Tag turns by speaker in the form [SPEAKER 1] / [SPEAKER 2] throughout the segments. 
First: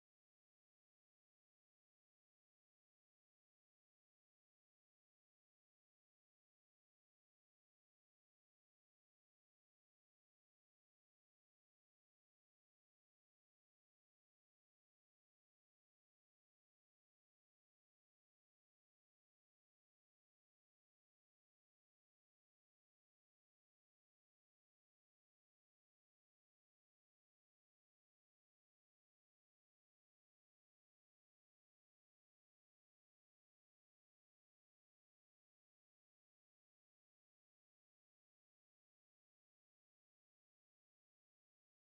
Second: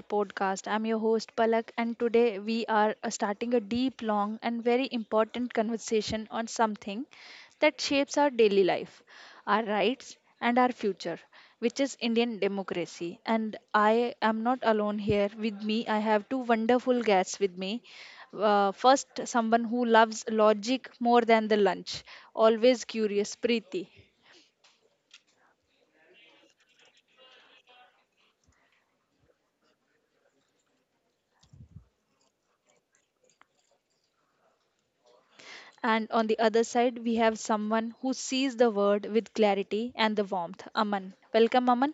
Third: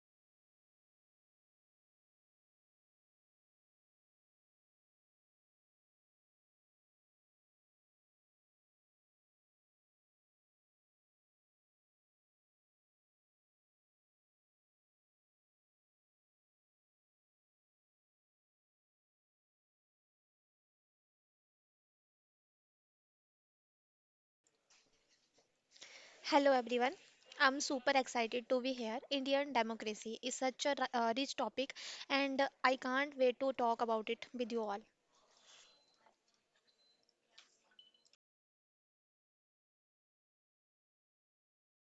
[SPEAKER 1] podcast. I'm your host, Palak, and today we are starting a deep, long, and very important conversation on something that shapes our daily life, our rights, and our future, which is Indian democracy. And I am not alone here. With me, I have two wonderful guests with me. First, someone who loves logic more than the lunch, always curious, Preeti.
[SPEAKER 2] Hello everyone. I'm super excited to be here. Indian democracy is such a rich topic and I can't wait to talk about it with you all.
[SPEAKER 1] And on the other side, we have someone who sees the word with clarity and the warmth. Aman. Welcome, Aman.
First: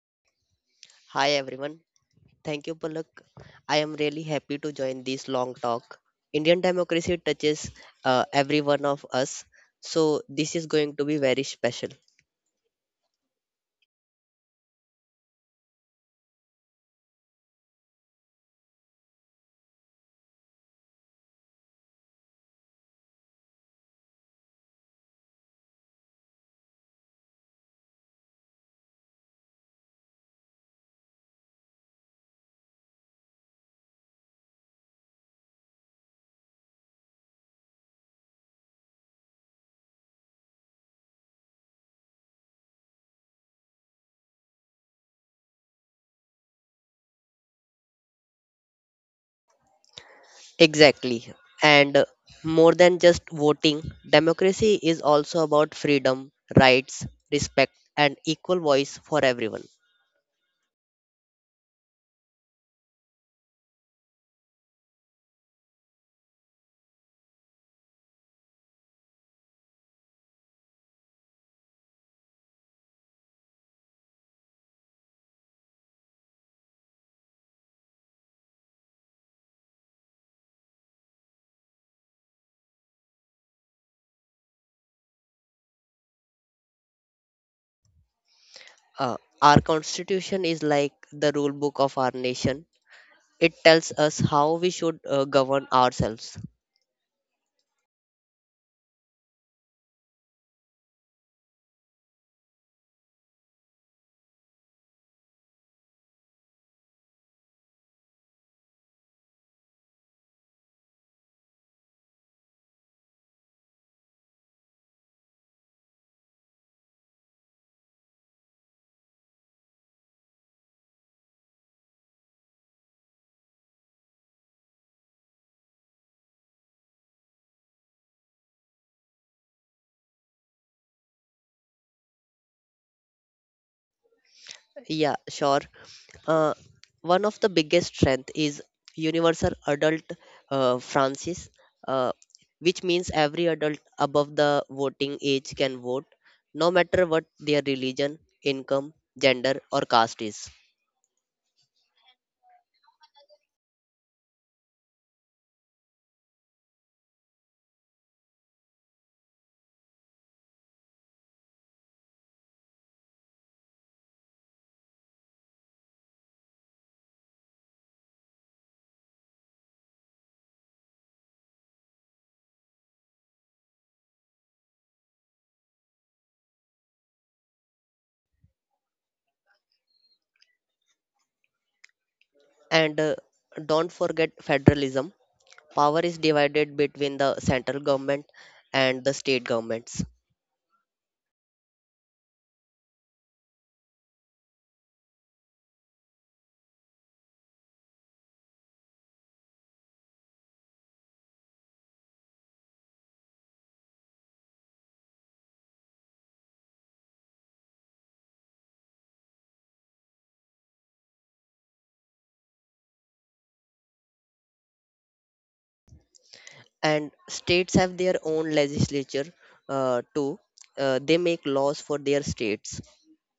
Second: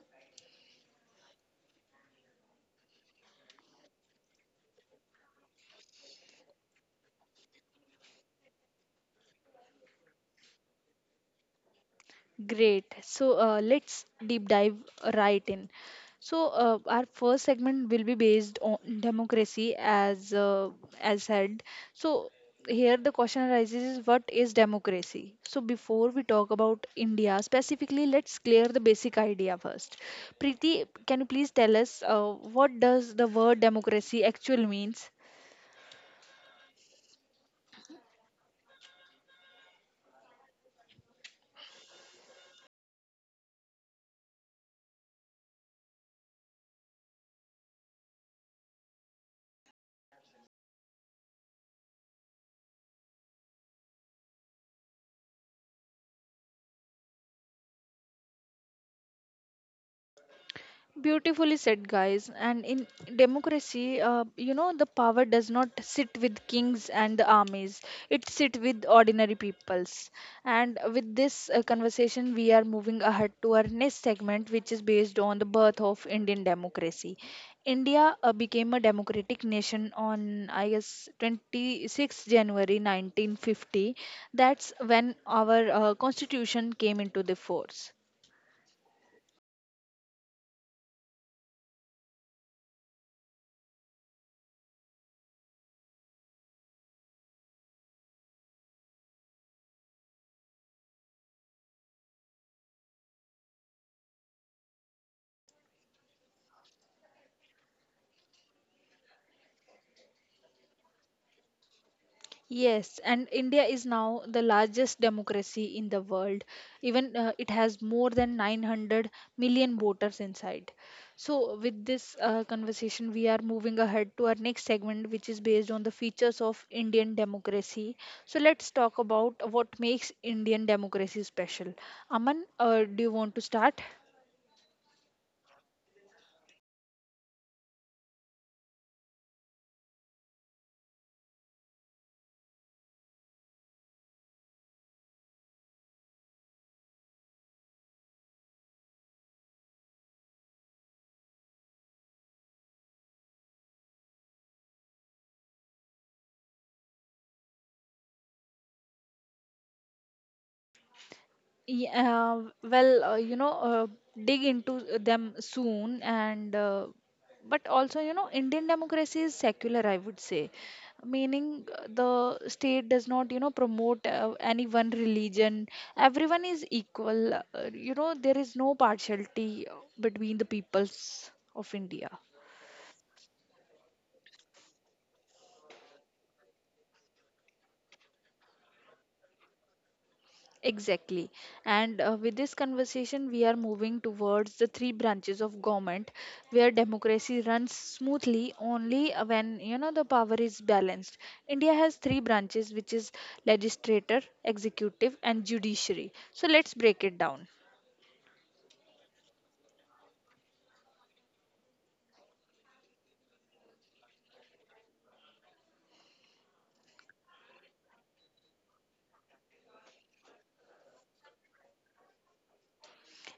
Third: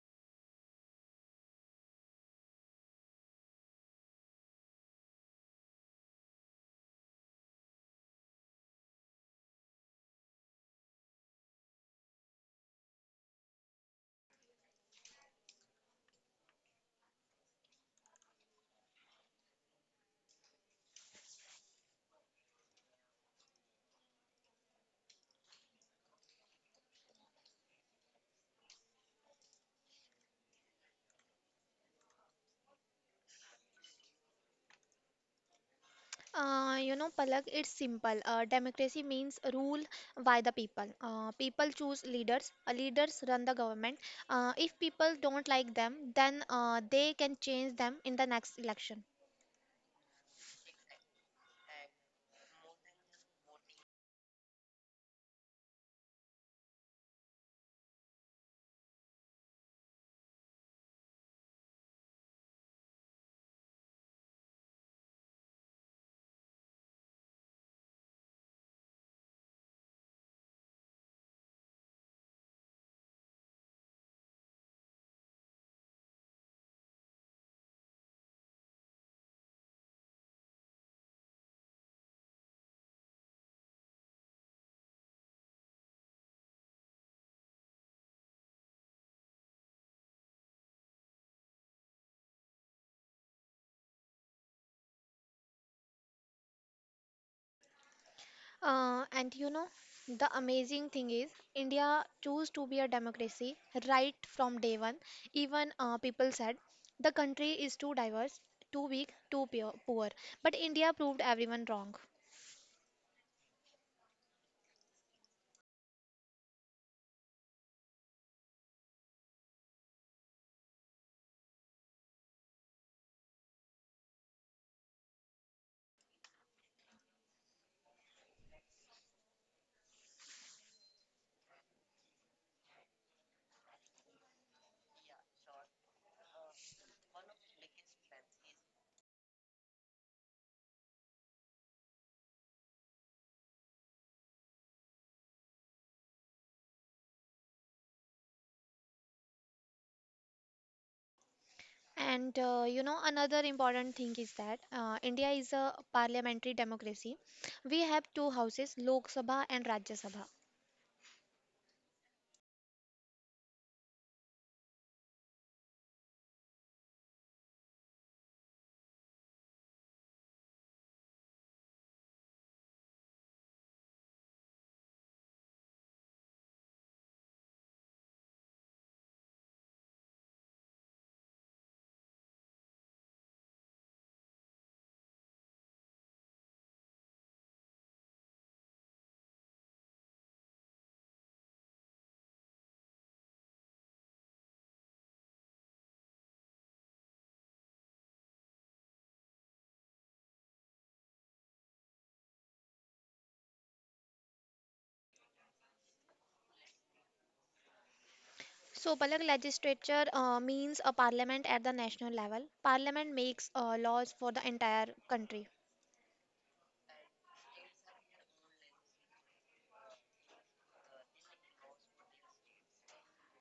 [SPEAKER 3] Hi everyone. Thank you, Palak. I am really happy to join this long talk. Indian democracy touches every one of us, so this is going to be very special.
[SPEAKER 1] Great. So let's deep dive right in. So our first segment will be based on democracy, as said. So here the question arises: is What is democracy? So before we talk about India specifically, let's clear the basic idea first. Preeti, can you please tell us what does the word democracy actually means?
[SPEAKER 2] You know, Palak, it's simple. Democracy means rule by the people. People choose leaders. Leaders run the government. If people don't like them, then they can change them in the next election.
[SPEAKER 3] Exactly. And more than just voting, democracy is also about freedom, rights, respect, and equal voice for everyone.
[SPEAKER 1] Beautifully said, guys. And in democracy, the power does not sit with kings and the armies. It sit with ordinary peoples. And with this conversation, we are moving ahead to our next segment, which is based on the birth of Indian democracy. India became a democratic nation on, I guess, 26 January 1950. That's when our constitution came into the force.
[SPEAKER 3] Our constitution is like the rule book of our nation. It tells us how we should govern ourselves.
[SPEAKER 2] And you know, the amazing thing is, India chose to be a democracy right from day one. Even people said the country is too diverse, too weak, too pure, poor. But India proved everyone wrong.
[SPEAKER 1] Yes, and India is now the largest democracy in the world. Even it has more than 900 million voters inside. So, with this conversation, we are moving ahead to our next segment, which is based on the features of Indian democracy. So, let's talk about what makes Indian democracy special. Aman, do you want to start?
[SPEAKER 3] Yeah, sure. Uh, One of the biggest strength is universal adult Francis, uh, which means every adult above the voting age can vote, no matter what their religion, income, gender, or caste is.
[SPEAKER 2] And you know, another important thing is that India is a parliamentary democracy. We have two houses, Lok Sabha and Rajya Sabha.
[SPEAKER 1] Yeah, well, dig into them soon, and but also, you know, Indian democracy is secular, I would say, meaning the state does not, you know, promote any one religion. Everyone is equal. There is no partiality between the peoples of India.
[SPEAKER 3] And don't forget federalism. Power is divided between the central government and the state governments.
[SPEAKER 1] Exactly. And with this conversation, we are moving towards the three branches of government where democracy runs smoothly only when you know the power is balanced. India has three branches, which is legislature, executive, and judiciary. So let's break it down.
[SPEAKER 2] So, Palak, legislature means a parliament at the national level. Parliament makes laws for the entire country.
[SPEAKER 3] And states have their own legislature too. They make laws for their states.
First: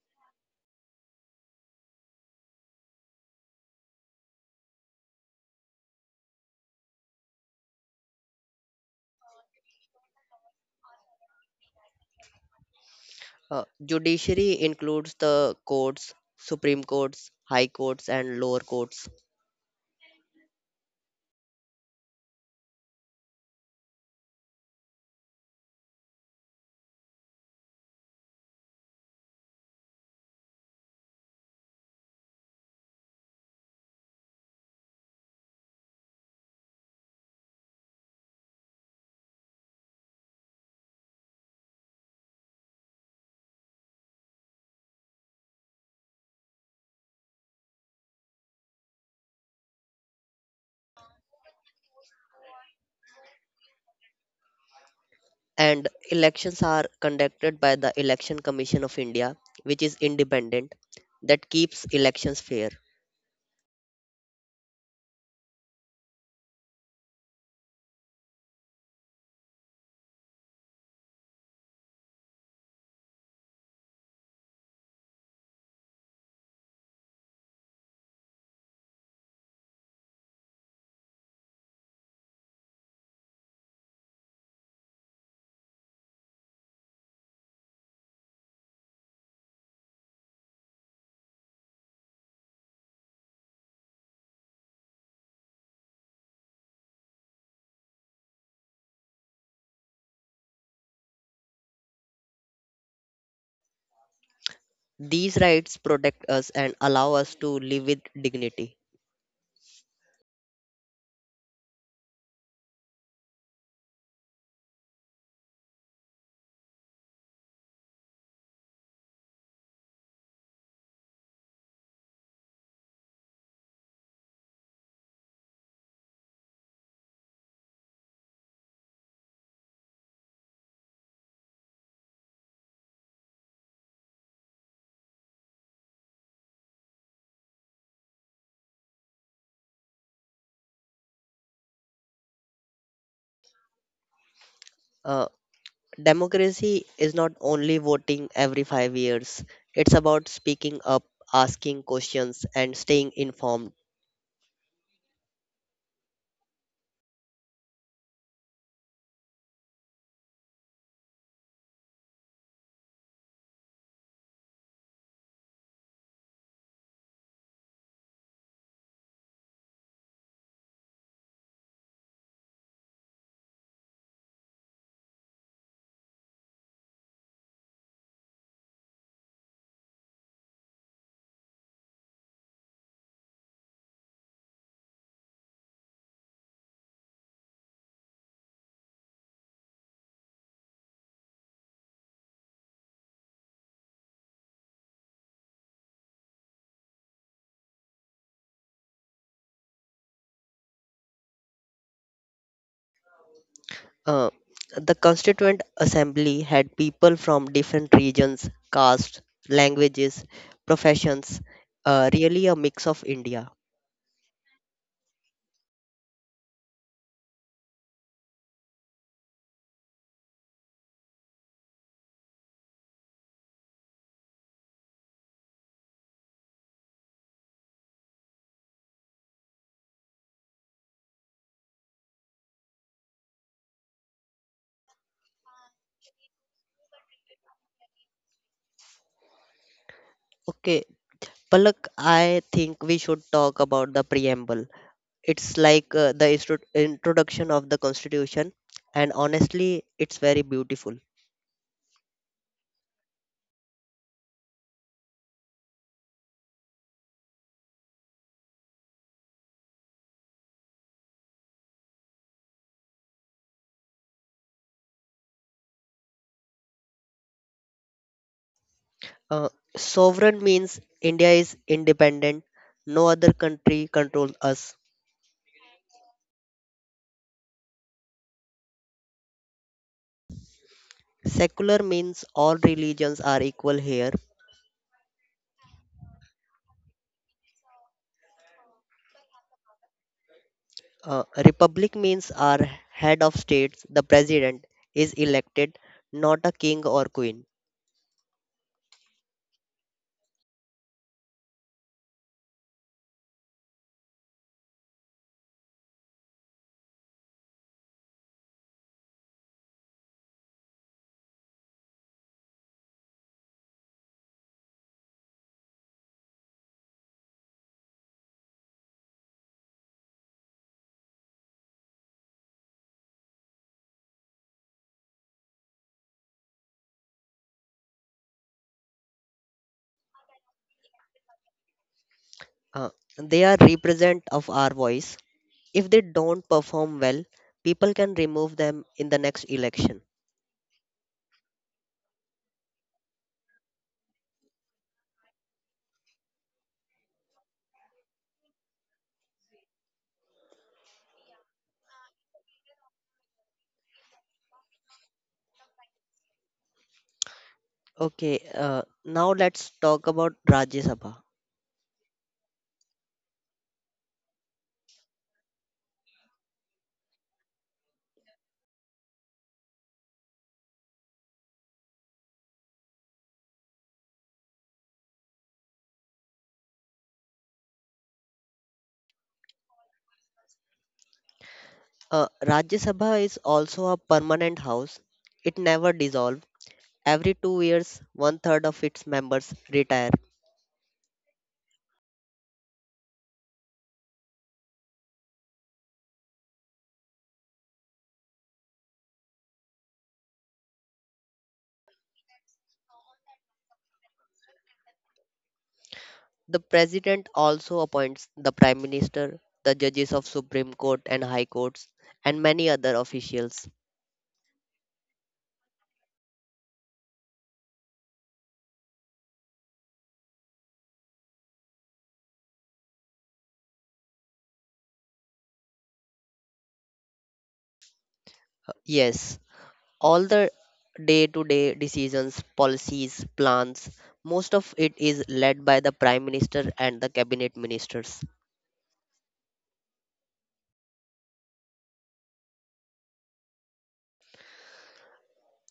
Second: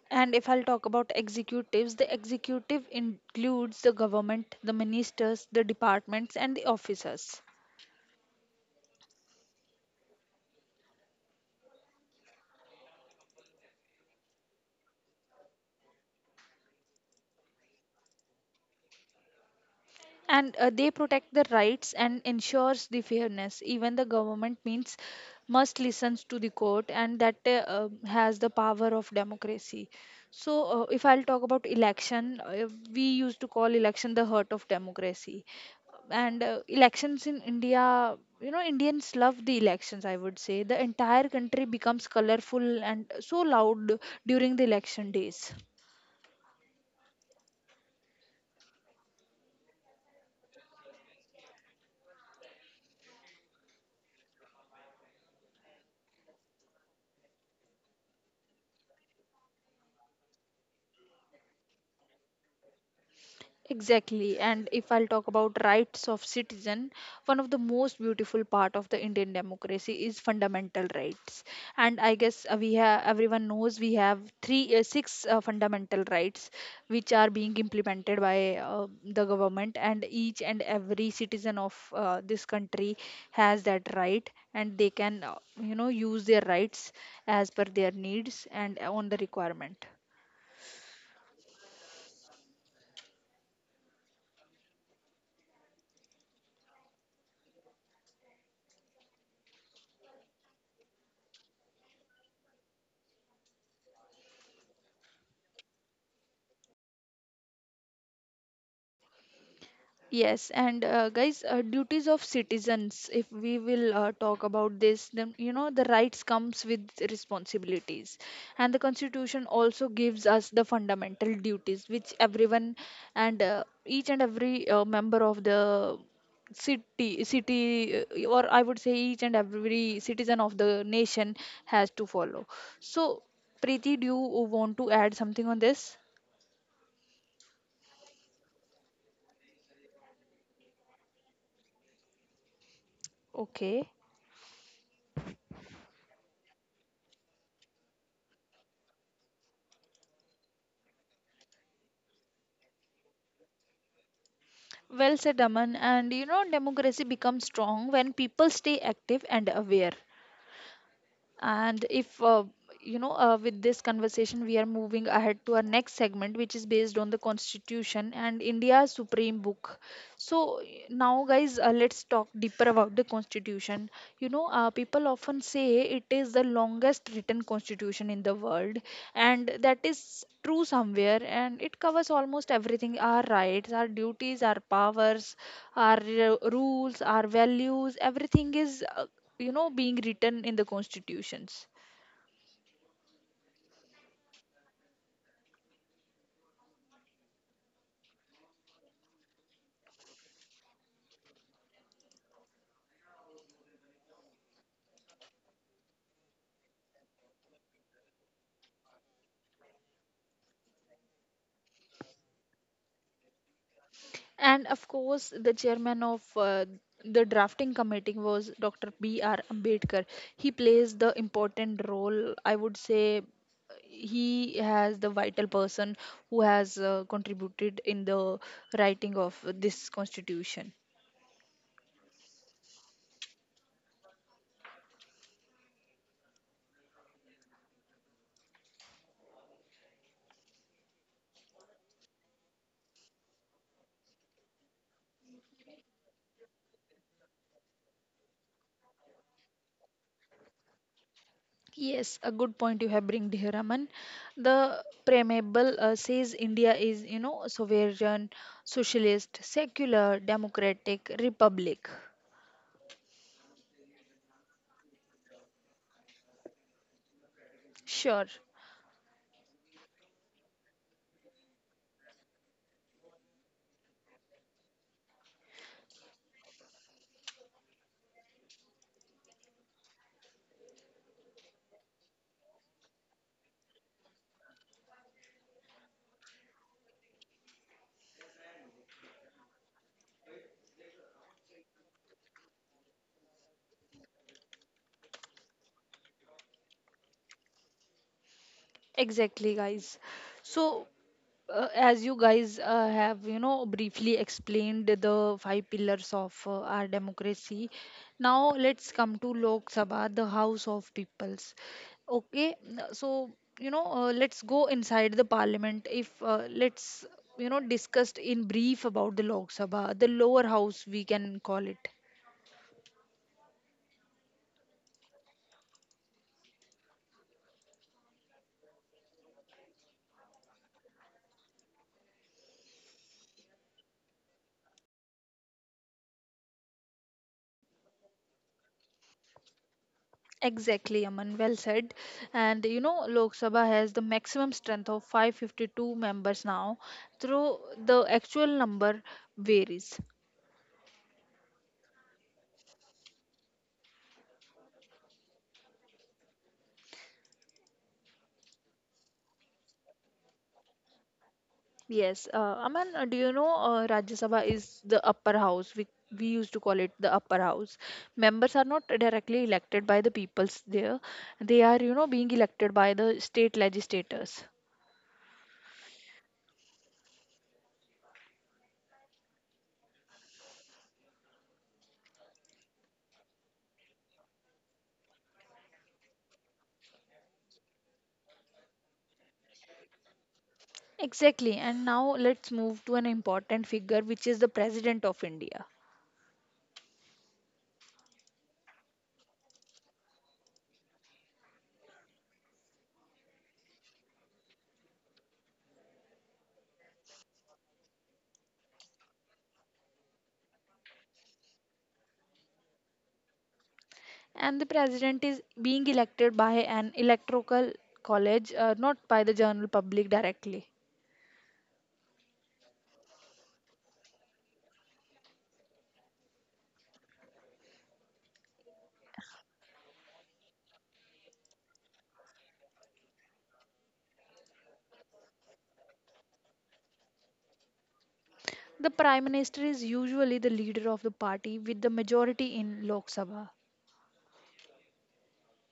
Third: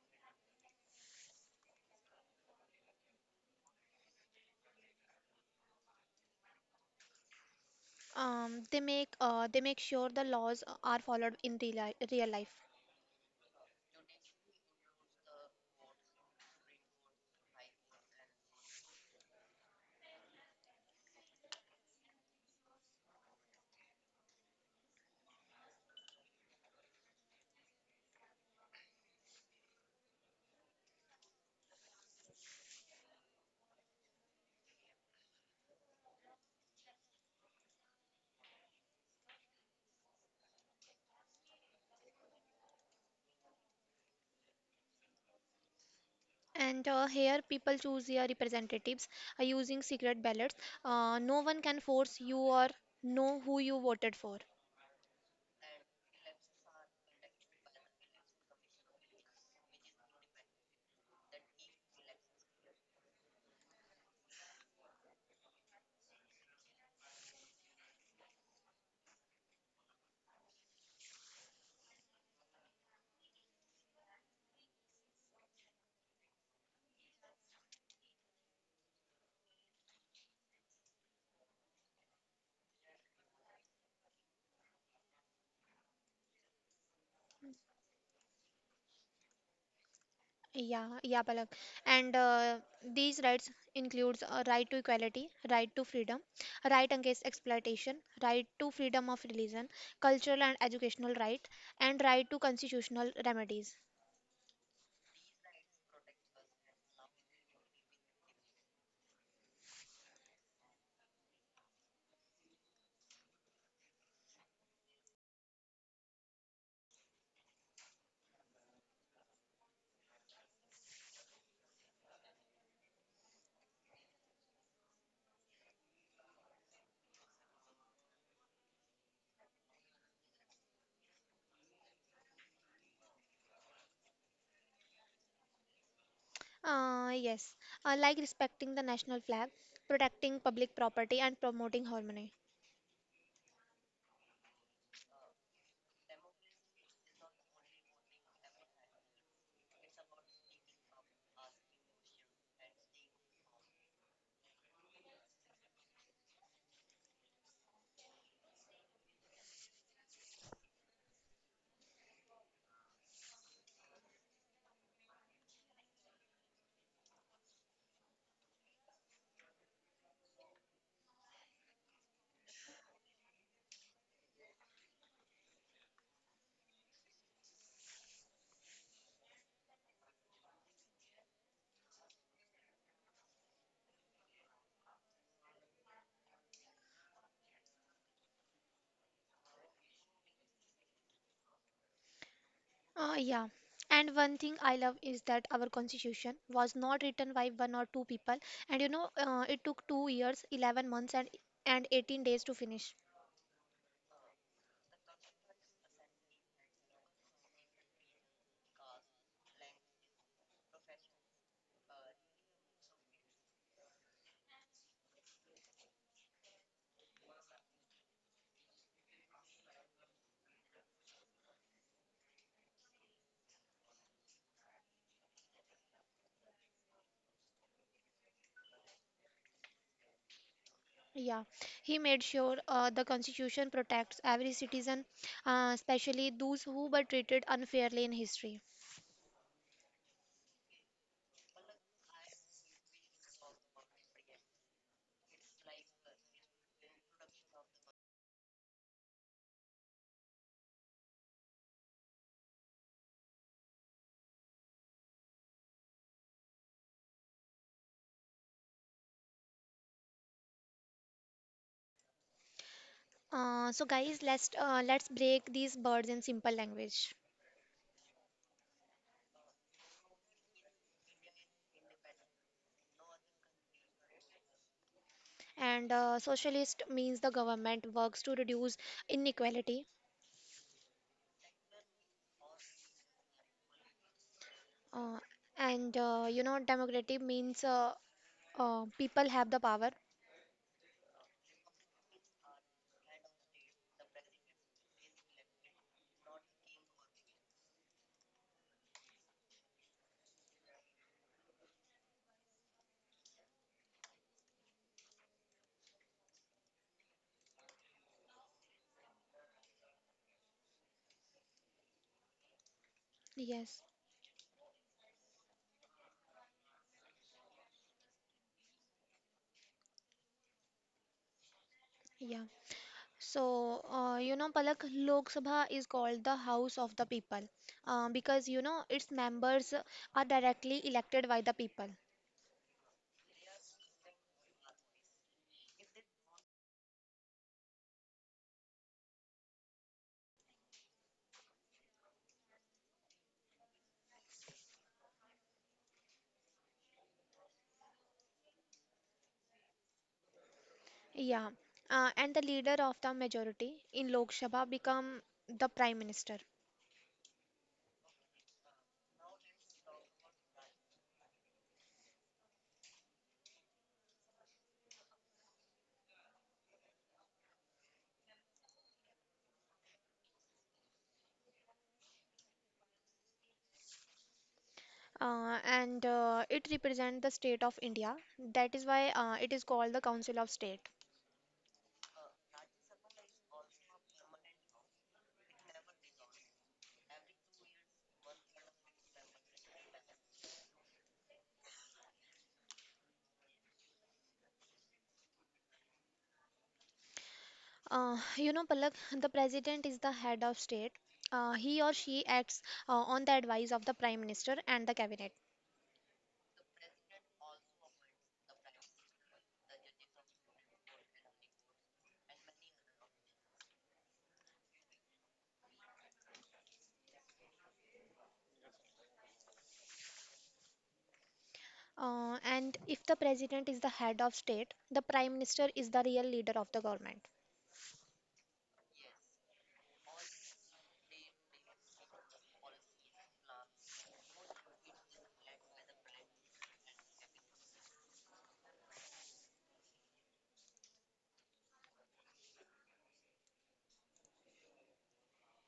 [SPEAKER 1] And if I'll talk about executives, the executive includes the government, the ministers, the departments, and the officers.
[SPEAKER 2] They make sure the laws are followed in real, real life.
[SPEAKER 3] Judiciary includes the courts, supreme courts, high courts, and lower courts.
[SPEAKER 1] And they protect the rights and ensures the fairness even the government means must listens to the court and that has the power of democracy. So if I'll talk about election, we used to call election the heart of democracy. And elections in India, you know, Indians love the elections, I would say. The entire country becomes colorful and so loud during the election days.
[SPEAKER 2] And here people choose their representatives using secret ballots. No one can force you or know who you voted for.
[SPEAKER 3] And elections are conducted by the Election Commission of India, which is independent, that keeps elections fair.
[SPEAKER 1] Exactly. And if I'll talk about rights of citizen, one of the most beautiful part of the Indian democracy is fundamental rights. And I guess we have everyone knows we have six fundamental rights which are being implemented by the government, and each and every citizen of this country has that right, and they can use their rights as per their needs and on the requirement.
[SPEAKER 2] Yeah, yeah, Palak. And these rights includes right to equality, right to freedom, right against exploitation, right to freedom of religion, cultural and educational right, and right to constitutional remedies.
[SPEAKER 3] These rights protect us and allow us to live with dignity.
[SPEAKER 1] Yes, and guys, duties of citizens. If we will talk about this, then you know the rights comes with responsibilities, and the Constitution also gives us the fundamental duties which everyone and each and every member of the or I would say each and every citizen of the nation has to follow. So, Preeti, do you want to add something on this?
[SPEAKER 2] Yes, like respecting the national flag, protecting public property, and promoting harmony.
[SPEAKER 1] Okay.
[SPEAKER 3] uh, Democracy is not only voting every 5 years, it's about speaking up, asking questions, and staying informed.
[SPEAKER 1] Well said, Aman. And you know, democracy becomes strong when people stay active and aware. And if you know, with this conversation, we are moving ahead to our next segment, which is based on the Constitution and India's Supreme Book. So now, guys, let's talk deeper about the Constitution. You know, people often say it is the longest written constitution in the world, and that is true somewhere. And it covers almost everything: our rights, our duties, our powers, our rules, our values. Everything is being written in the constitutions.
[SPEAKER 2] Yeah, and one thing I love is that our constitution was not written by one or two people, and you know, it took 2 years, 11 months, and 18 days to finish.
[SPEAKER 3] Uh, the Constituent Assembly had people from different regions, castes, languages, professions, really a mix of India.
[SPEAKER 1] And of course the chairman of the drafting committee was Dr. B R Ambedkar. He plays the important role, I would say. He has the vital person who has contributed in the writing of this constitution.
[SPEAKER 2] Yeah, he made sure the constitution protects every citizen, especially those who were treated unfairly in history.
[SPEAKER 3] Okay, Palak, I think we should talk about the preamble. It's like the introduction of the Constitution, and honestly, it's very beautiful.
[SPEAKER 1] Yes, a good point you have bring, dear Raman. The preamble says India is, you know, sovereign, socialist, secular, democratic republic.
[SPEAKER 2] So, guys, let's break these words in simple language.
[SPEAKER 1] Sure,
[SPEAKER 3] Uh, Sovereign means India is independent, no other country controls us.
[SPEAKER 2] And socialist means the government works to reduce inequality.
[SPEAKER 3] Secular means all religions are equal here.
[SPEAKER 2] Uh, and you know, democratic means people have the power.
[SPEAKER 3] Republic means our head of states, the president, is elected, not a king or queen.
[SPEAKER 1] exactly, guys. So, as you guys have, you know, briefly explained the five pillars of our democracy, now let's come to Lok Sabha, the House of Peoples. Okay, so, you
[SPEAKER 2] Yes.
[SPEAKER 1] know, let's go inside the parliament. If let's, you know, discussed in brief about the Lok Sabha, the lower house, we can call it.
[SPEAKER 2] Yeah. So you know, Palak, Lok Sabha is called the house of the people because you know its members are directly elected by the people.
[SPEAKER 3] Uh, they are represent of our voice. If they don't perform well, people can remove them in the next election.
[SPEAKER 1] Exactly, Aman. Well said. And you know, Lok Sabha has the maximum strength of 552 members now, though the actual number varies.
[SPEAKER 2] Yeah. And the leader of the majority in Lok Sabha become the prime minister.
[SPEAKER 3] Okay, now let's talk about Rajya Sabha.
[SPEAKER 1] Yes, Aman, do you know Rajya Sabha is the upper house? We used to call it the upper house. Members are not directly elected by the peoples there, they are, you know, being elected by the state legislators.
[SPEAKER 2] And it represents the state of India. That is why it is called the Council of State.
[SPEAKER 3] Rajya Sabha is also a permanent house. It never dissolves. Every 2 years, one third of its members retire.
[SPEAKER 1] Exactly, and now let's move to an important figure which is the President of India.
[SPEAKER 2] You know, Palak, the president is the head of state. He or she acts on the advice of the prime minister and the cabinet.
[SPEAKER 3] The president also appoints the prime minister, the judges of Supreme Court and High Courts, and many other officials.
[SPEAKER 1] And the president is being elected by an electoral college, not by the general public directly.
[SPEAKER 2] And if the president is the head of state, the prime minister is the real leader of the government.
[SPEAKER 3] Yes, all the day to day decisions, policies, plans, most of it is led by the prime minister and the cabinet ministers.
[SPEAKER 1] The prime minister is usually the leader of the party with the majority in Lok Sabha.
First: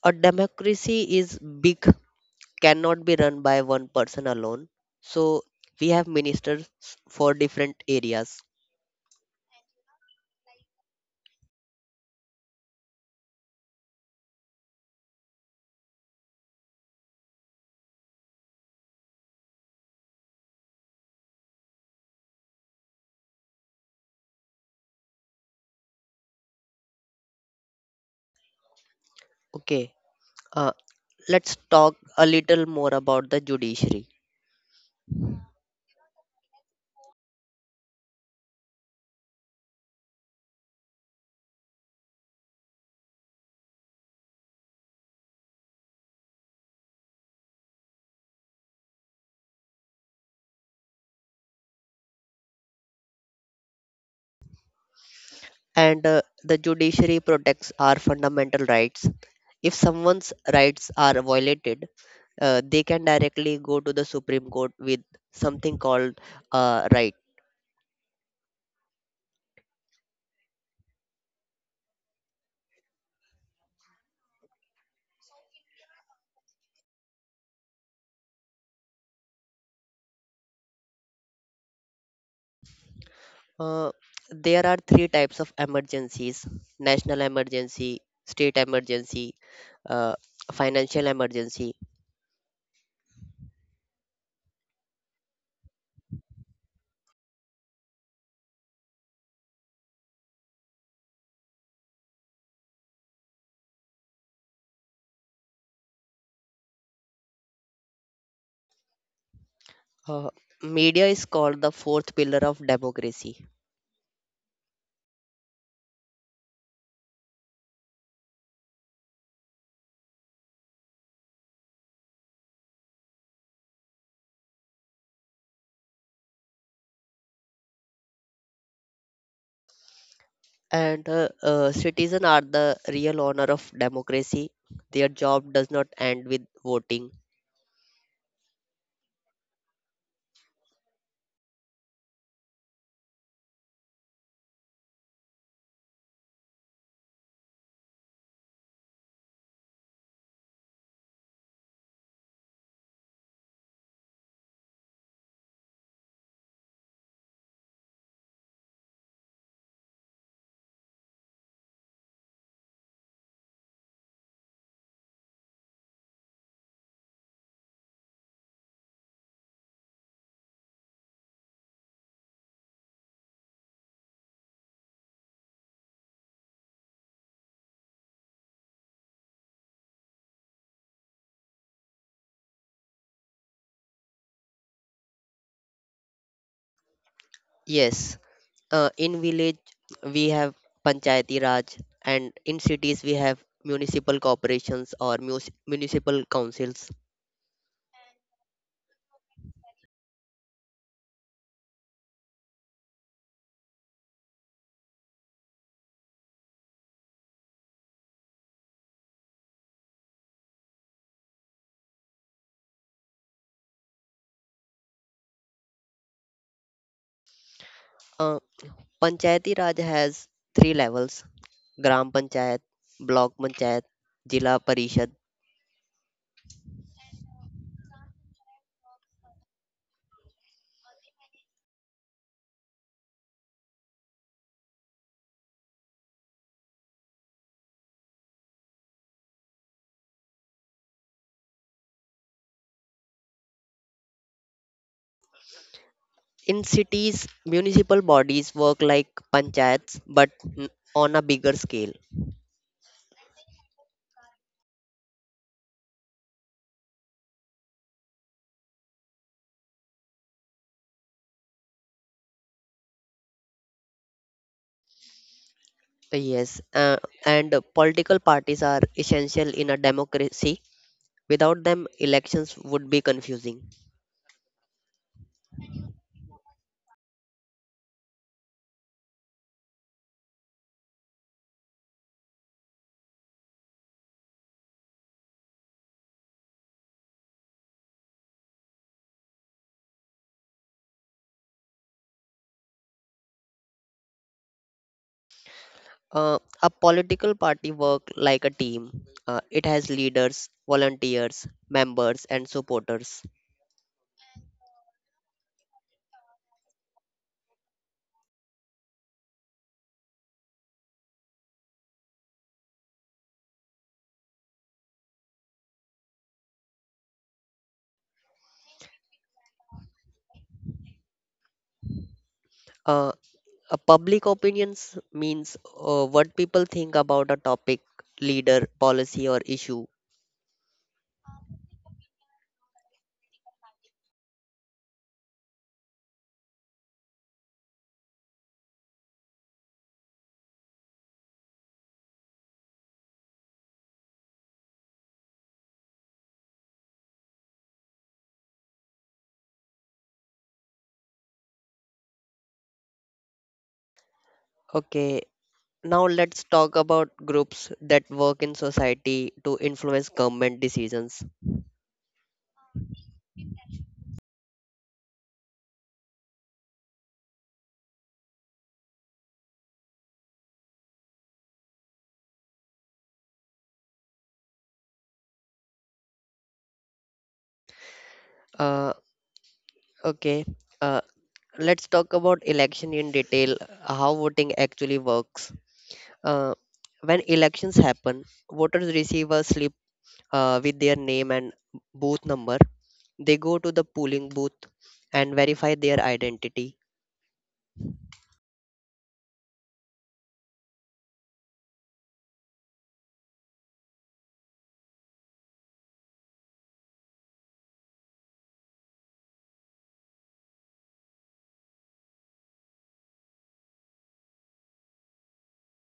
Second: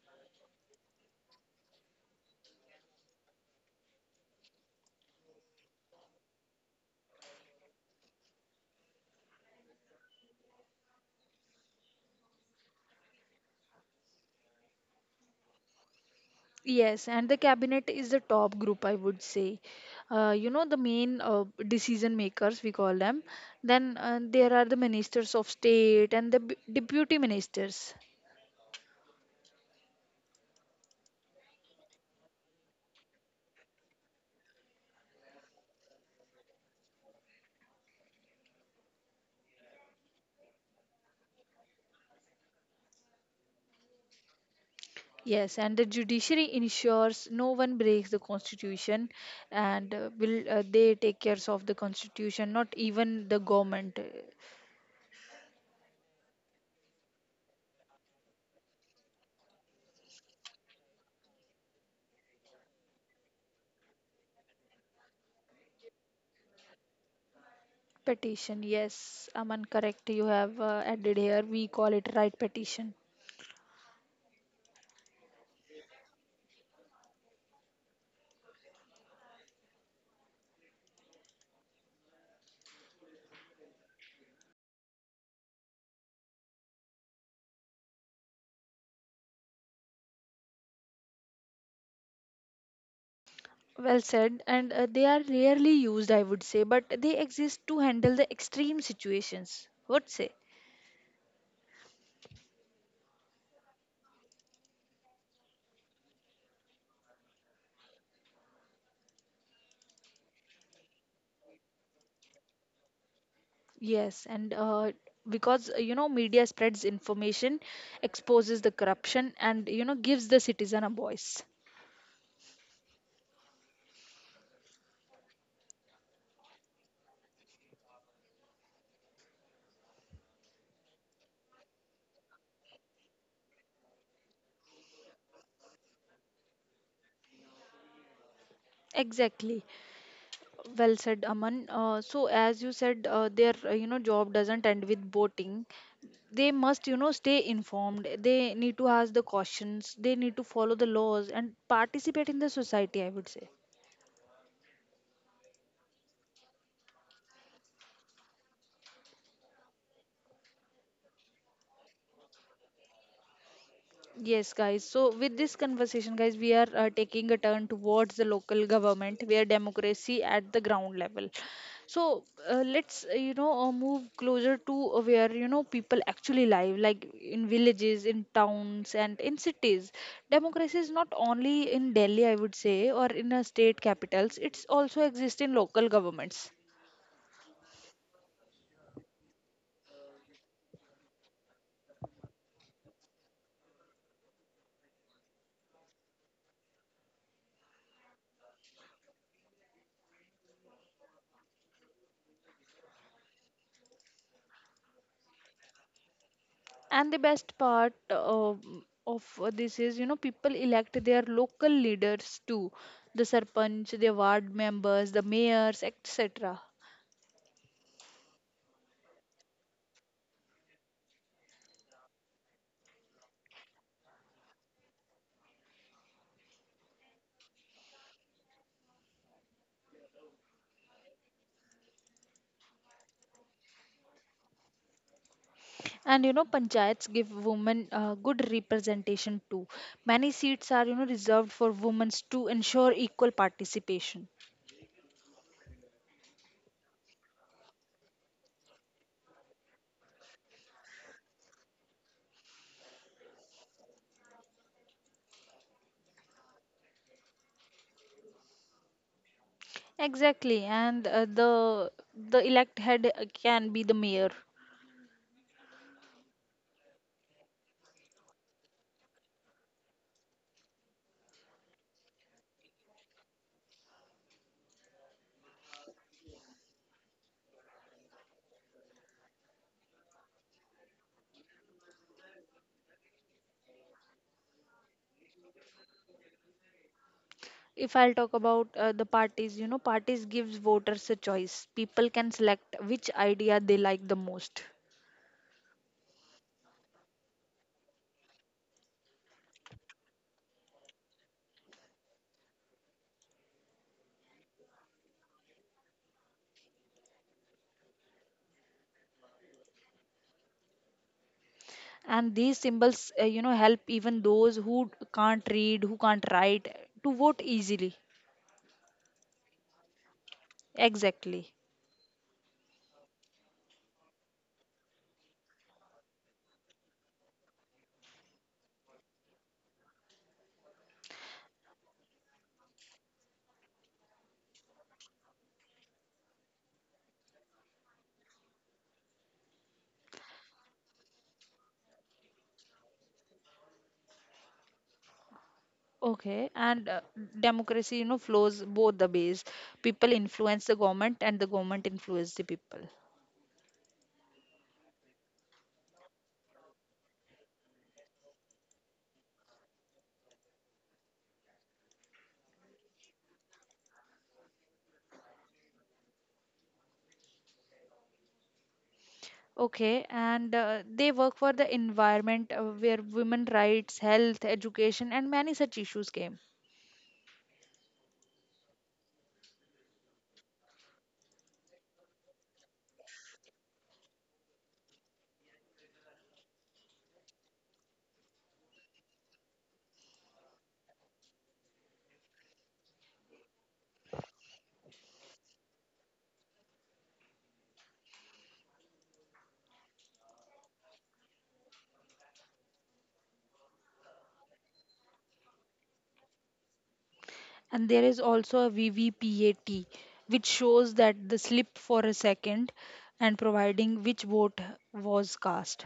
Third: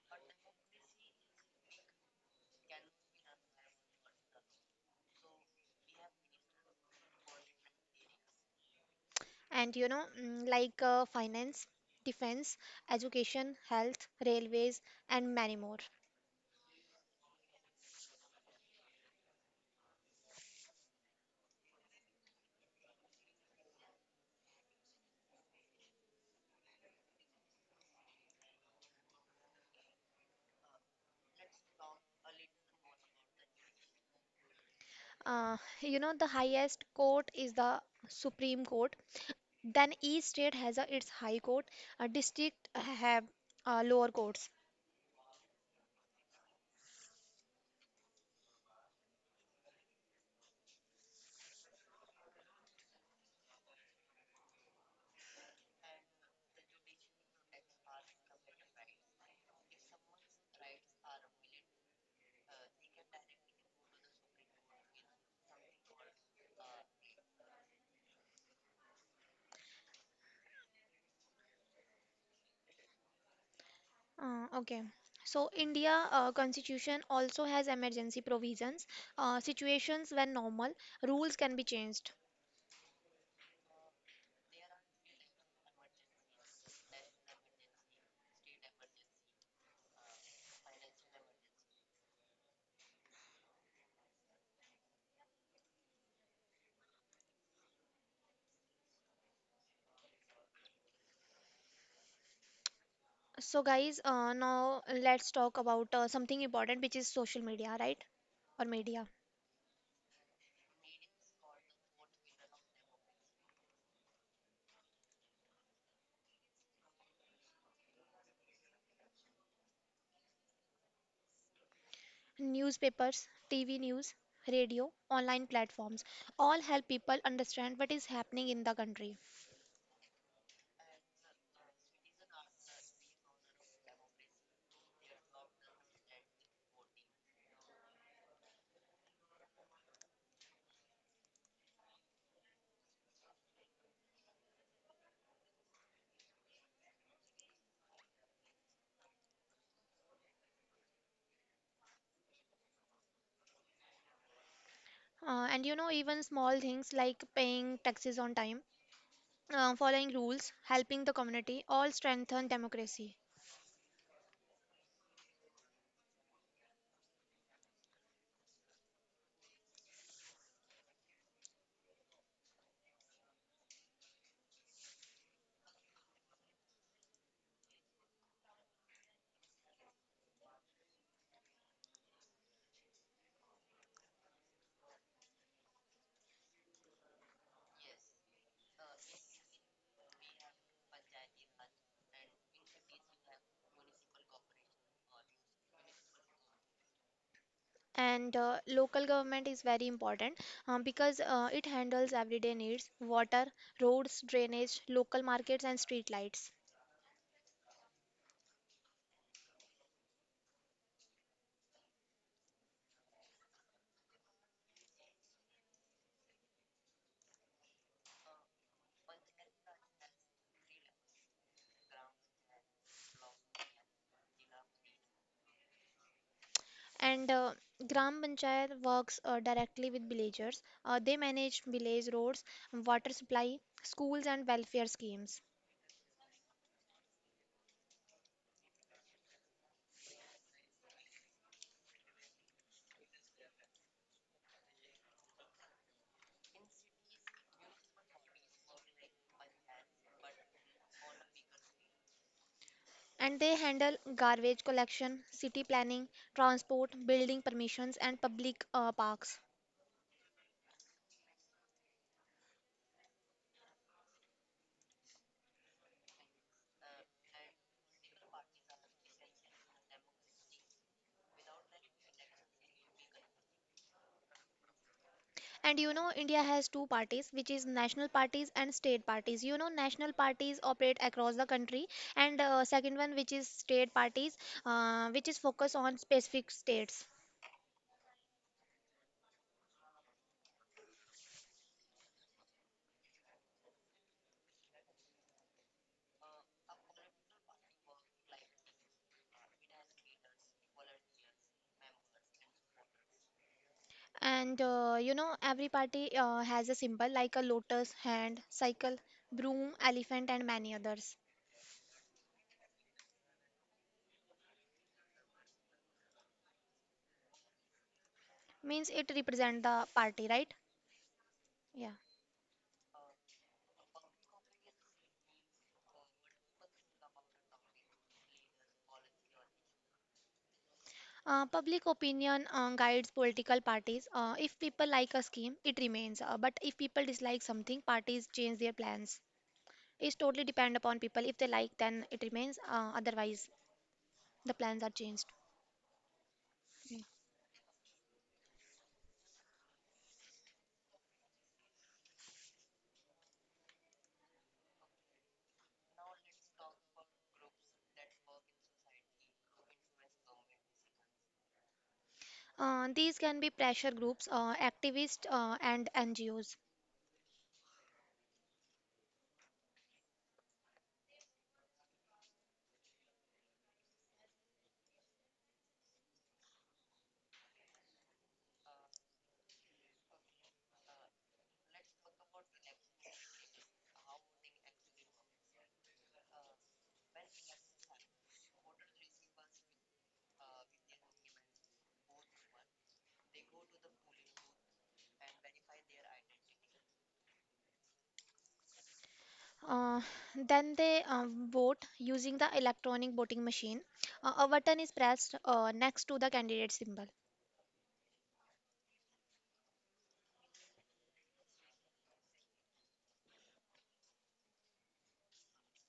[SPEAKER 3] A democracy is big cannot be run by one person alone. So we have ministers for different areas.
[SPEAKER 2] And you know, like finance, defense, education, health, railways, and many more.
[SPEAKER 1] Yes, and the cabinet is the top group, I would say. You know, the main decision makers, we call them. Then there are the ministers of state and the deputy ministers.
[SPEAKER 3] Okay, uh, let's talk a little more about the judiciary.
[SPEAKER 2] You know, the highest court is the Supreme Court. Then each state has its high court. A district have lower courts.
[SPEAKER 1] Yes, and the judiciary ensures no one breaks the constitution, and will they take cares of the constitution, not even the government.
[SPEAKER 3] And the judiciary protects our fundamental rights. If someone's rights are violated, they can directly go to the Supreme Court with something called right.
[SPEAKER 1] Petition, yes, Aman, correct. You have added here. We call it right petition.
[SPEAKER 2] Okay. So India constitution also has emergency provisions. Situations when normal rules can be changed.
[SPEAKER 3] Uh, there are three types of emergencies: national emergency, state emergency, uh, financial emergency.
[SPEAKER 1] Well said, and they are rarely used, I would say, but they exist to handle the extreme situations. What say?
[SPEAKER 2] So guys, now let's talk about something important, which is social media, right? Or media.
[SPEAKER 3] Uh, Media is called the fourth pillar of democracy,
[SPEAKER 1] Yes, and because you know media spreads information, exposes the corruption, and you know gives the citizen a voice.
[SPEAKER 2] Newspapers, TV news, radio, online platforms all help people understand what is happening in the country.
[SPEAKER 3] and citizens are the real honor of democracy. Their job does not end with voting.
[SPEAKER 1] Exactly. Well said, Aman. So as you said, their you know job doesn't end with boating. They must you know stay informed. They need to ask the questions. They need to follow the laws and participate in the society. I would say.
[SPEAKER 2] And you know, even small things like paying taxes on time, following rules, helping the community all strengthen democracy.
[SPEAKER 1] Yes, guys. So, with this conversation, guys, we are taking a turn towards the local government where democracy at the ground level. So, let's, move closer to where, you know, people actually live, like in villages, in towns, and in cities. Democracy is not only in Delhi, I would say, or in state capitals, it's also exists in local governments.
[SPEAKER 3] Yes, in village we have panchayati raj, and in cities we have municipal corporations or municipal councils.
[SPEAKER 2] And local government is very important, because it handles everyday needs: water, roads, drainage, local markets, and street lights.
[SPEAKER 1] And the best part of this is, you know, people elect their local leaders too, the sarpanch, the ward members, the mayors, etc.
[SPEAKER 3] Uh, Panchayati raj has three levels: gram panchayat, block panchayat, jila parishad.
[SPEAKER 2] And Gram Panchayat works directly with villagers. They manage village roads, water supply, schools, and welfare schemes.
[SPEAKER 1] And you know, panchayats give women good representation too. Many seats are, you know, reserved for women to ensure equal participation.
[SPEAKER 3] In cities, municipal bodies work like panchayats but n- on a bigger scale.
[SPEAKER 2] And they handle garbage collection, city planning, transport, building permissions, and public parks.
[SPEAKER 1] Exactly, and the elect head can be the mayor.
[SPEAKER 3] Yes, and political parties are essential in a democracy. Without them, elections would be confusing.
[SPEAKER 2] And you know, India has two parties, which is national parties and state parties. You know, national parties operate across the country, and second one, which is state parties, which is focused on specific states.
[SPEAKER 1] If I'll talk about the parties, you know parties gives voters a choice. People can select which idea they like the most.
[SPEAKER 3] A political party work like a team. It has leaders, volunteers, members, and supporters.
[SPEAKER 2] And you know, every party has a symbol like a lotus, hand, cycle, broom, elephant, and many others.
[SPEAKER 1] And these symbols you know help even those who can't read who can't write to vote easily.
[SPEAKER 2] Means it represents the party, right?
[SPEAKER 1] Exactly.
[SPEAKER 2] Yeah.
[SPEAKER 3] Uh, a public opinions means what people think about a topic, leader, policy, or issue.
[SPEAKER 2] Public opinion guides political parties. If people like a scheme, it remains. But if people dislike something, parties change their plans. It's totally depend upon people. If they like, then it remains. Otherwise, the plans are changed.
[SPEAKER 1] Okay, and
[SPEAKER 2] Mm.
[SPEAKER 1] democracy you know flows both the ways. People influence the government and the government influence the people.
[SPEAKER 3] Okay, now let's talk about groups that work in society to influence government decisions.
[SPEAKER 2] These can be pressure groups, activists, and NGOs.
[SPEAKER 1] Okay, and they work for the environment where women rights, health, education, and many such issues came.
[SPEAKER 3] Uh, okay, uh, let's talk about election in detail, how voting actually works. Uh, when elections happen, voters receive a slip with their name and booth number. They go to the polling booth and verify their identity.
[SPEAKER 2] Uh, then they vote using the electronic voting machine. A button is pressed next to the candidate symbol.
[SPEAKER 1] And there is also a VVPAT, which shows that the slip for a second and providing which vote was cast.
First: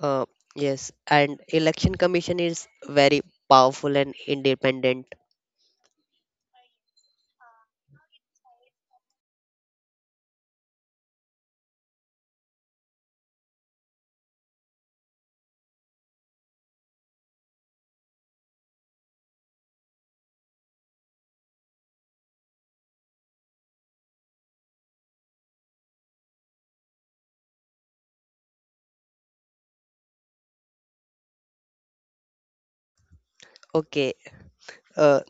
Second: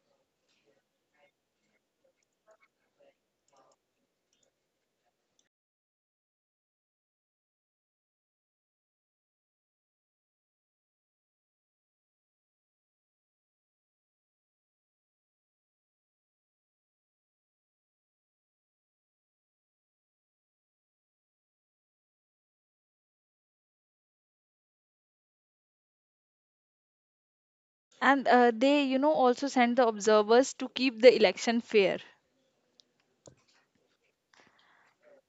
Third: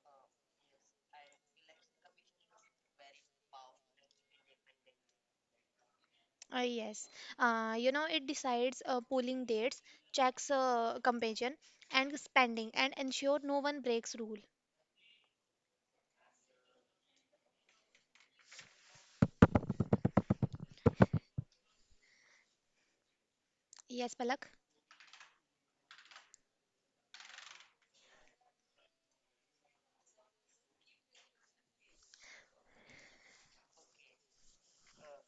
[SPEAKER 3] Uh, yes, and election commission is very powerful and independent.
[SPEAKER 2] Yes, you know it decides polling dates, checks campaign and spending, and ensure no one breaks rule. Yes, Palak.
[SPEAKER 1] And they, you know, also send the observers to keep the election fair.
[SPEAKER 3] Okay, uh,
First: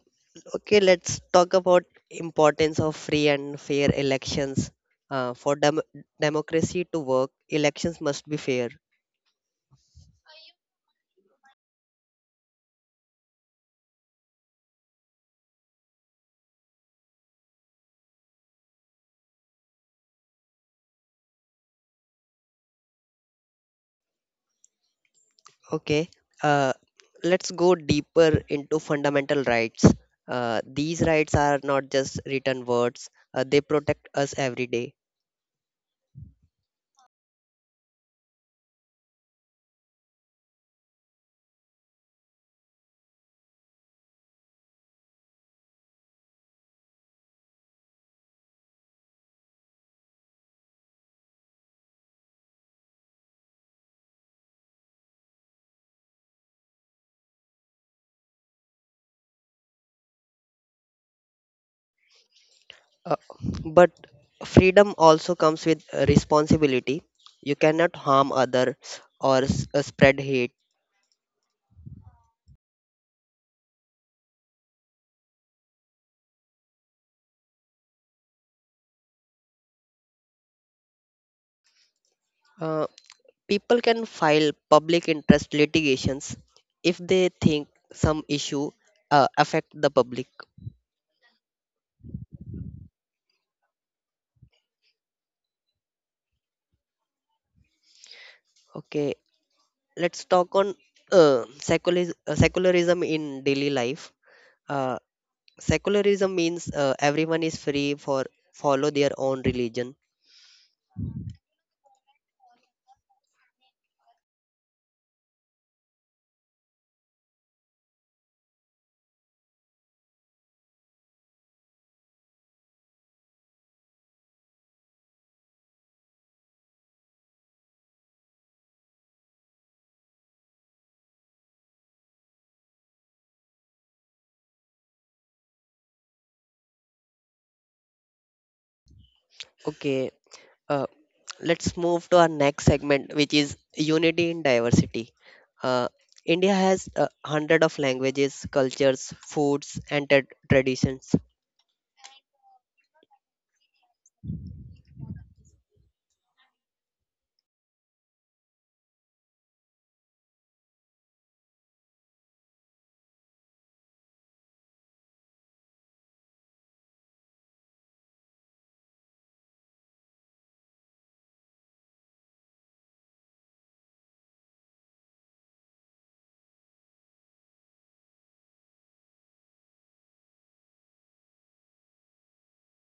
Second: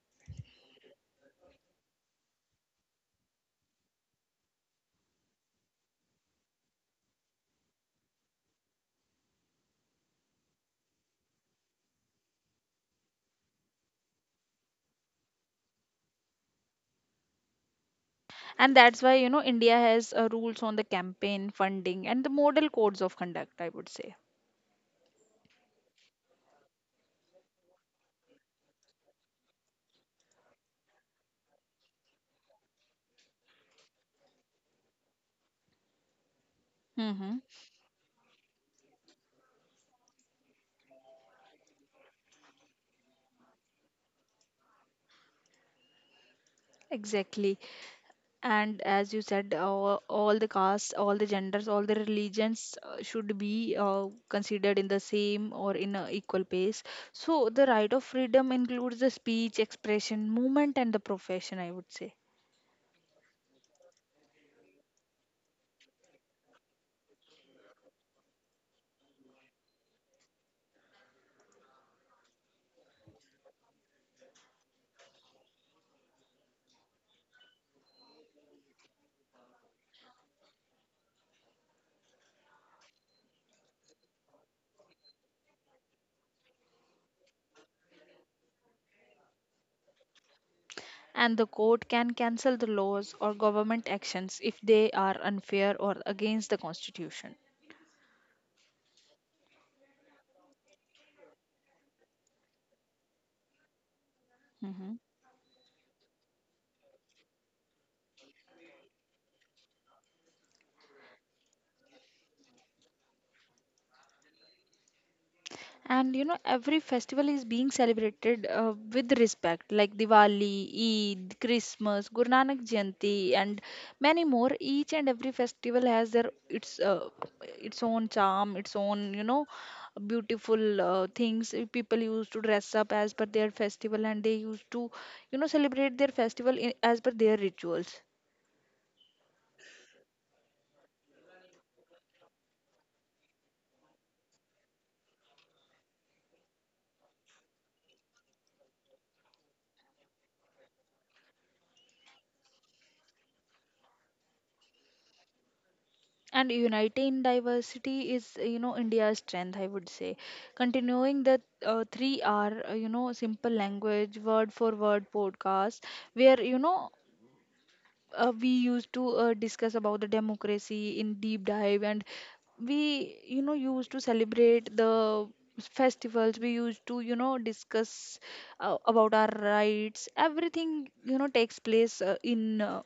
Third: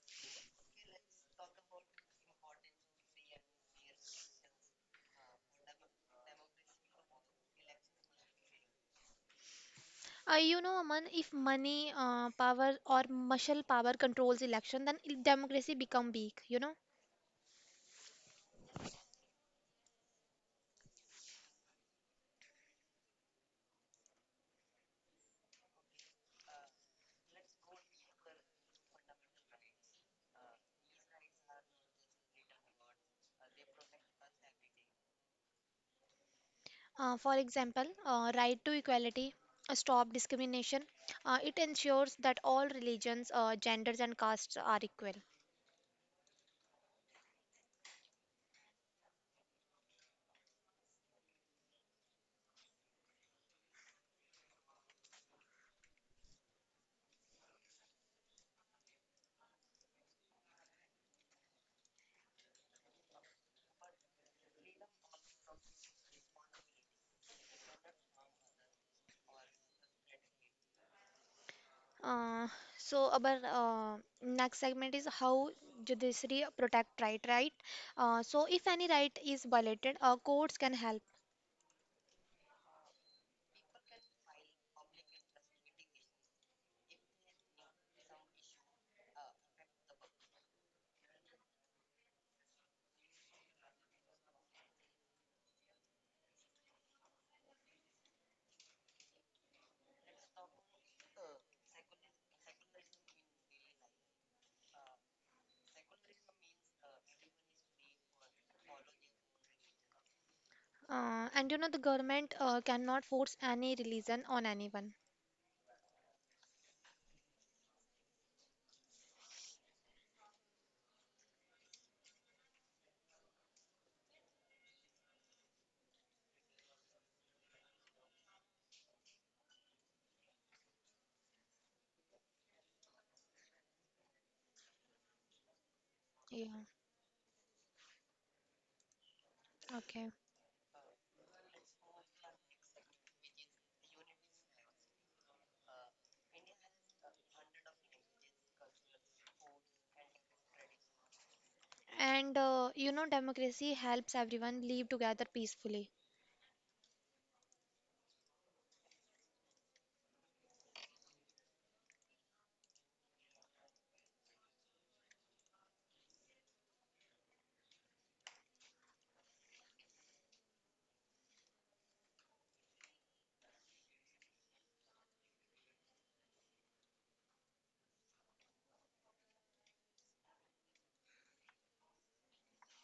[SPEAKER 3] Okay, let's talk about importance of free and fair elections. For democracy to work, elections must be fair.
[SPEAKER 2] You know, Aman, if money, power, or muscle power controls election, then democracy become weak. You know.
[SPEAKER 1] And that's why, you know, India has rules on the campaign funding and the model codes of conduct, I would say.
[SPEAKER 3] Okay, uh, let's go deeper into fundamental rights. These rights are not just written words; they protect us every day.
[SPEAKER 2] For
[SPEAKER 1] Hmm.
[SPEAKER 2] example, right to equality, stop discrimination. It ensures that all religions, genders, and castes are equal.
[SPEAKER 1] Exactly. And as you said, all the castes, all the genders, all the religions should be considered in the same or in a equal pace. So the right of freedom includes the speech, expression, movement, and the profession, I would say.
[SPEAKER 3] Uh, but freedom also comes with responsibility. You cannot harm other or spread hate.
[SPEAKER 2] Uh, so our next segment is how judiciary protect right. So if any right is violated, courts can help.
[SPEAKER 3] Uh, People can file public interest litigations if they think some issue affect the public.
[SPEAKER 1] And the court can cancel the laws or government actions if they are unfair or against the constitution.
[SPEAKER 3] Okay, let's talk on uh, secularism in daily life.
[SPEAKER 1] Hmm.
[SPEAKER 3] Uh, Secularism means everyone is free for follow their own religion.
[SPEAKER 2] And you know the government cannot force any religion on anyone.
[SPEAKER 1] And you know, every festival is being celebrated with respect, like Diwali, Eid, Christmas, Guru Nanak Jayanti, and many more. Each and every festival has their its own charm, its own, you know, beautiful things. People used to dress up as per their festival, and they used to, you know, celebrate their festival
[SPEAKER 2] Yeah.
[SPEAKER 1] in, as per their rituals.
[SPEAKER 3] Okay,
[SPEAKER 2] Okay,
[SPEAKER 3] uh, let's move to our next segment, which is unity in diversity. Uh, India has 100 of languages, cultures, foods, and traditions.
[SPEAKER 2] and you know democracy helps everyone live together peacefully.
[SPEAKER 1] And uniting in diversity is, you know, India's strength, I would say. Continuing the three R, you know, simple language, word for word podcast, where, you know, we used to discuss about the democracy in deep dive, and we, you know, used to celebrate the festivals. We used to, you know, discuss about our rights. Everything, you know, takes place in,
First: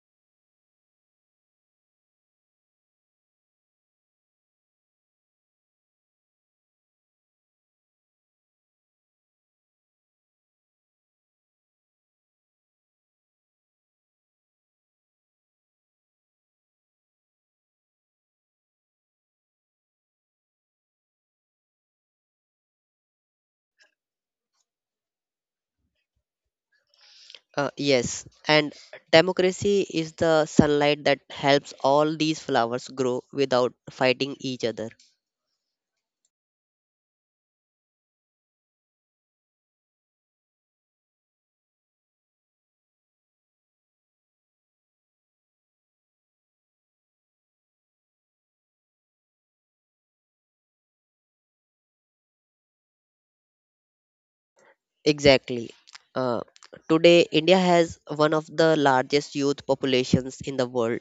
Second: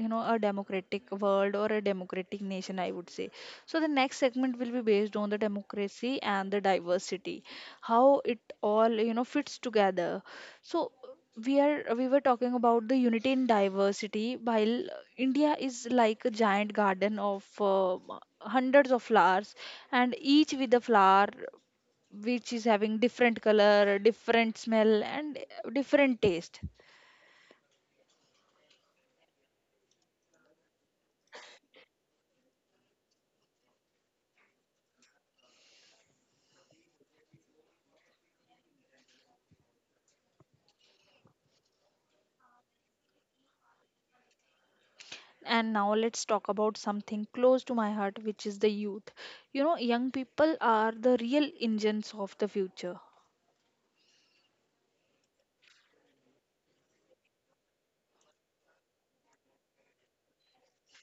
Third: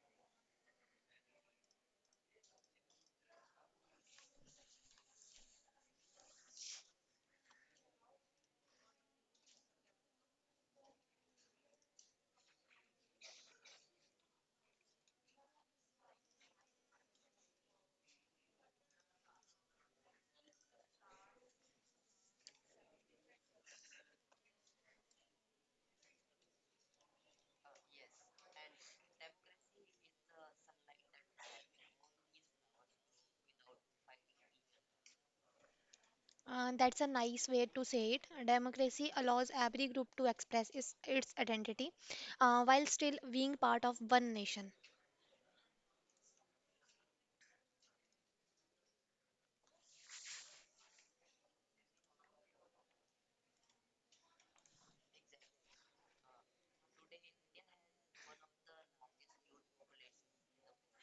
[SPEAKER 1] you know, a democratic world or a democratic nation, I would say. So the next segment will be based on the democracy and the diversity, how it all, you know, fits together. So we were talking about the unity in diversity. While India is like a giant garden of hundreds of flowers, and each with a flower which is having different color, different smell, and different taste.
[SPEAKER 3] Yes, and democracy is the sunlight that helps all these flowers grow without fighting each other.
[SPEAKER 2] That's a nice way to say it. Democracy allows every group to express its identity while still being part of one nation.
[SPEAKER 1] And now let's talk about something close to my heart, which is the youth. You know, young people are the real engines of the future.
[SPEAKER 3] Exactly. Uh, Today, India has one of the largest youth populations in the world.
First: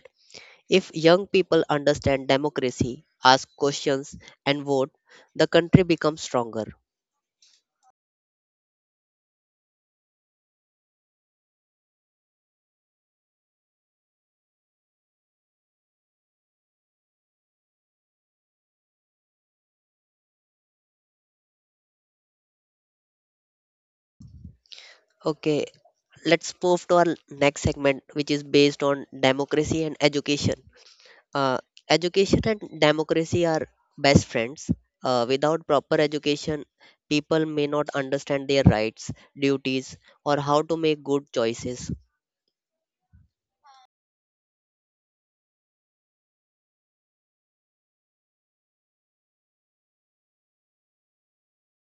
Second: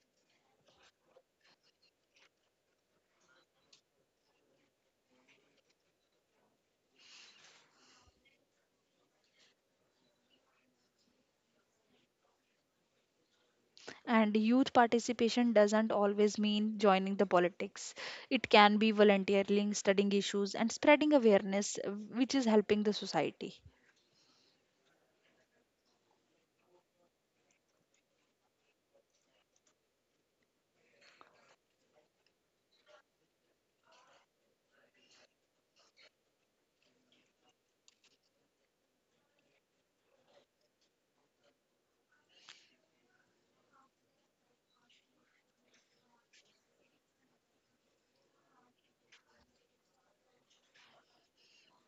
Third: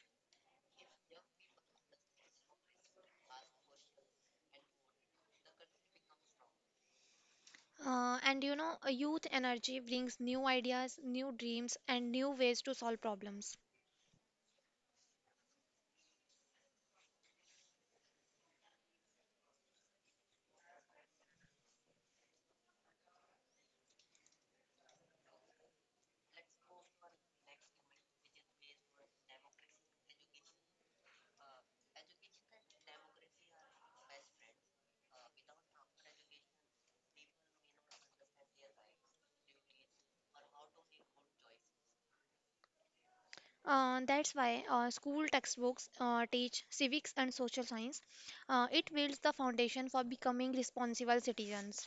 [SPEAKER 3] If young people understand democracy, ask questions, and vote, the country becomes stronger.
[SPEAKER 2] And you know, a youth energy brings new ideas, new dreams, and new ways to solve problems.
[SPEAKER 1] And youth participation doesn't always mean joining the politics. It can be volunteering, studying issues, and spreading awareness, which is helping the society.
[SPEAKER 3] Okay, let's move to our next segment, which is based on democracy and education. Uh, Education and democracy are best friends. Without proper education, people may not understand their rights, duties, or how to make good choices.
[SPEAKER 2] That's why school textbooks teach civics and social science. It builds the foundation for becoming responsible citizens.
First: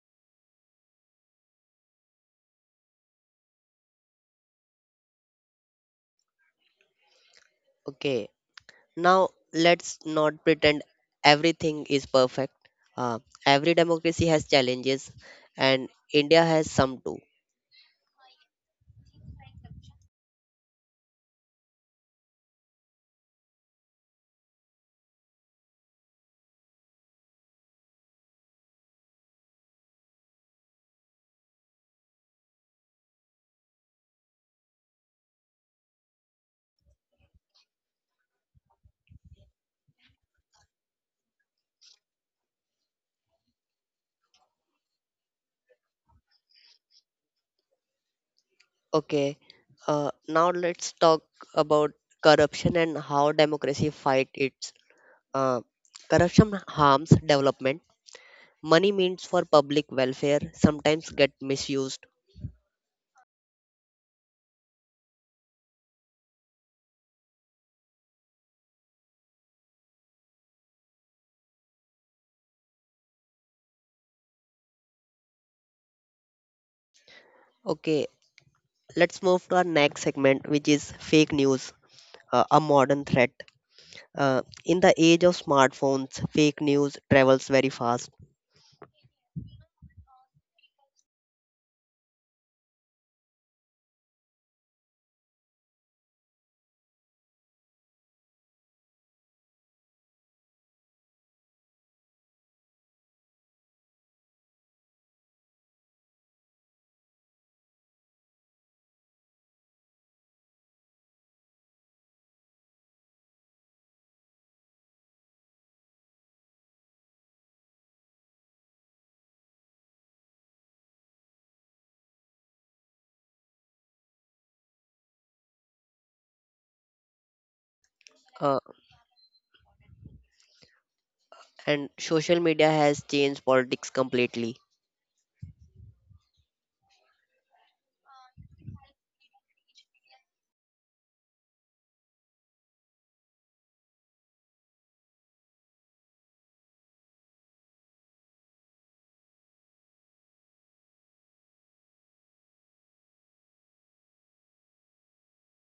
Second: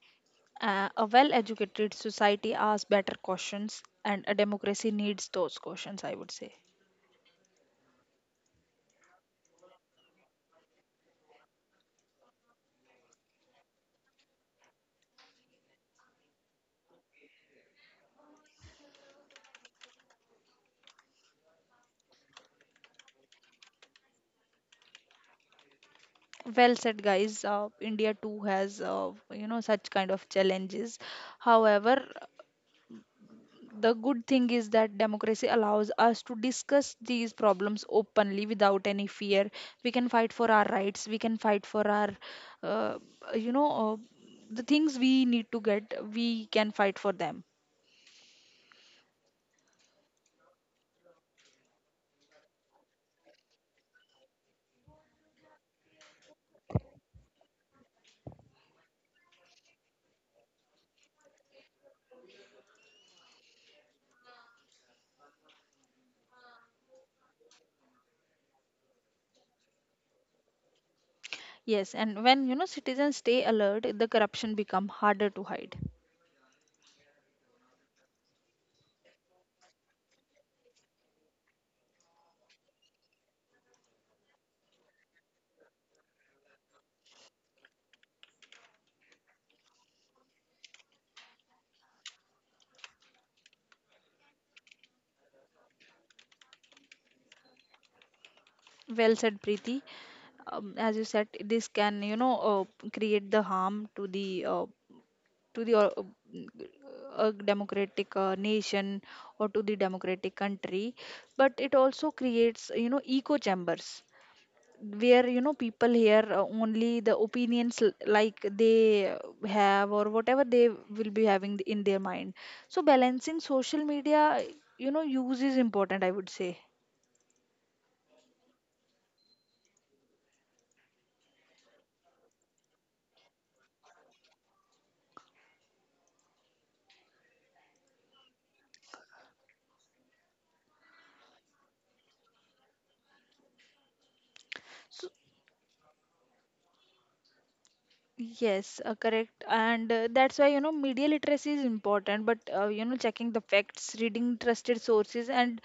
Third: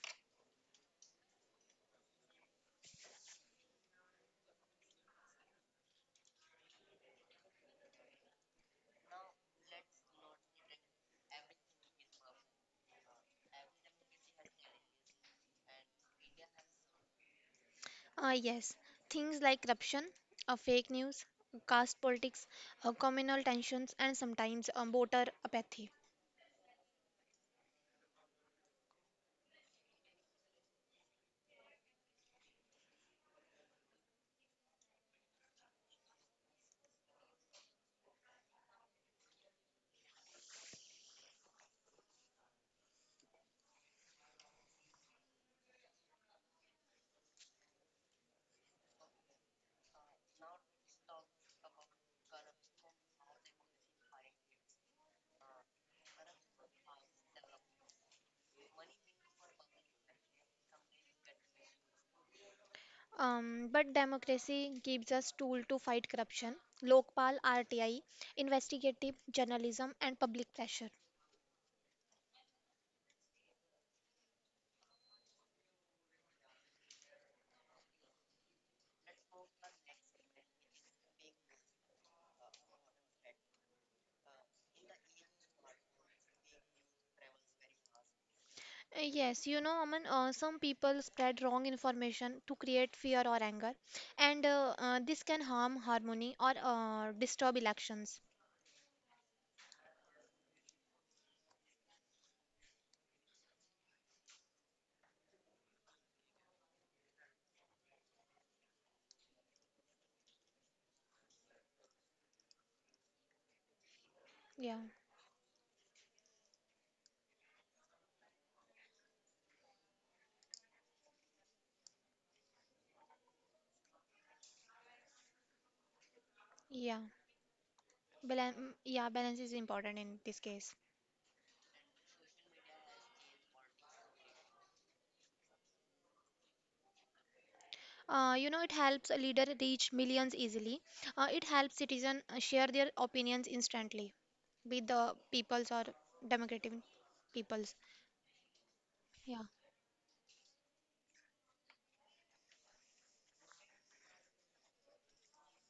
[SPEAKER 1] A well educated society asks better questions, and a democracy needs those questions, I would say.
[SPEAKER 3] Okay, now let's not pretend everything is perfect. Uh, every democracy has challenges, and India has some too.
[SPEAKER 2] Ah, yes, things like corruption, fake news, caste politics, communal tensions, and sometimes voter apathy.
[SPEAKER 1] Well said, guys. India too has, you know, such kind of challenges. However, the good thing is that democracy allows us to discuss these problems openly without any fear. We can fight for our rights, we can fight for our, uh, you know, the things we need to get, we can fight for them.
[SPEAKER 3] Okay, now let's talk about corruption and how democracy fight it. uh, Corruption harms development. Money means for public welfare sometimes get misused.
[SPEAKER 2] But democracy gives us tool to fight corruption. Lokpal, RTI, investigative journalism, and public pressure.
[SPEAKER 1] Yes, and when, you know, citizens stay alert, the corruption become harder to hide.
[SPEAKER 3] Okay, let's move to our next segment, which is fake news, a modern threat. In the age of smartphones, fake news travels very fast.
[SPEAKER 2] Yes, you know, Aman, some people spread wrong information to create fear or anger, and this can harm harmony or disturb elections.
[SPEAKER 1] Well said, Preeti. As you said, this can, you know, create the harm to the to the uh, a democratic nation or to the democratic country. But it also creates, you know, echo chambers
[SPEAKER 2] Yeah,
[SPEAKER 1] where, you know, people hear, only the opinions like they have, or whatever they will be having in their mind. So balancing social media, you know, use is important, I would say.
[SPEAKER 2] yeah,
[SPEAKER 3] uh,
[SPEAKER 2] Balance is important in this case.
[SPEAKER 3] and social media has changed politics completely.
[SPEAKER 2] You know, it helps a leader reach millions easily. It helps citizens share their opinions instantly with the peoples or democratic peoples.
[SPEAKER 1] Yes,
[SPEAKER 2] Yeah.
[SPEAKER 1] correct. And that's why, you know, media literacy is important, but, you know, checking the facts, reading trusted sources, and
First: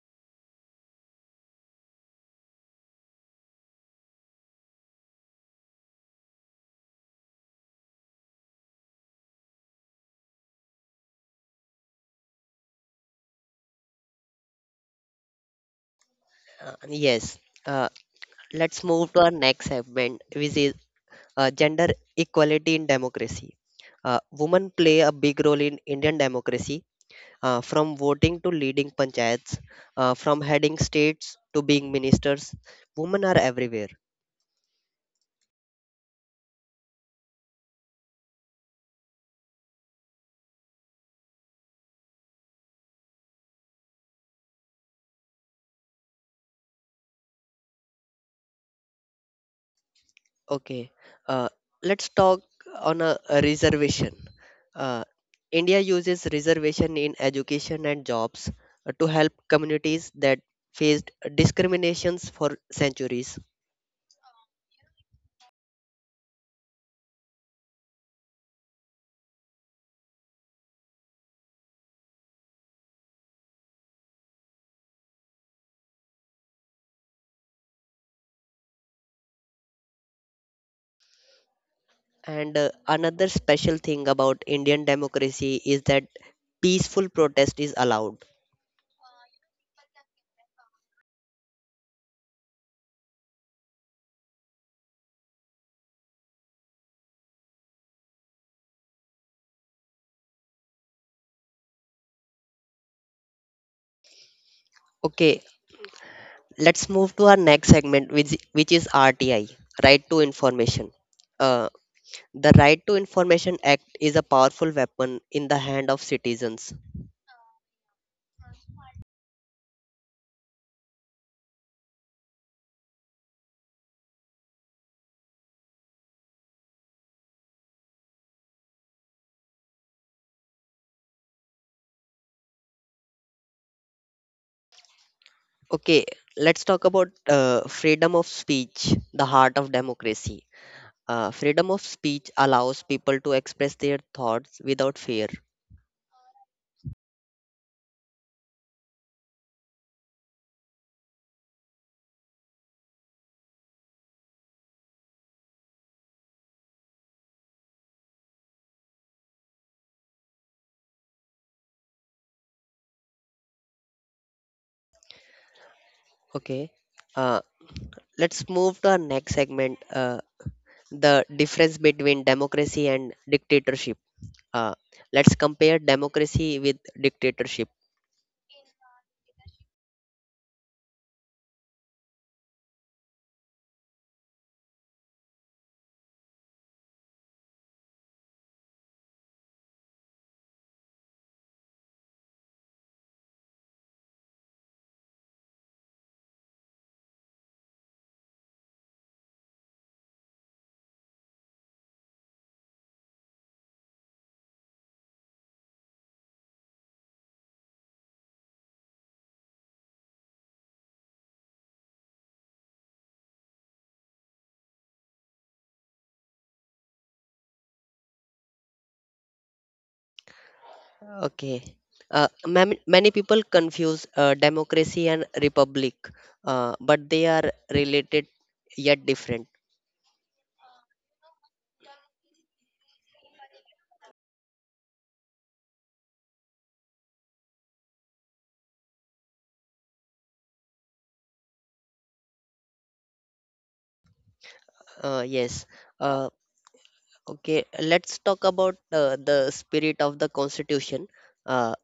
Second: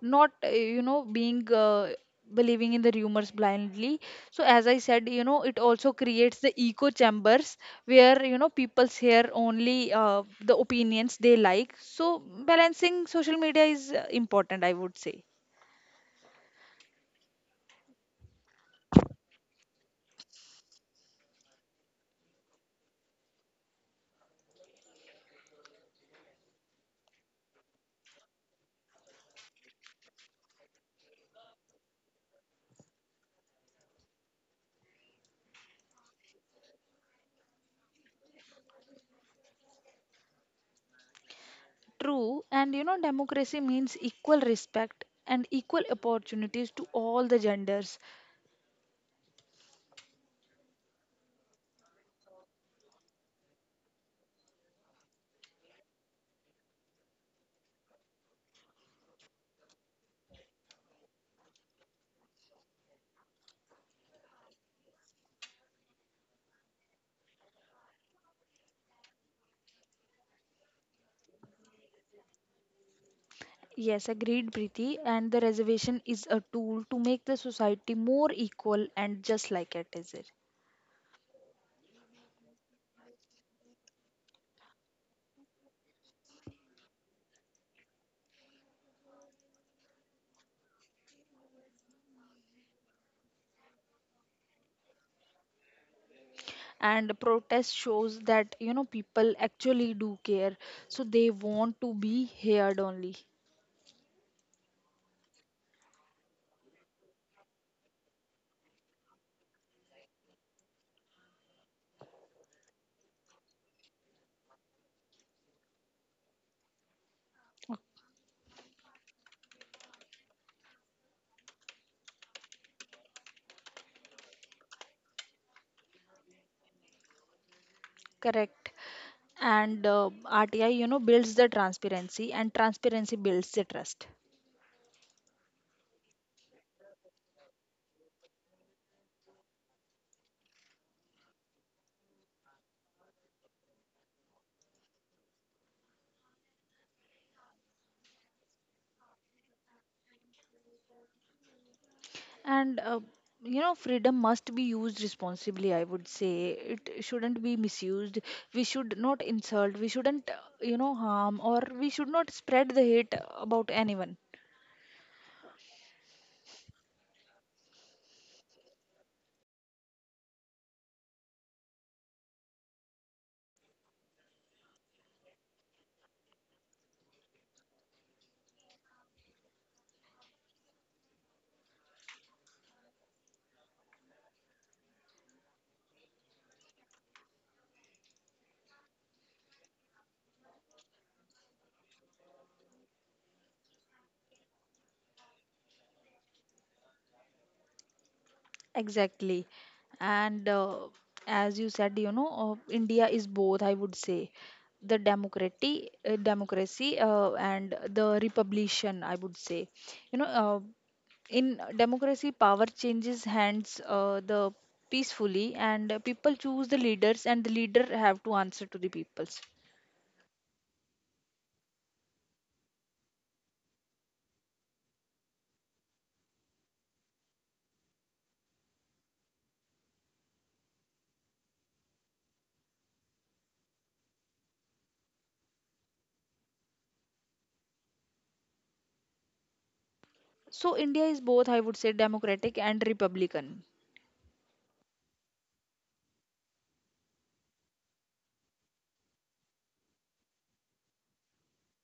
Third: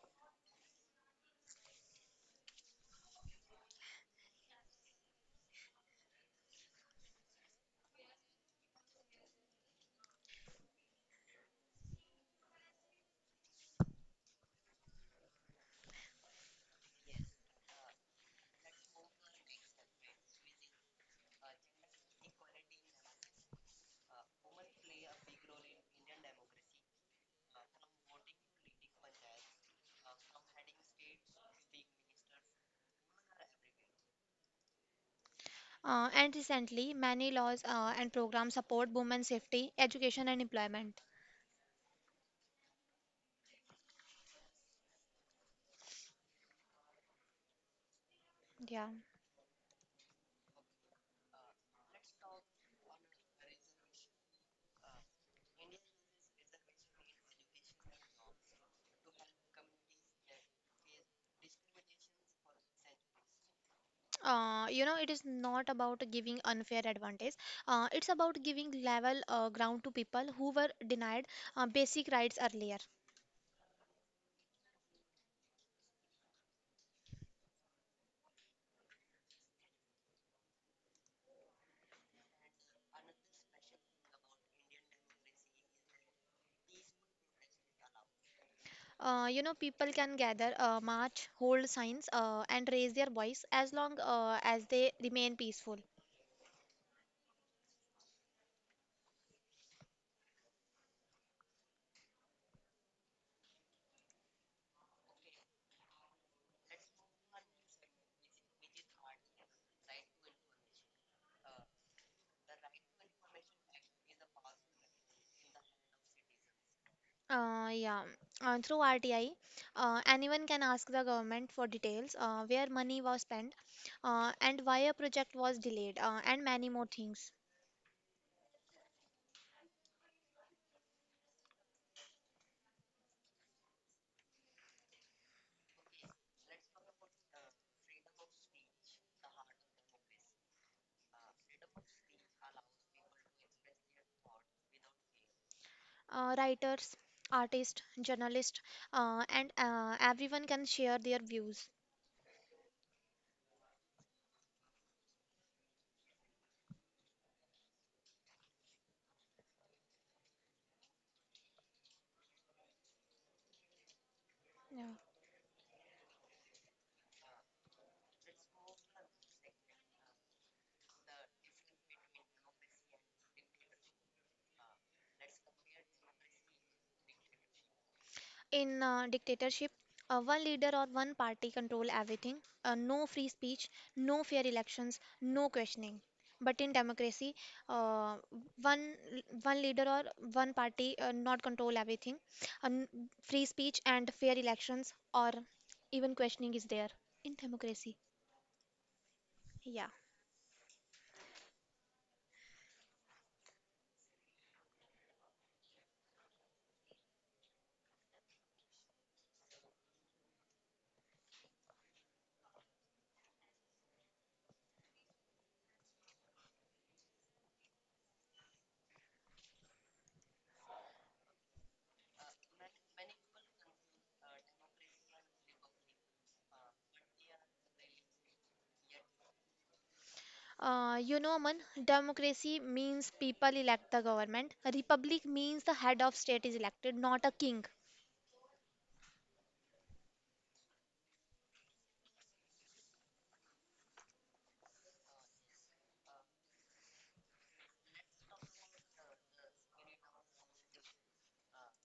[SPEAKER 1] not, you know, being believing in the rumors blindly. So, as I said, you know, it also creates the echo chambers where, you know, people share only the opinions they like. So, balancing social media is important, I would say.
[SPEAKER 3] Yes. uh, let's move to our next segment, which is gender equality in democracy. Women play a big role in Indian democracy, from voting to leading panchayats, from heading states to being ministers. Women are everywhere.
[SPEAKER 2] And recently, many laws and programs support women's safety, education, and employment.
[SPEAKER 1] True, and you know, democracy means equal respect and equal opportunities to all the genders.
[SPEAKER 2] Yeah.
[SPEAKER 3] Okay, uh, let's talk on a reservation. Uh, India uses reservation in education and jobs to help communities that faced discriminations for centuries.
[SPEAKER 2] You know, it is not about giving unfair advantage. It's about giving level ground to people who were denied basic rights earlier.
[SPEAKER 1] Yes, agreed, Preeti. And the reservation is a tool to make the society more equal and just like it is. It.
[SPEAKER 3] And another special thing about Indian democracy is that peaceful protest is allowed.
[SPEAKER 2] You know, people can gather, march, hold signs, and raise their voice as long as they remain peaceful.
[SPEAKER 1] And protest shows that, you know, people actually do care. So they want to be heard only.
[SPEAKER 3] Okay, let's move to our next segment, which is RTI, right to information. uh, the right to information act is a powerful weapon in the hand of citizens.
[SPEAKER 1] Oh.
[SPEAKER 2] Yeah, through RTI, anyone can ask the government for details, where money was spent, and why a project was delayed, and many more things.
[SPEAKER 1] Correct. And RTI, you know, builds the transparency, and transparency builds the trust.
[SPEAKER 3] Okay, let's talk about freedom of speech, the heart of democracy. Freedom of speech allows people to express their thoughts without fear.
[SPEAKER 2] Writers, artists, journalists, and everyone can share their views.
[SPEAKER 1] And you know, freedom must be used responsibly, I would say. It shouldn't be misused. We should not insult, we shouldn't, you know, harm, or we should not spread the hate about anyone.
[SPEAKER 2] Yeah.
[SPEAKER 3] Okay, uh, let's move to our next segment, the difference between democracy and dictatorship. Uh, let's compare democracy with dictatorship.
[SPEAKER 2] In dictatorship, one leader or one party control everything. No free speech, no fair elections, no questioning. But in democracy, uh, one one leader or one party not control everything. Um, Free speech and fair elections or even questioning is there in democracy.
[SPEAKER 1] Exactly.
[SPEAKER 2] Yeah.
[SPEAKER 1] And as you said, you know, India is both, I would say. The democracy, and the republication, I would say. You know, in democracy power changes hands the peacefully, and people choose the leaders, and the leader have to answer to the peoples.
[SPEAKER 3] Okay. Many people confuse democracy and republic, but they are related yet different.
[SPEAKER 2] You know, man, democracy means people elect the government. Republic means the head of state is elected, not a king.
[SPEAKER 1] So India is both, I would say, democratic and republican.
[SPEAKER 3] Yes. Uh, Okay, let's talk about the spirit of the Constitution. Uh,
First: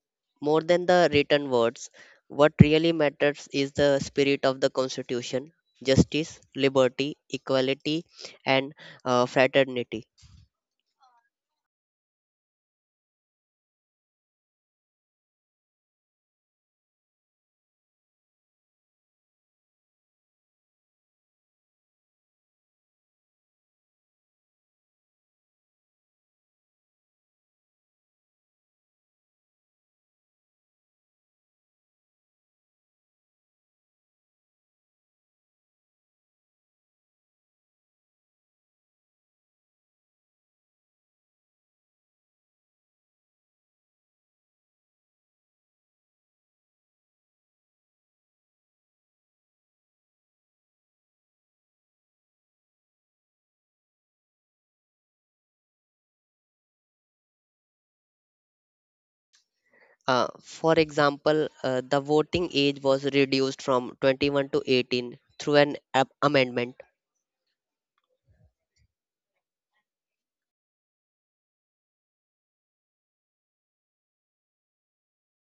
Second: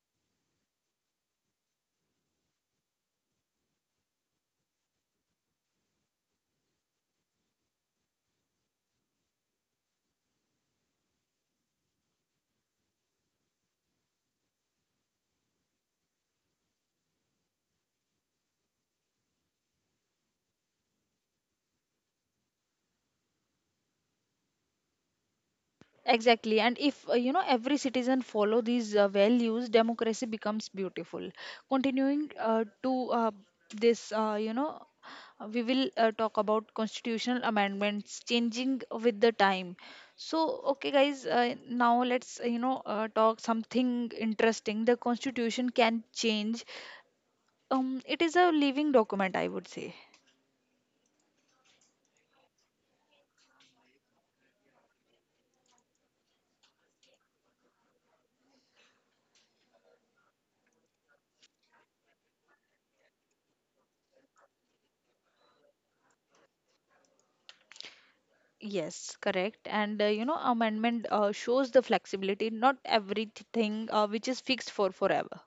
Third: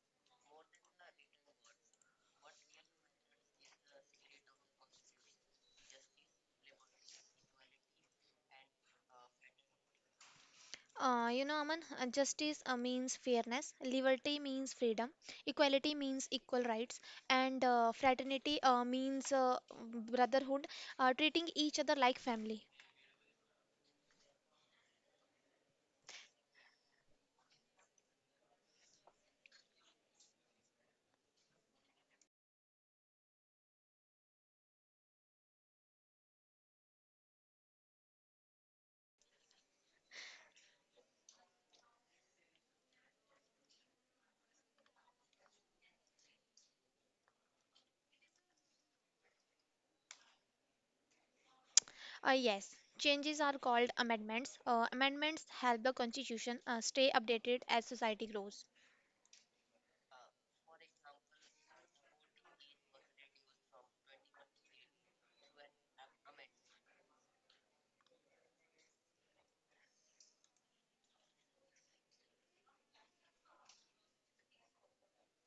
[SPEAKER 3] More than the written words, what really matters is the spirit of the Constitution: justice, liberty, equality, and fraternity.
[SPEAKER 2] You know, Aman, justice means fairness, liberty means freedom, equality means equal rights, and fraternity means brotherhood, treating each other like family.
[SPEAKER 1] Exactly. And if, you know, every citizen follow these values, democracy becomes beautiful. Continuing to this, we will talk about constitutional amendments changing with the time. So, okay, guys, now let's, talk something interesting. The constitution can change. It is a living document, I would say.
[SPEAKER 2] Yes, changes are called amendments. Amendments help the constitution stay updated as society grows.
[SPEAKER 3] For example, the voting age was reduced from 21 to 18 through an amendment.
[SPEAKER 1] Yes, correct. And you know, amendment shows the flexibility, not everything which is fixed for forever.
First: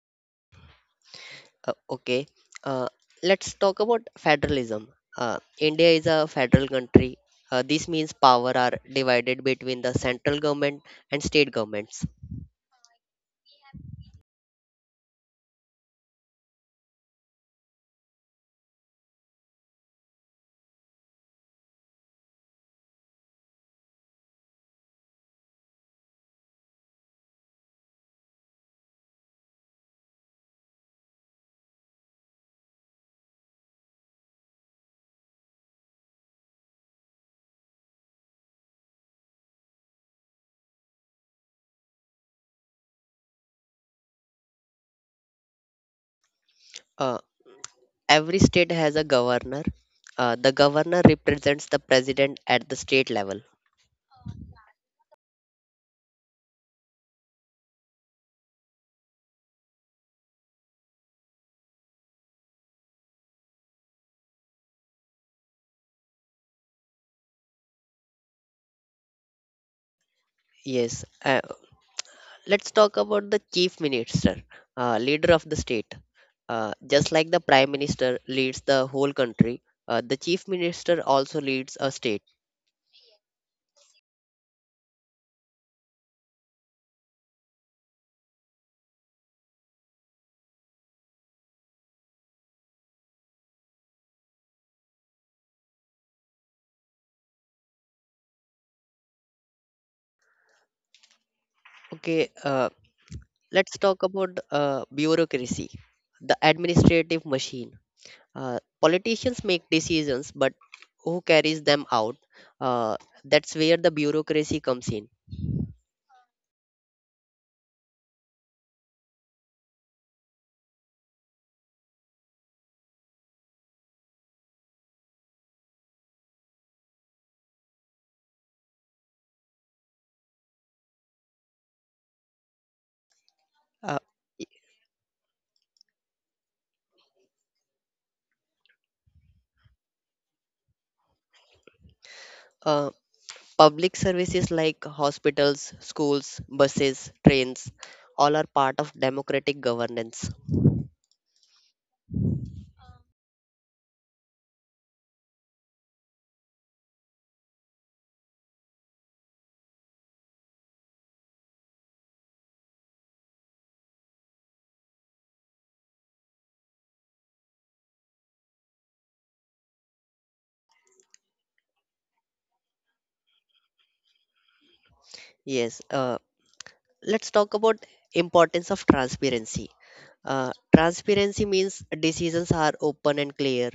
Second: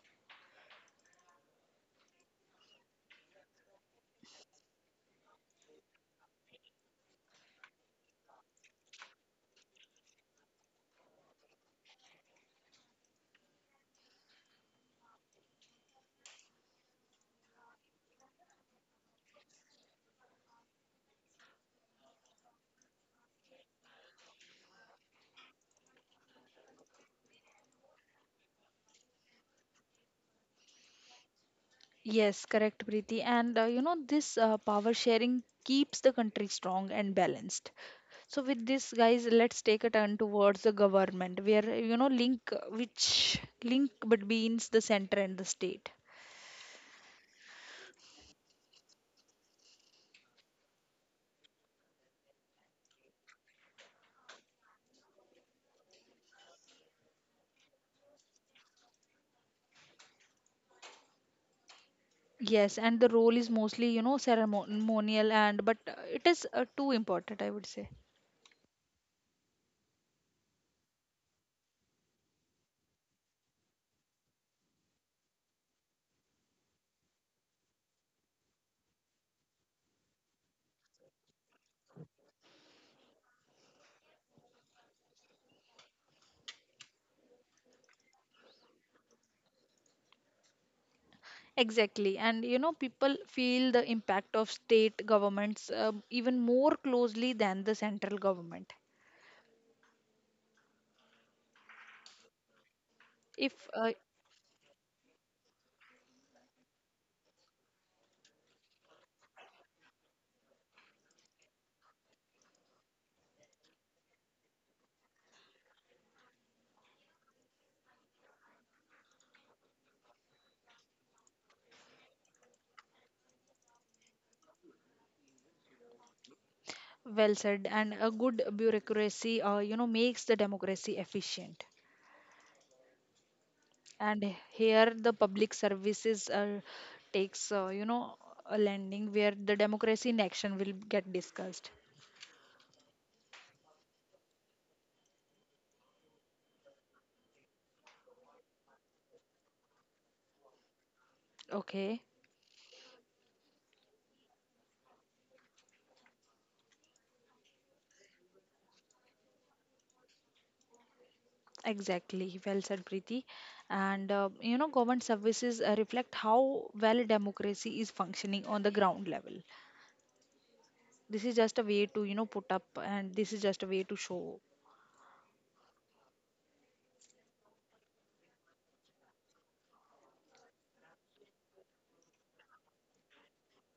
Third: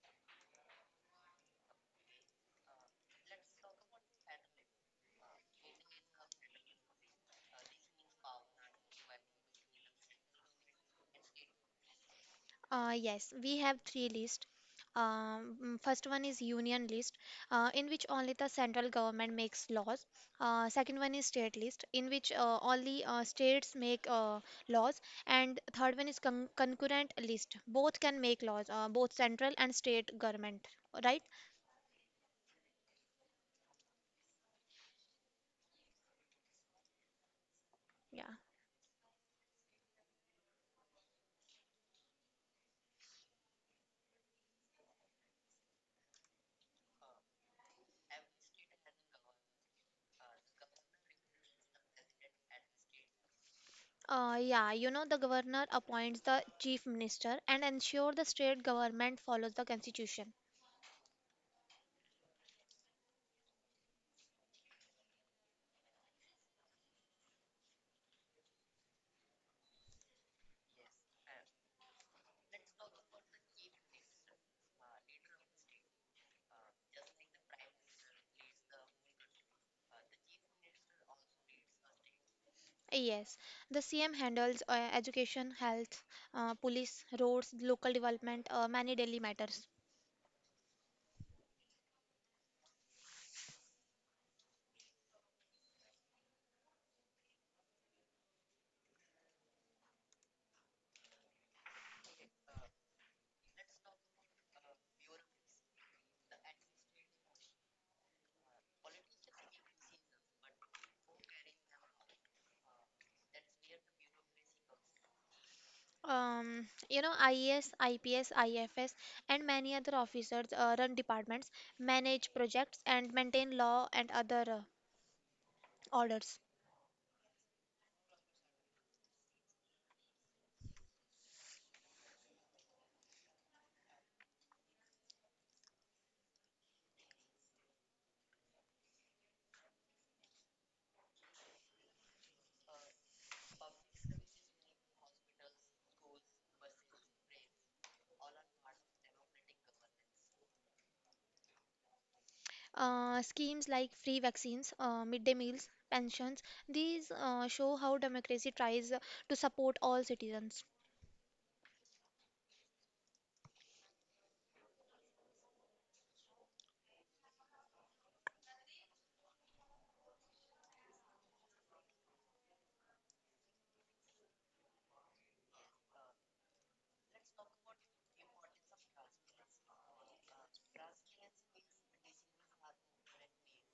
[SPEAKER 3] Okay. Uh, let's talk about federalism. India is a federal country. This means power are divided between the central government and state governments.
[SPEAKER 2] Yes, we have three lists. First one is union list, in which only the central government makes laws. Second one is state list, in which only states make laws. And third one is concurrent list. Both can make laws, both central and state government, right?
[SPEAKER 1] Yes, correct, Preeti. And you know, this power sharing keeps the country strong and balanced.
[SPEAKER 2] Yeah.
[SPEAKER 1] So, with this, guys, let's take a turn towards the government, where, you know, link between the center and the state.
[SPEAKER 3] Uh, every state has a governor. The governor represents the president at the state level.
[SPEAKER 2] Yeah, you know, the governor appoints the chief minister and ensure the state government follows the constitution.
[SPEAKER 1] Yes, and the role is mostly, you know, ceremonial, and but it is too important, I would say.
[SPEAKER 3] Yes. Let's talk about the chief minister, leader of the state. Just like the prime minister leads the whole country, the chief minister also leads a state.
[SPEAKER 2] Yes, the CM handles education, health, police, roads, local development, many daily matters.
[SPEAKER 1] Exactly. And you know, people feel the impact of state governments even more closely than the central government.
[SPEAKER 3] Okay, uh,
[SPEAKER 1] If
[SPEAKER 3] Let's talk about bureaucracy, the administrative machine. Politicians make decisions, but who carries them out? Uh, that's where the bureaucracy comes in.
[SPEAKER 2] You know, IES, IPS, IFS, and many other officers run departments, manage projects, and maintain law and other orders.
[SPEAKER 1] well said, and a good bureaucracy, you know, makes the democracy efficient.
[SPEAKER 3] Uh,
[SPEAKER 1] And here, the public services takes, you know, a landing where the democracy in action will get discussed.
[SPEAKER 3] uh, Public services like hospitals, schools, buses, trains, all are part of democratic governance.
[SPEAKER 1] Okay.
[SPEAKER 2] Schemes like free vaccines, midday meals, pensions, these show how democracy tries to support all citizens.
[SPEAKER 1] Exactly, well said, Preeti. And you know, government services reflect how well democracy is functioning on the ground level. This is just a way to, you know, put up, and this is just a way to show.
[SPEAKER 3] Yes, let's talk about importance of transparency. Transparency means decisions are open and clear.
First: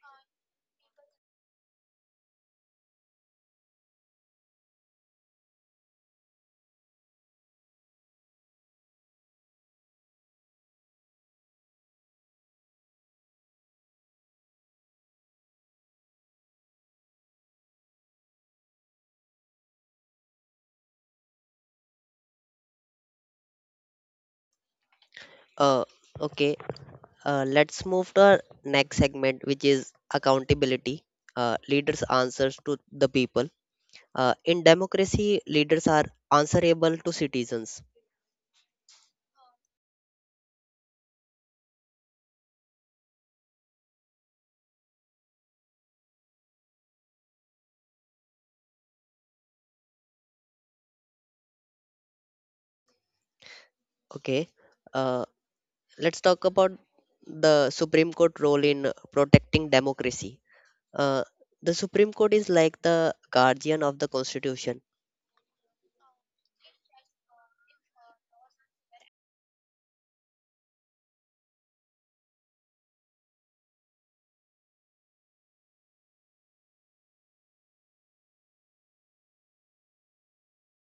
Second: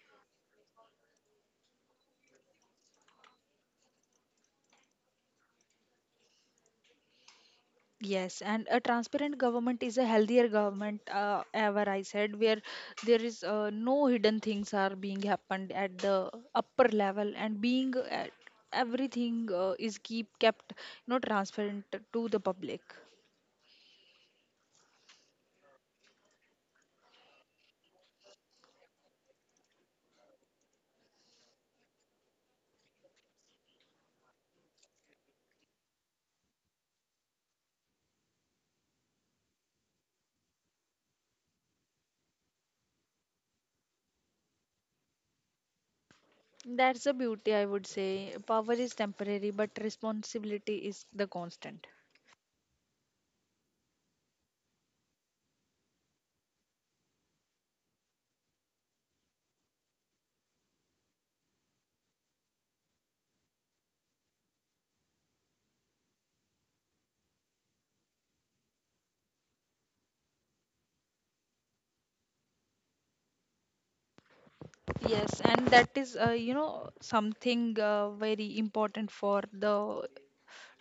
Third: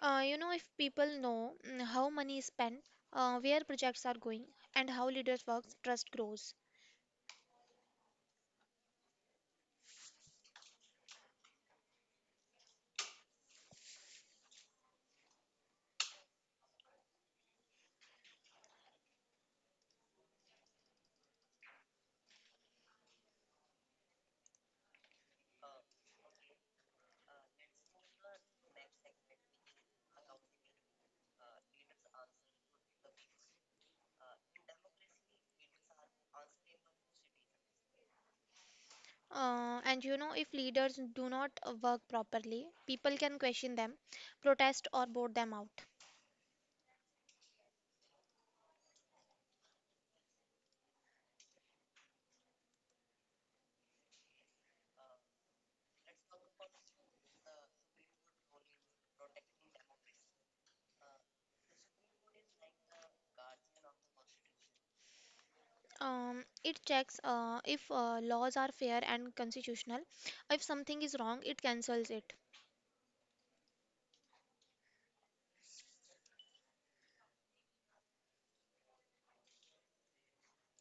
[SPEAKER 2] You know, if people know how money is spent, where projects are going, and how leaders work, trust grows.
[SPEAKER 1] Yes, and a transparent government is a healthier government, ever I said, where there is no hidden things are being happened at the upper level, and being at everything is keep kept, you know, transparent to the public.
[SPEAKER 3] Uh, okay. Let's move to our next segment, which is accountability. Leaders' answers to the people. In democracy, leaders are answerable to citizens.
[SPEAKER 2] And you know, if leaders do not work properly, people can question them, protest, or vote them out.
[SPEAKER 1] That's the beauty, I would say. Power is temporary, but responsibility is the constant.
[SPEAKER 3] Okay. Uh, let's talk about the Supreme Court role in protecting democracy. Uh, the Supreme Court is like the guardian of the Constitution.
[SPEAKER 2] It checks if laws are fair and constitutional. If something is wrong, it cancels it.
[SPEAKER 1] Yes, and that is, you know, something very important for the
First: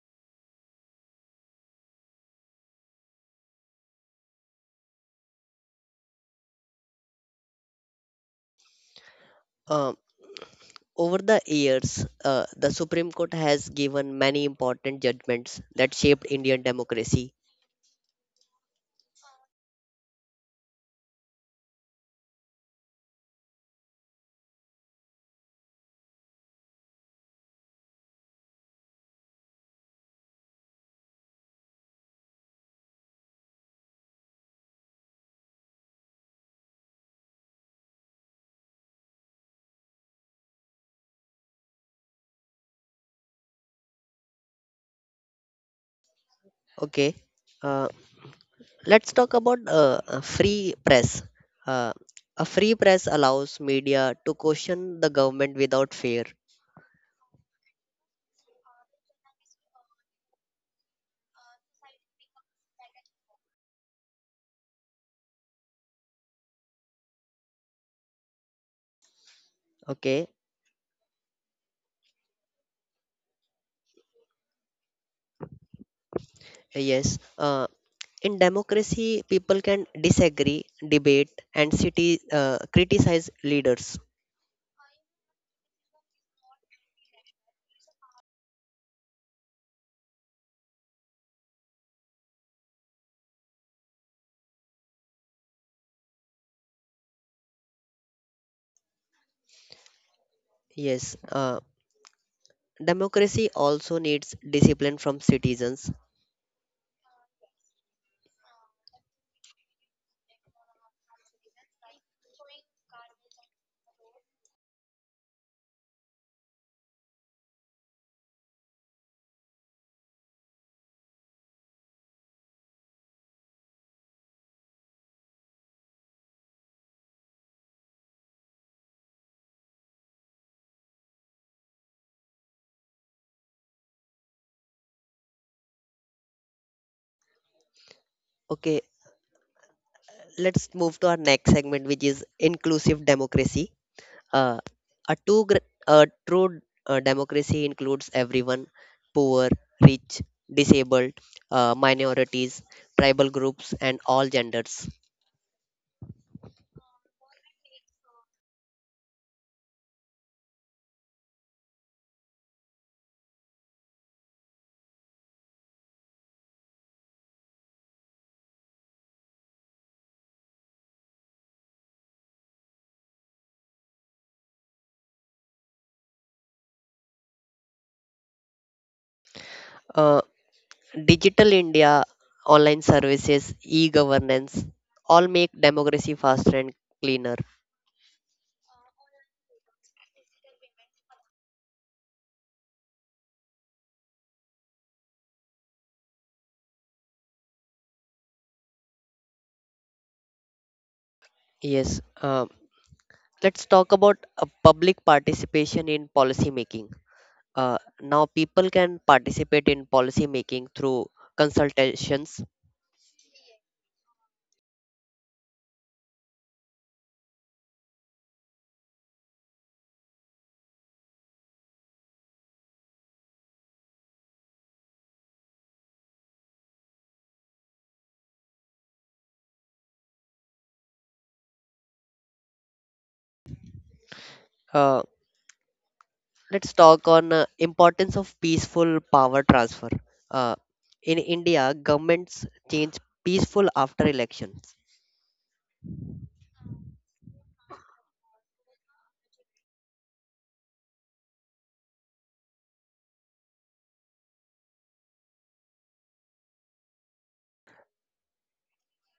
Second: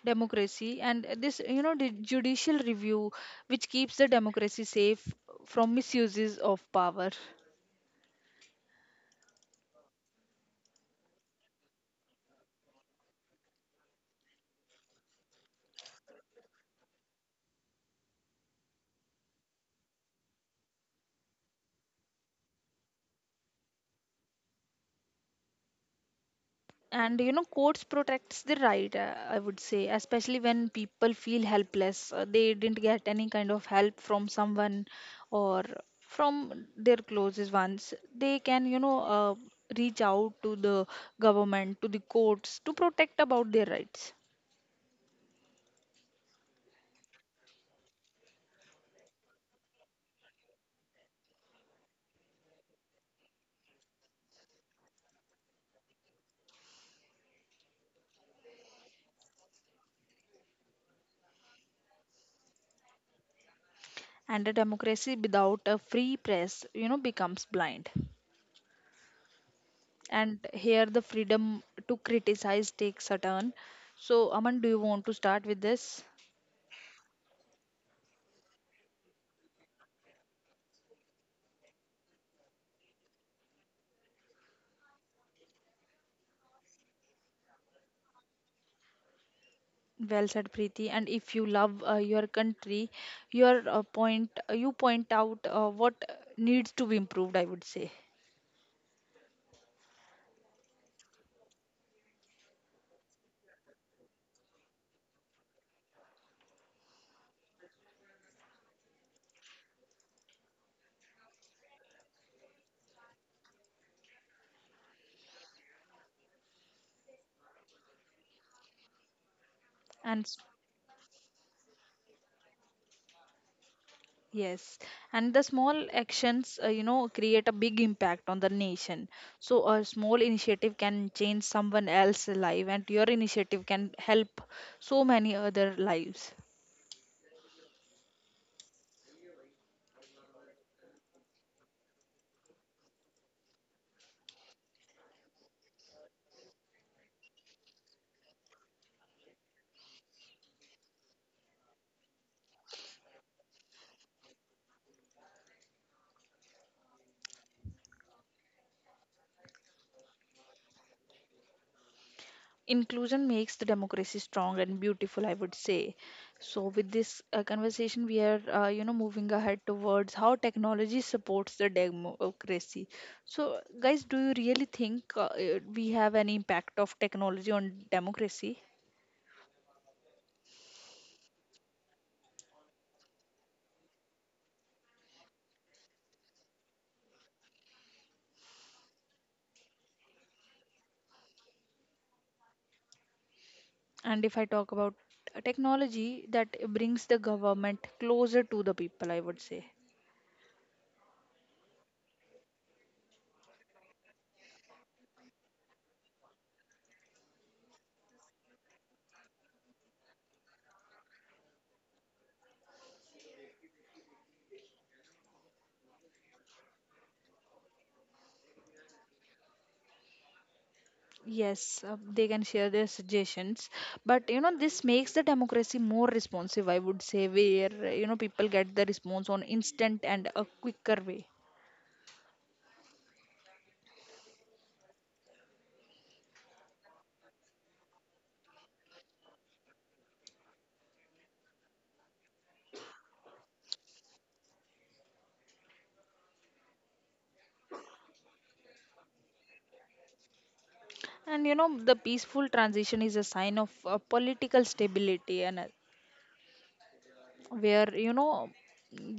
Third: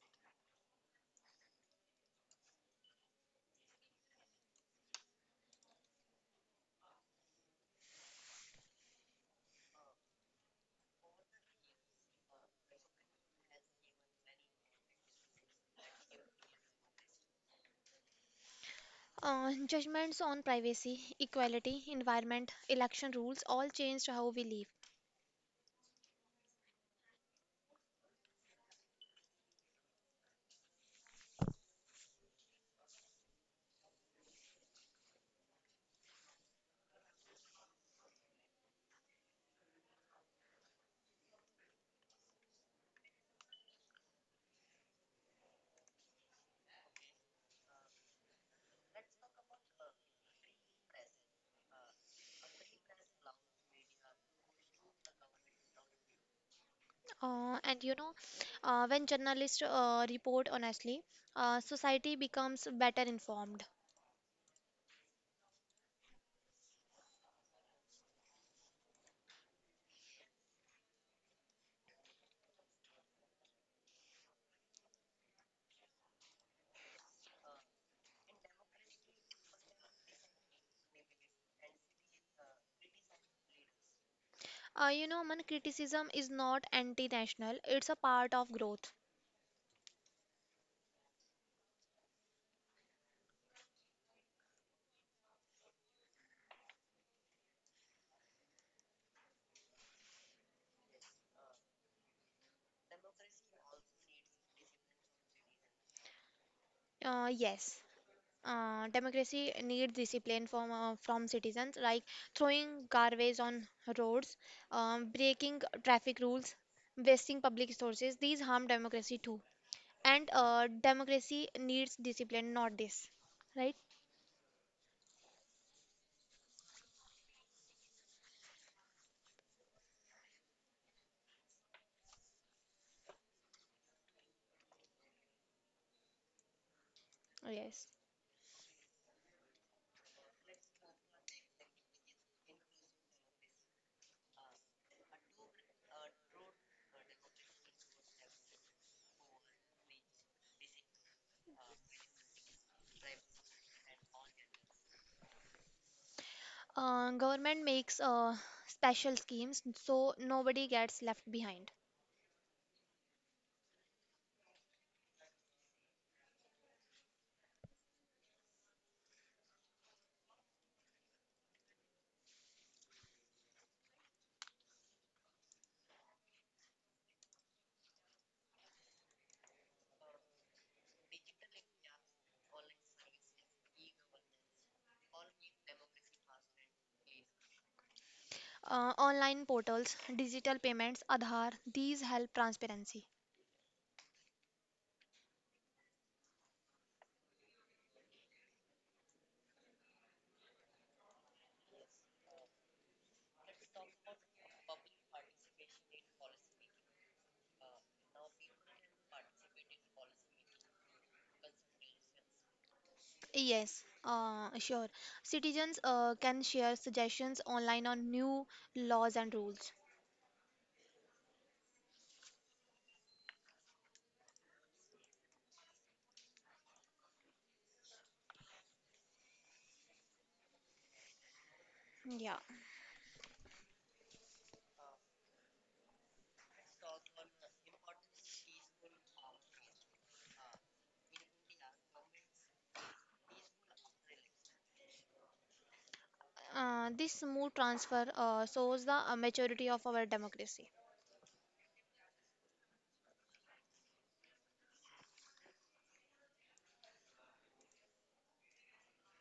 [SPEAKER 1] democracy. And this, you know, the judicial review, which keeps the democracy safe from misuses of power.
[SPEAKER 3] Um, Over the years, the Supreme Court has given many important judgments that shaped Indian democracy.
[SPEAKER 2] Judgments on privacy, equality, environment, election rules all changed how we live.
[SPEAKER 1] And you know, courts protects the right, I would say, especially when people feel helpless, they didn't get any kind of help from someone or from their closest ones. They can, you know, reach out to the government, to the courts, to protect about their rights.
[SPEAKER 3] Okay. Uh, Let's talk about a free press. Uh, a free press allows media to question the government without fear.
[SPEAKER 2] And you know, when journalists report honestly, society becomes better informed.
[SPEAKER 1] And a democracy without a free press, you know, becomes blind.
[SPEAKER 3] Okay,
[SPEAKER 1] And here the freedom to criticize takes a turn. So, Aman, do you want to start with this?
[SPEAKER 3] yes. In democracy, people can disagree, debate, and criticize leaders.
[SPEAKER 2] You know, man, criticism is not anti-national; it's a part of growth.
[SPEAKER 1] Well said, Preeti. And if you love your country, your point, you point out what needs to be improved, I would say.
[SPEAKER 3] Yes. Democracy also needs discipline from citizens.
[SPEAKER 2] Yes, democracy needs discipline from citizens, like throwing garbage on roads, breaking traffic rules, wasting public resources. These harm democracy too,
[SPEAKER 1] and
[SPEAKER 2] and
[SPEAKER 1] s-
[SPEAKER 2] democracy needs discipline, not this.
[SPEAKER 1] yes, and the small actions, you know, create a big impact on the nation. So a small initiative can change someone else's life, and your initiative can help so many other lives.
[SPEAKER 2] Yes.
[SPEAKER 3] Okay, let's move to our next segment, which is inclusive democracy. Uh, a true democracy includes everyone: poor, rich, disabled, minorities, tribal groups, and all genders.
[SPEAKER 2] Government makes special schemes so nobody gets left behind.
[SPEAKER 1] Inclusion makes the democracy strong and beautiful, I would say. So with this conversation, we are, you know, moving ahead towards how technology supports the democracy. So guys, do you really think we have any impact of technology on democracy?
[SPEAKER 3] Uh, Digital India, online services, e governance all make democracy faster and cleaner.
[SPEAKER 2] Online portals, digital payments, Aadhaar, these help transparency.
[SPEAKER 1] And if I talk about, technology that brings the government closer to the people, I would say.
[SPEAKER 3] Yes. Let's talk about public participation in policy making. Now people can participate in policy making through consultations,
[SPEAKER 2] Yes, sure. Citizens can share suggestions online on new laws and rules.
[SPEAKER 1] Yes, they can share their suggestions, but you know, this makes the democracy more responsive, I would say, where you know, people get the response on instant and a quicker way.
[SPEAKER 2] Yeah.
[SPEAKER 3] uh, let's talk on importance of peaceful power transfer. Uh, in India, governments change peaceful after elections.
[SPEAKER 2] This smooth transfer shows the maturity of our democracy.
[SPEAKER 1] And you know, the peaceful transition is a sign of political stability, and where, you know,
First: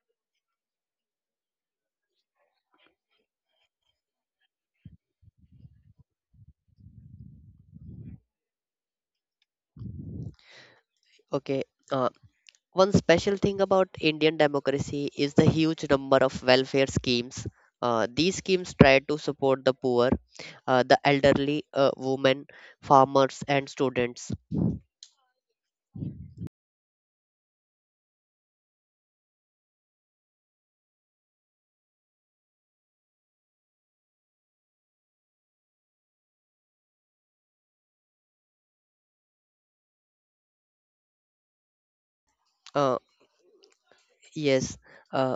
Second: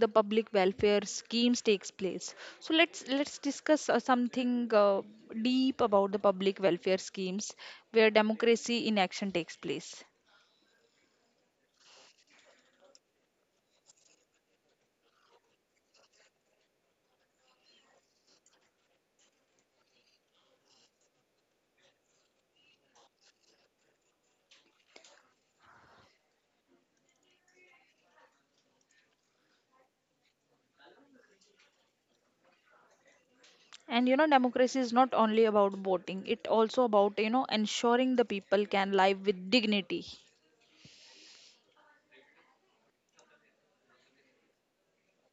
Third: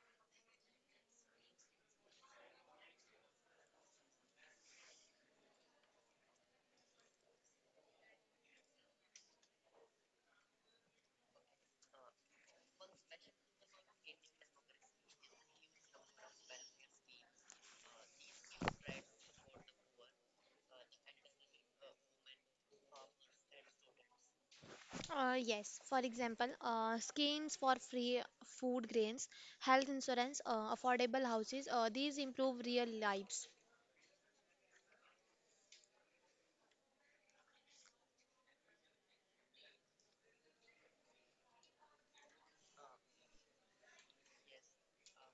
[SPEAKER 1] the public welfare schemes takes place. So let's discuss something deep about the public welfare schemes where democracy in action takes place.
[SPEAKER 3] Okay. Uh, One special thing about Indian democracy is the huge number of welfare schemes. These schemes try to support the poor, the elderly, women, farmers, and students.
[SPEAKER 2] Yes, for example, schemes for free food grains, health insurance, affordable houses, these improve real lives.
[SPEAKER 1] And you know, democracy is not only about voting, it also about, you know, ensuring the people can live with dignity.
[SPEAKER 3] Uh, yes. uh,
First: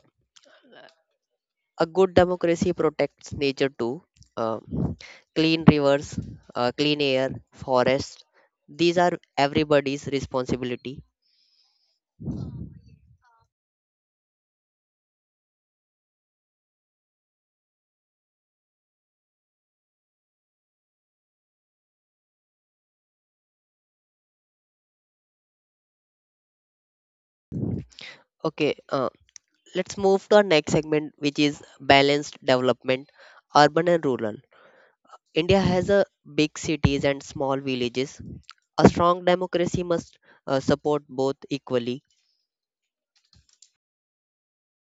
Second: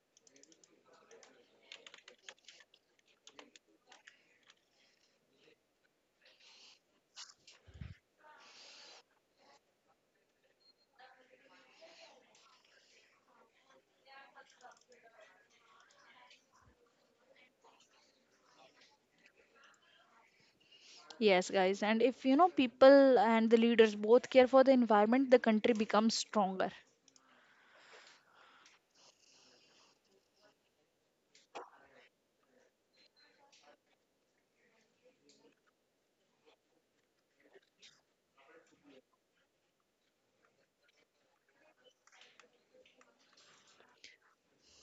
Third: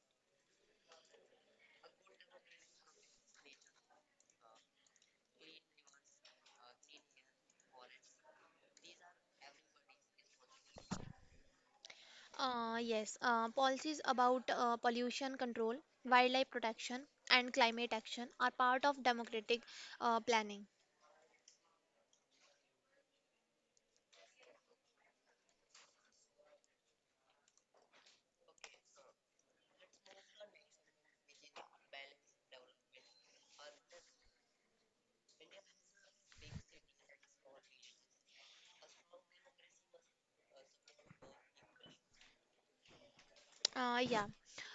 [SPEAKER 3] a good democracy protects nature too. Uh, Clean rivers, clean air, forests. These are everybody's responsibility.
[SPEAKER 2] Yes, policies about pollution control, wildlife protection, and climate action are part of democratic planning.
[SPEAKER 1] Yes, guys. And if, you know, people and the leaders both care for the environment, the country becomes stronger.
[SPEAKER 3] Okay, let's move to our next segment, which is balanced development, urban and rural. India has a big cities and small villages. A strong democracy must support both equally.
[SPEAKER 2] Yeah,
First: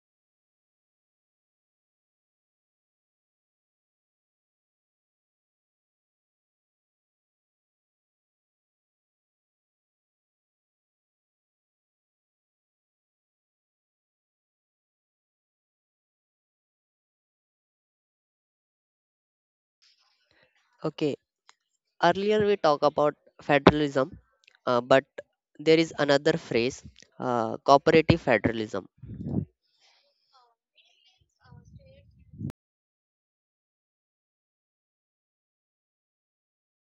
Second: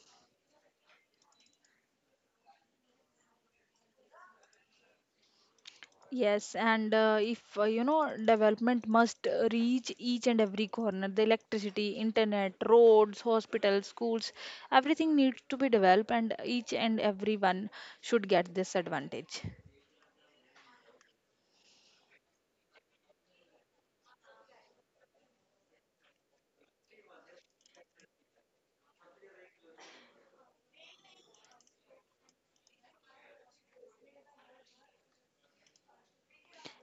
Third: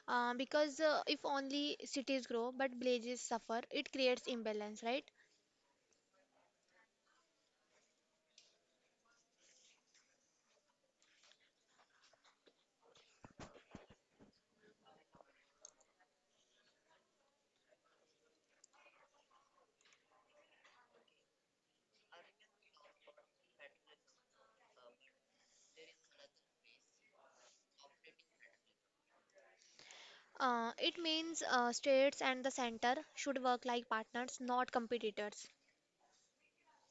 [SPEAKER 2] because if only cities grow but villages suffer, it creates imbalance, right?
[SPEAKER 1] Yes, and if, you know, development must reach each and every corner, the electricity, internet, roads, hospitals, schools, everything needs to be developed, and each and everyone should get this advantage.
[SPEAKER 3] Okay, earlier we talked about federalism, but there is another phrase, cooperative federalism.
[SPEAKER 2] It means states and the center should work like partners, not competitors.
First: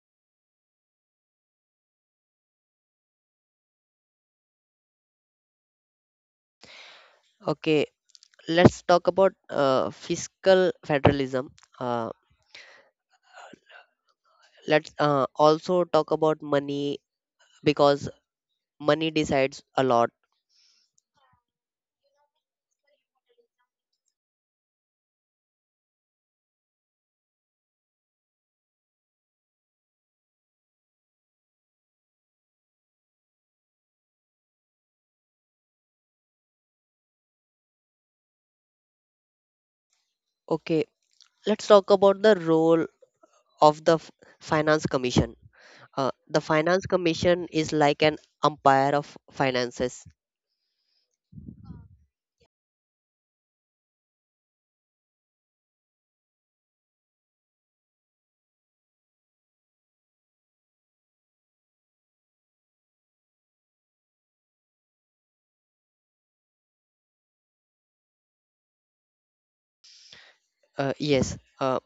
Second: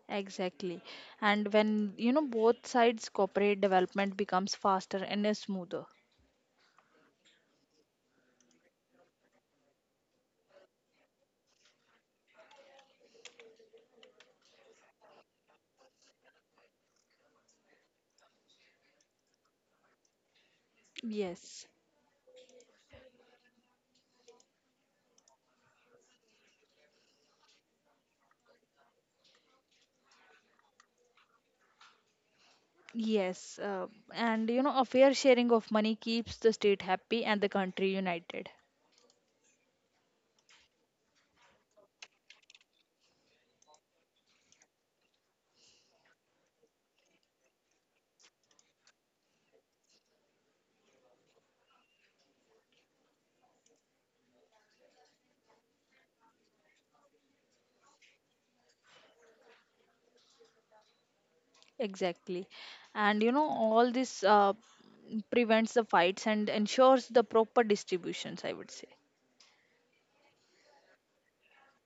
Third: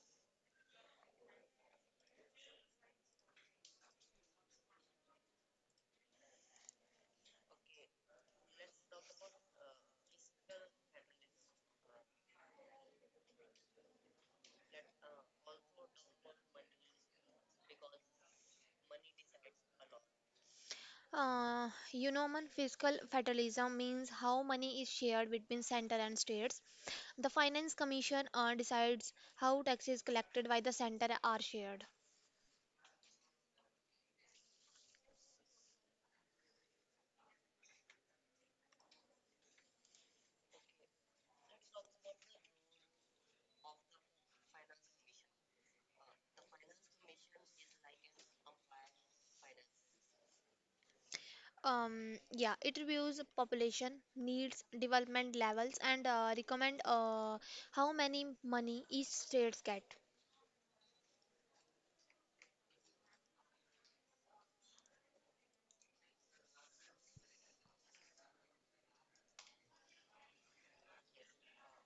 [SPEAKER 1] Exactly. And when, you know, both sides cooperate, development becomes faster and smoother.
[SPEAKER 3] Okay, let's talk about fiscal federalism. Uh, let's also talk about money because money decides a lot.
[SPEAKER 1] Yes.
[SPEAKER 2] Man, fiscal fatalism means how money is shared between center and states. The Finance Commission decides how taxes collected by the center are shared.
[SPEAKER 1] Yes. And, you know, a fair sharing of money keeps the state happy and the country united.
[SPEAKER 3] Okay, let's talk about the role of the Finance Commission. The Finance Commission is like an umpire of finances.
[SPEAKER 2] Yeah, it reviews population needs, development levels, and recommend how many money each states get.
[SPEAKER 1] Exactly. And, you know, all this prevents the fights and ensures the proper distributions, I would say.
[SPEAKER 3] Uh, yes, uh,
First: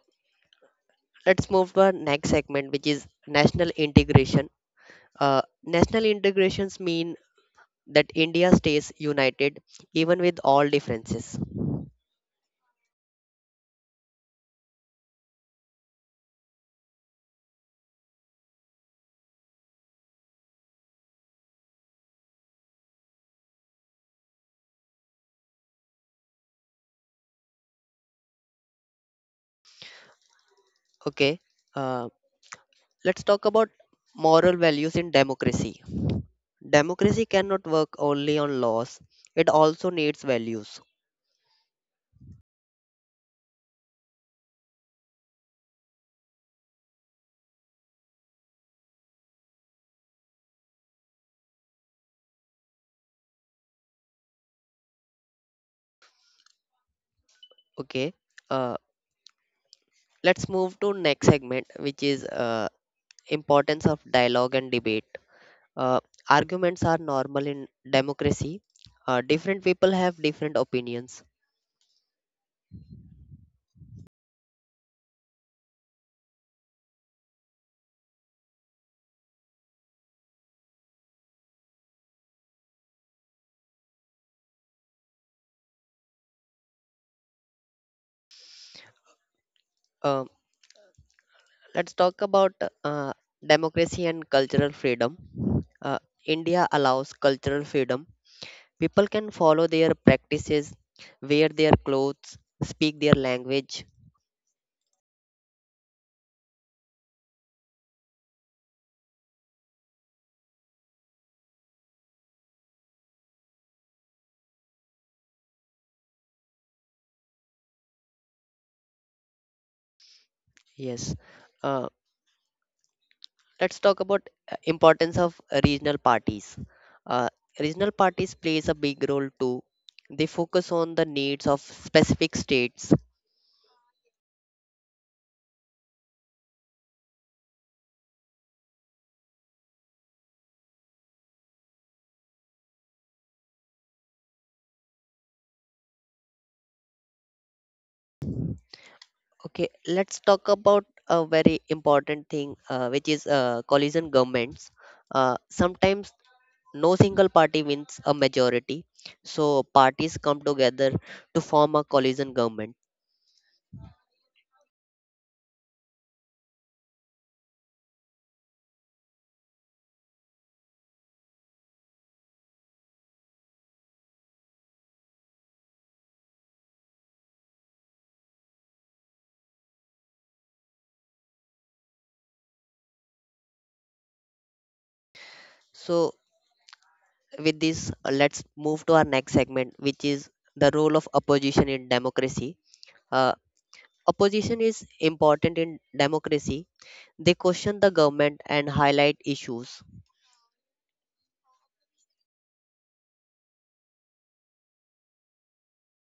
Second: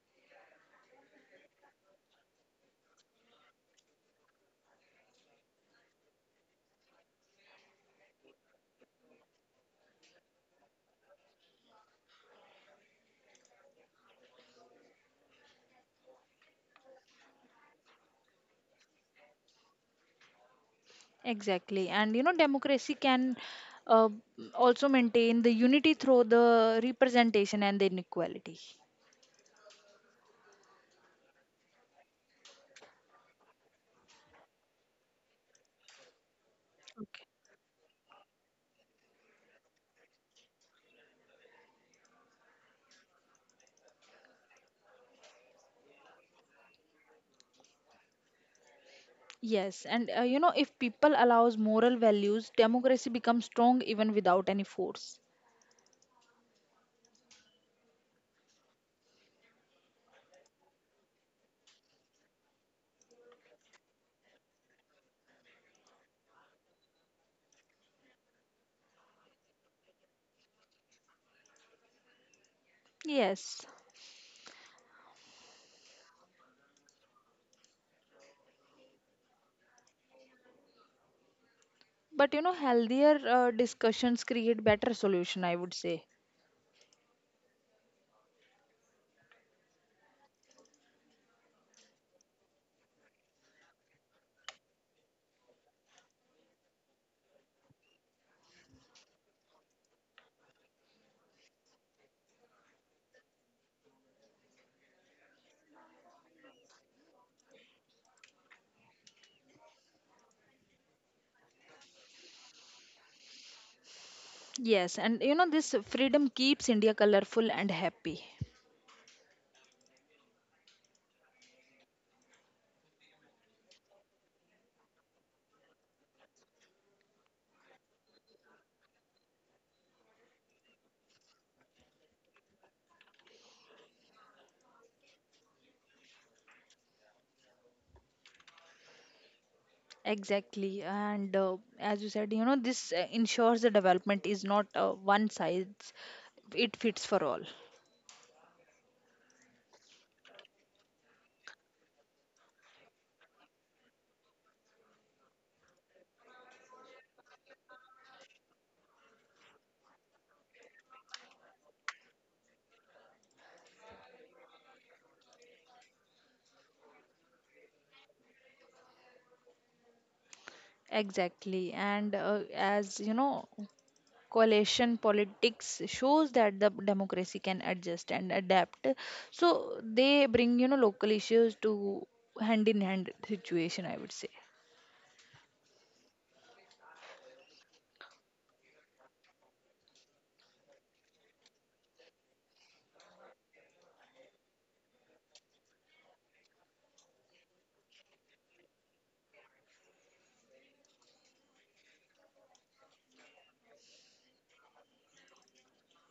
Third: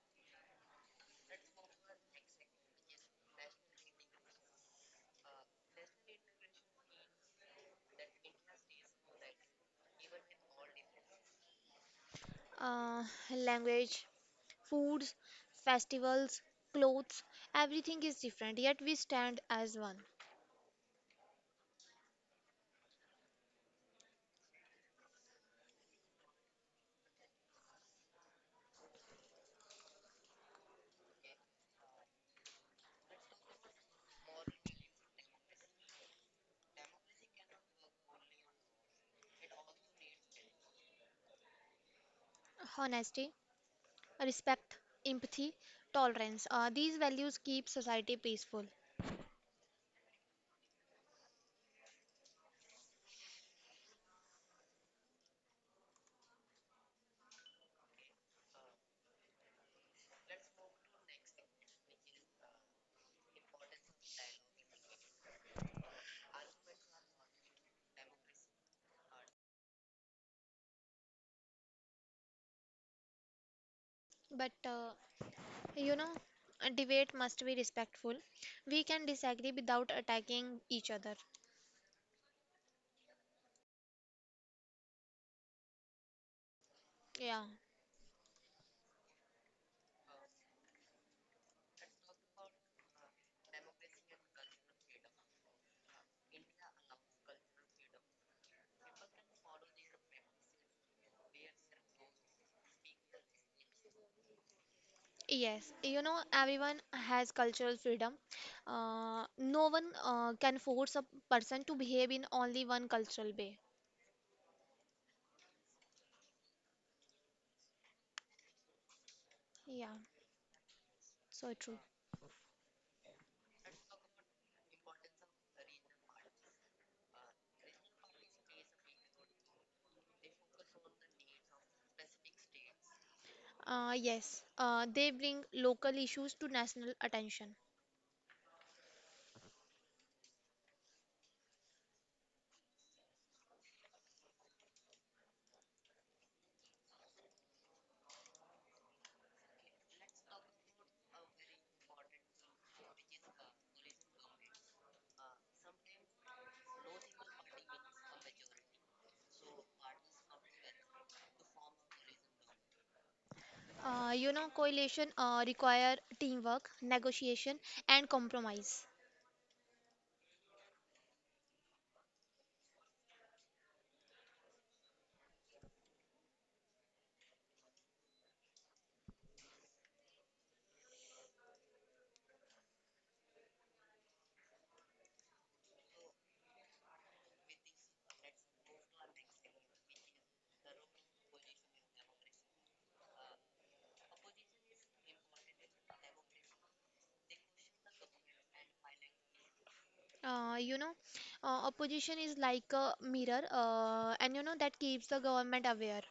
[SPEAKER 3] let's move to our next segment, which is national integration. National integrations mean that India stays united even with all differences.
[SPEAKER 2] Uh, Language, foods, festivals, clothes, everything is different, yet we stand as one.
[SPEAKER 1] Exactly. And, you know, democracy can uh, also maintain the unity through the representation and the inequality.
[SPEAKER 3] Okay, uh, let's talk about moral values in democracy.
[SPEAKER 1] Okay.
[SPEAKER 3] Democracy cannot work only on laws; it also needs values.
[SPEAKER 2] Honesty, respect, empathy, tolerance. These values keep society peaceful.
[SPEAKER 1] Yes, and you know, if people allows moral values, democracy becomes strong even without any force.
[SPEAKER 3] Okay, uh, let's move to next segment, which is importance of dialogue and debate. Uh, Arguments are normal in democracy. Different people have different opinions.
[SPEAKER 1] Yes,
[SPEAKER 2] But you know, a debate must be respectful. We can disagree without attacking each other.
[SPEAKER 1] but you know, healthier discussions create better solution, I would say.
[SPEAKER 2] Yeah.
[SPEAKER 3] Um let's talk about uh, democracy and cultural freedom. Uh, India allows cultural freedom. People can follow their practices, wear their clothes, speak their language.
[SPEAKER 2] Yes, you know, everyone has cultural freedom. No one can force a person to behave in only one cultural way.
[SPEAKER 1] Yes, and you know, this freedom keeps India colorful and happy.
[SPEAKER 2] Yeah,
[SPEAKER 3] Yes.
[SPEAKER 2] so true.
[SPEAKER 3] Uh, let's talk about importance of regional parties. Uh, Regional parties plays a big role too. They focus on the needs of specific states.
[SPEAKER 2] Yes, they bring local issues to national attention.
[SPEAKER 1] Exactly, and as you said, you know, this ensures the development is not one size; it fits for all.
[SPEAKER 3] Okay, let's talk about a very important thing, which is coalition governments. Sometimes no single party wins a majority, so parties come together to form a coalition government.
[SPEAKER 2] Coalition require teamwork, negotiation, and compromise.
[SPEAKER 1] Exactly, and as you know, coalition politics shows that the democracy can adjust and adapt. So they bring, you know, local issues to hand in hand situation, I would say.
[SPEAKER 3] So, with this, let's move to our next segment, which is the role of opposition in democracy. Uh, Opposition is important in democracy. They question the government and highlight issues.
[SPEAKER 2] Uh, you know, Opposition is like a mirror, and you know that keeps the government aware.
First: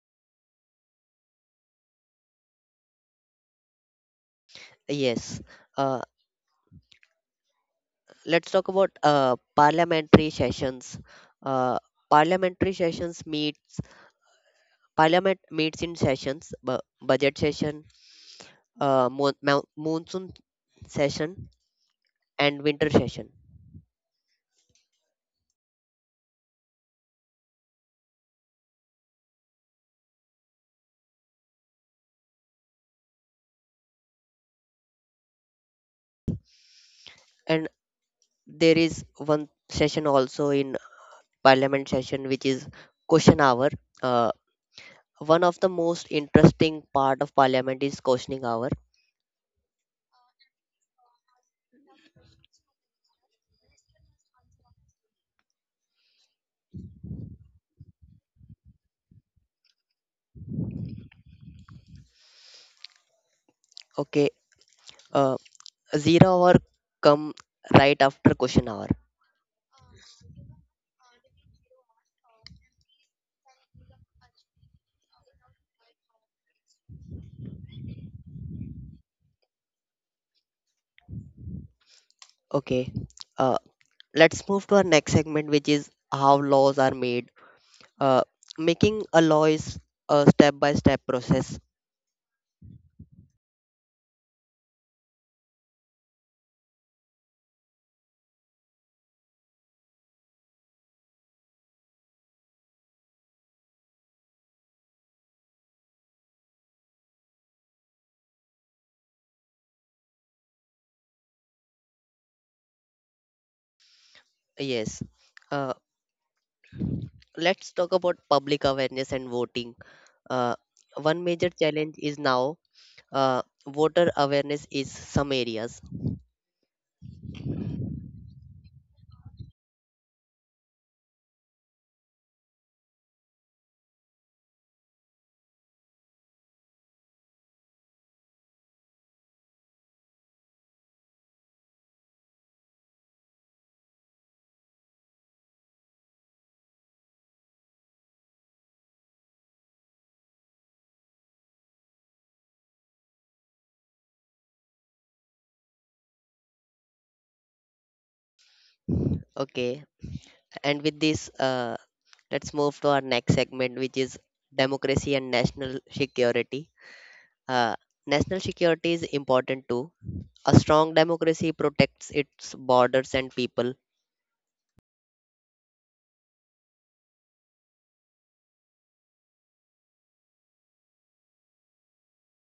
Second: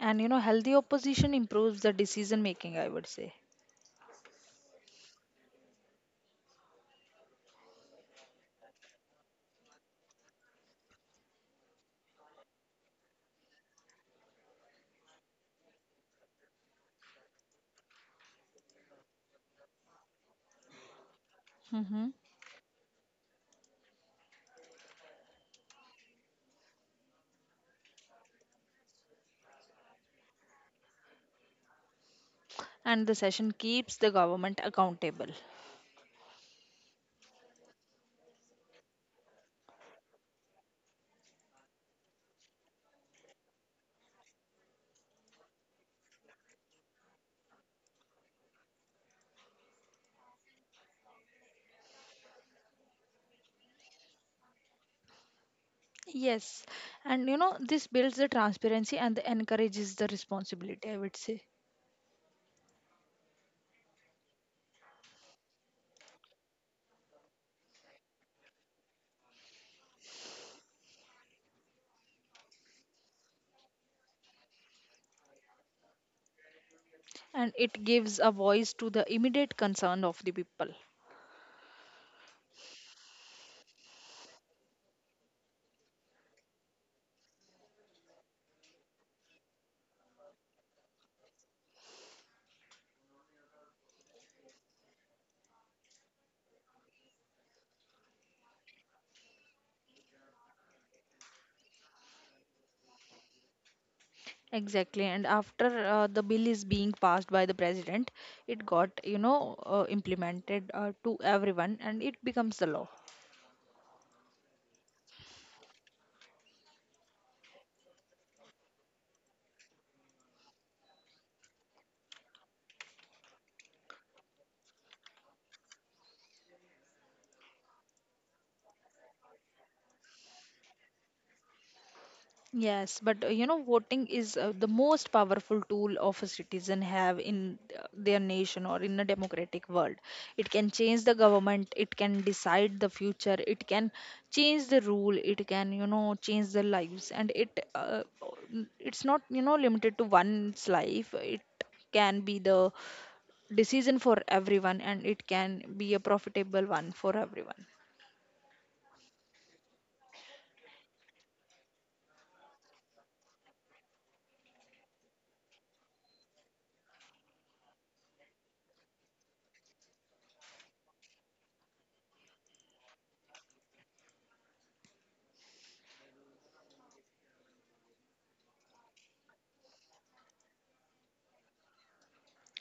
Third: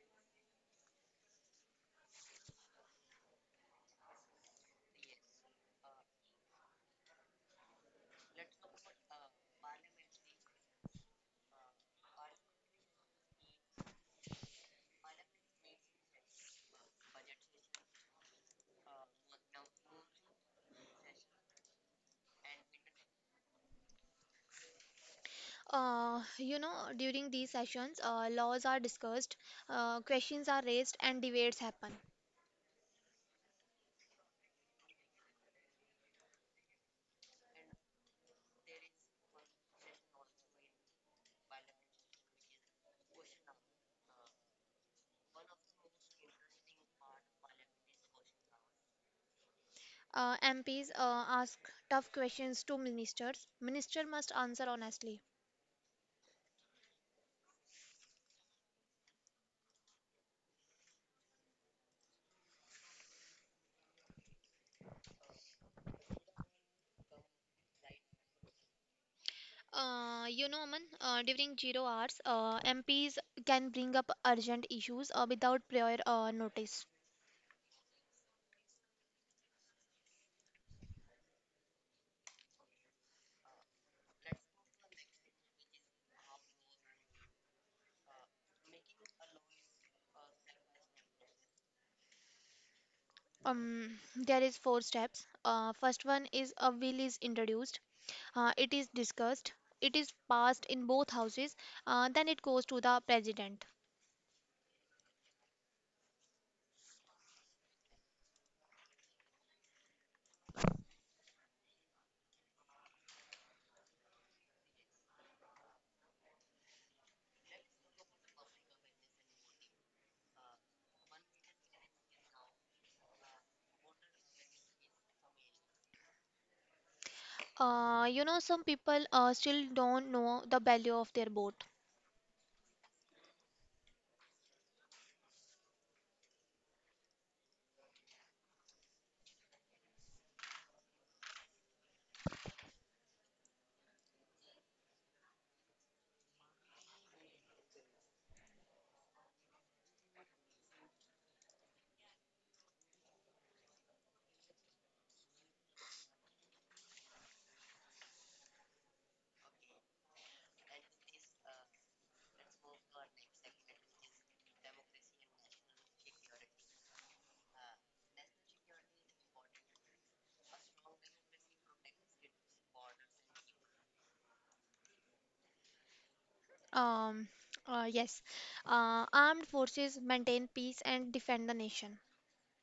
[SPEAKER 1] And you know, healthy opposition improves the decision making, I would say.
[SPEAKER 3] Yes. Uh, let's talk about parliamentary sessions. Uh, parliamentary sessions meets parliament meets in sessions, budget session, uh, moon, monsoon session,
[SPEAKER 1] Hmm.
[SPEAKER 3] and winter session.
[SPEAKER 2] You know, during these sessions, laws are discussed, questions are raised, and debates happen.
[SPEAKER 1] And the session keeps the government accountable.
[SPEAKER 3] And there is one session also in parliament session, which is question hour. uh, One of the most interesting part of parliament is questioning hour.
[SPEAKER 2] MPs ask tough questions to ministers. Minister must answer honestly.
[SPEAKER 1] Yes, and you know, this builds the transparency and encourages the responsibility, I would say.
[SPEAKER 3] Okay, uh, zero hour come right after question hour.
[SPEAKER 2] You know, Aman, during zero hours, MPs can bring up urgent issues without prior notice.
[SPEAKER 1] And it gives a voice to the immediate concern of the people.
[SPEAKER 3] Okay, uh, let's move to our next segment, which is how laws are made. uh, Making a law is a step by step process.
[SPEAKER 2] There is four steps. First one is a bill is introduced. It is discussed. It is passed in both houses. Then it goes to the president.
[SPEAKER 1] Exactly, and after the bill is being passed by the president, it got, you know, implemented to everyone, and it becomes the law.
[SPEAKER 3] Yes, uh, let's talk about public awareness and voting. uh, One major challenge is now, uh, voter awareness is some areas.
[SPEAKER 2] You know, some people still don't know the value of their vote.
[SPEAKER 1] Yes, but you know, voting is the most powerful tool of a citizen have in their nation or in a democratic world. It can change the government, it can decide the future, it can change the rule, it can change the lives, and it's not limited to one's life. It can be the decision for everyone, and it can be a profitable one for everyone.
[SPEAKER 3] Okay, and with this, let's move to our next segment, which is democracy and national security. uh, National security is important too. A strong democracy protects its borders and people.
[SPEAKER 2] Um, yes, armed forces maintain peace and defend the nation.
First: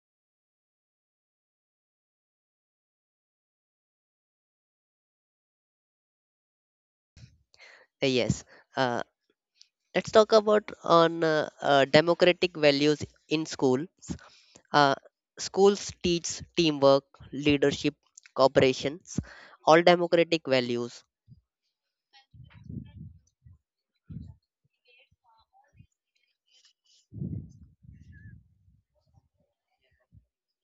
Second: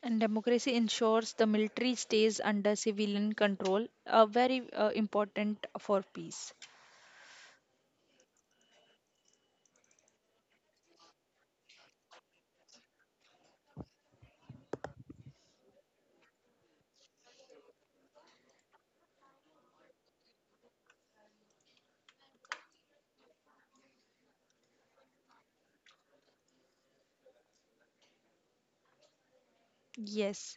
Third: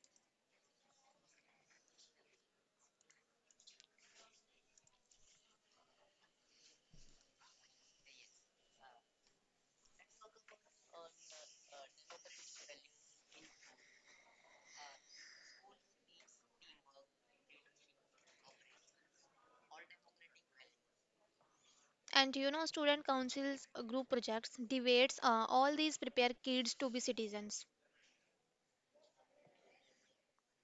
[SPEAKER 1] And democracy ensures the military stays under civilian control, very important for peace.
[SPEAKER 3] Uh, yes uh, let's talk about on democratic values in schools. uh, Schools teach teamwork, leadership, cooperations, all democratic values.
[SPEAKER 2] And you know, student councils, group projects, debates, all these prepare kids to be citizens.
[SPEAKER 1] Yes,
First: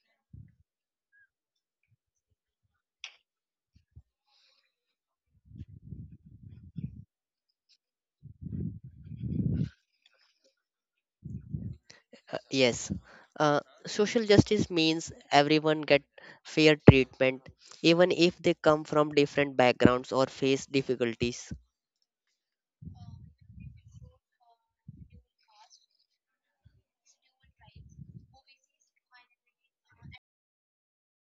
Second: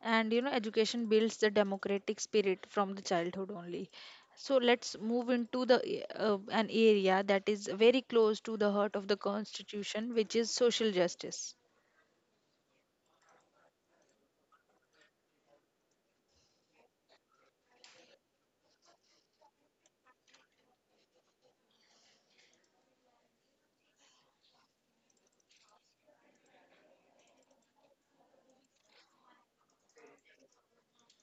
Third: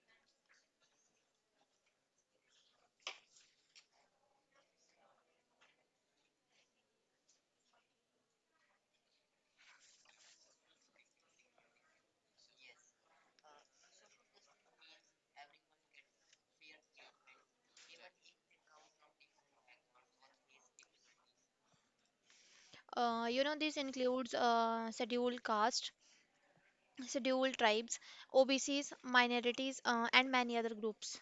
[SPEAKER 1] and you know, education builds the democratic spirit from the childhood only. So let's move into an area that is very close to the heart of the constitution, which is social justice.
[SPEAKER 3] Yes, uh, social justice means everyone get fair treatment, even if they come from different backgrounds or face difficulties.
[SPEAKER 2] You know, this includes scheduled caste, scheduled tribes, OBCs, minorities, and many other groups.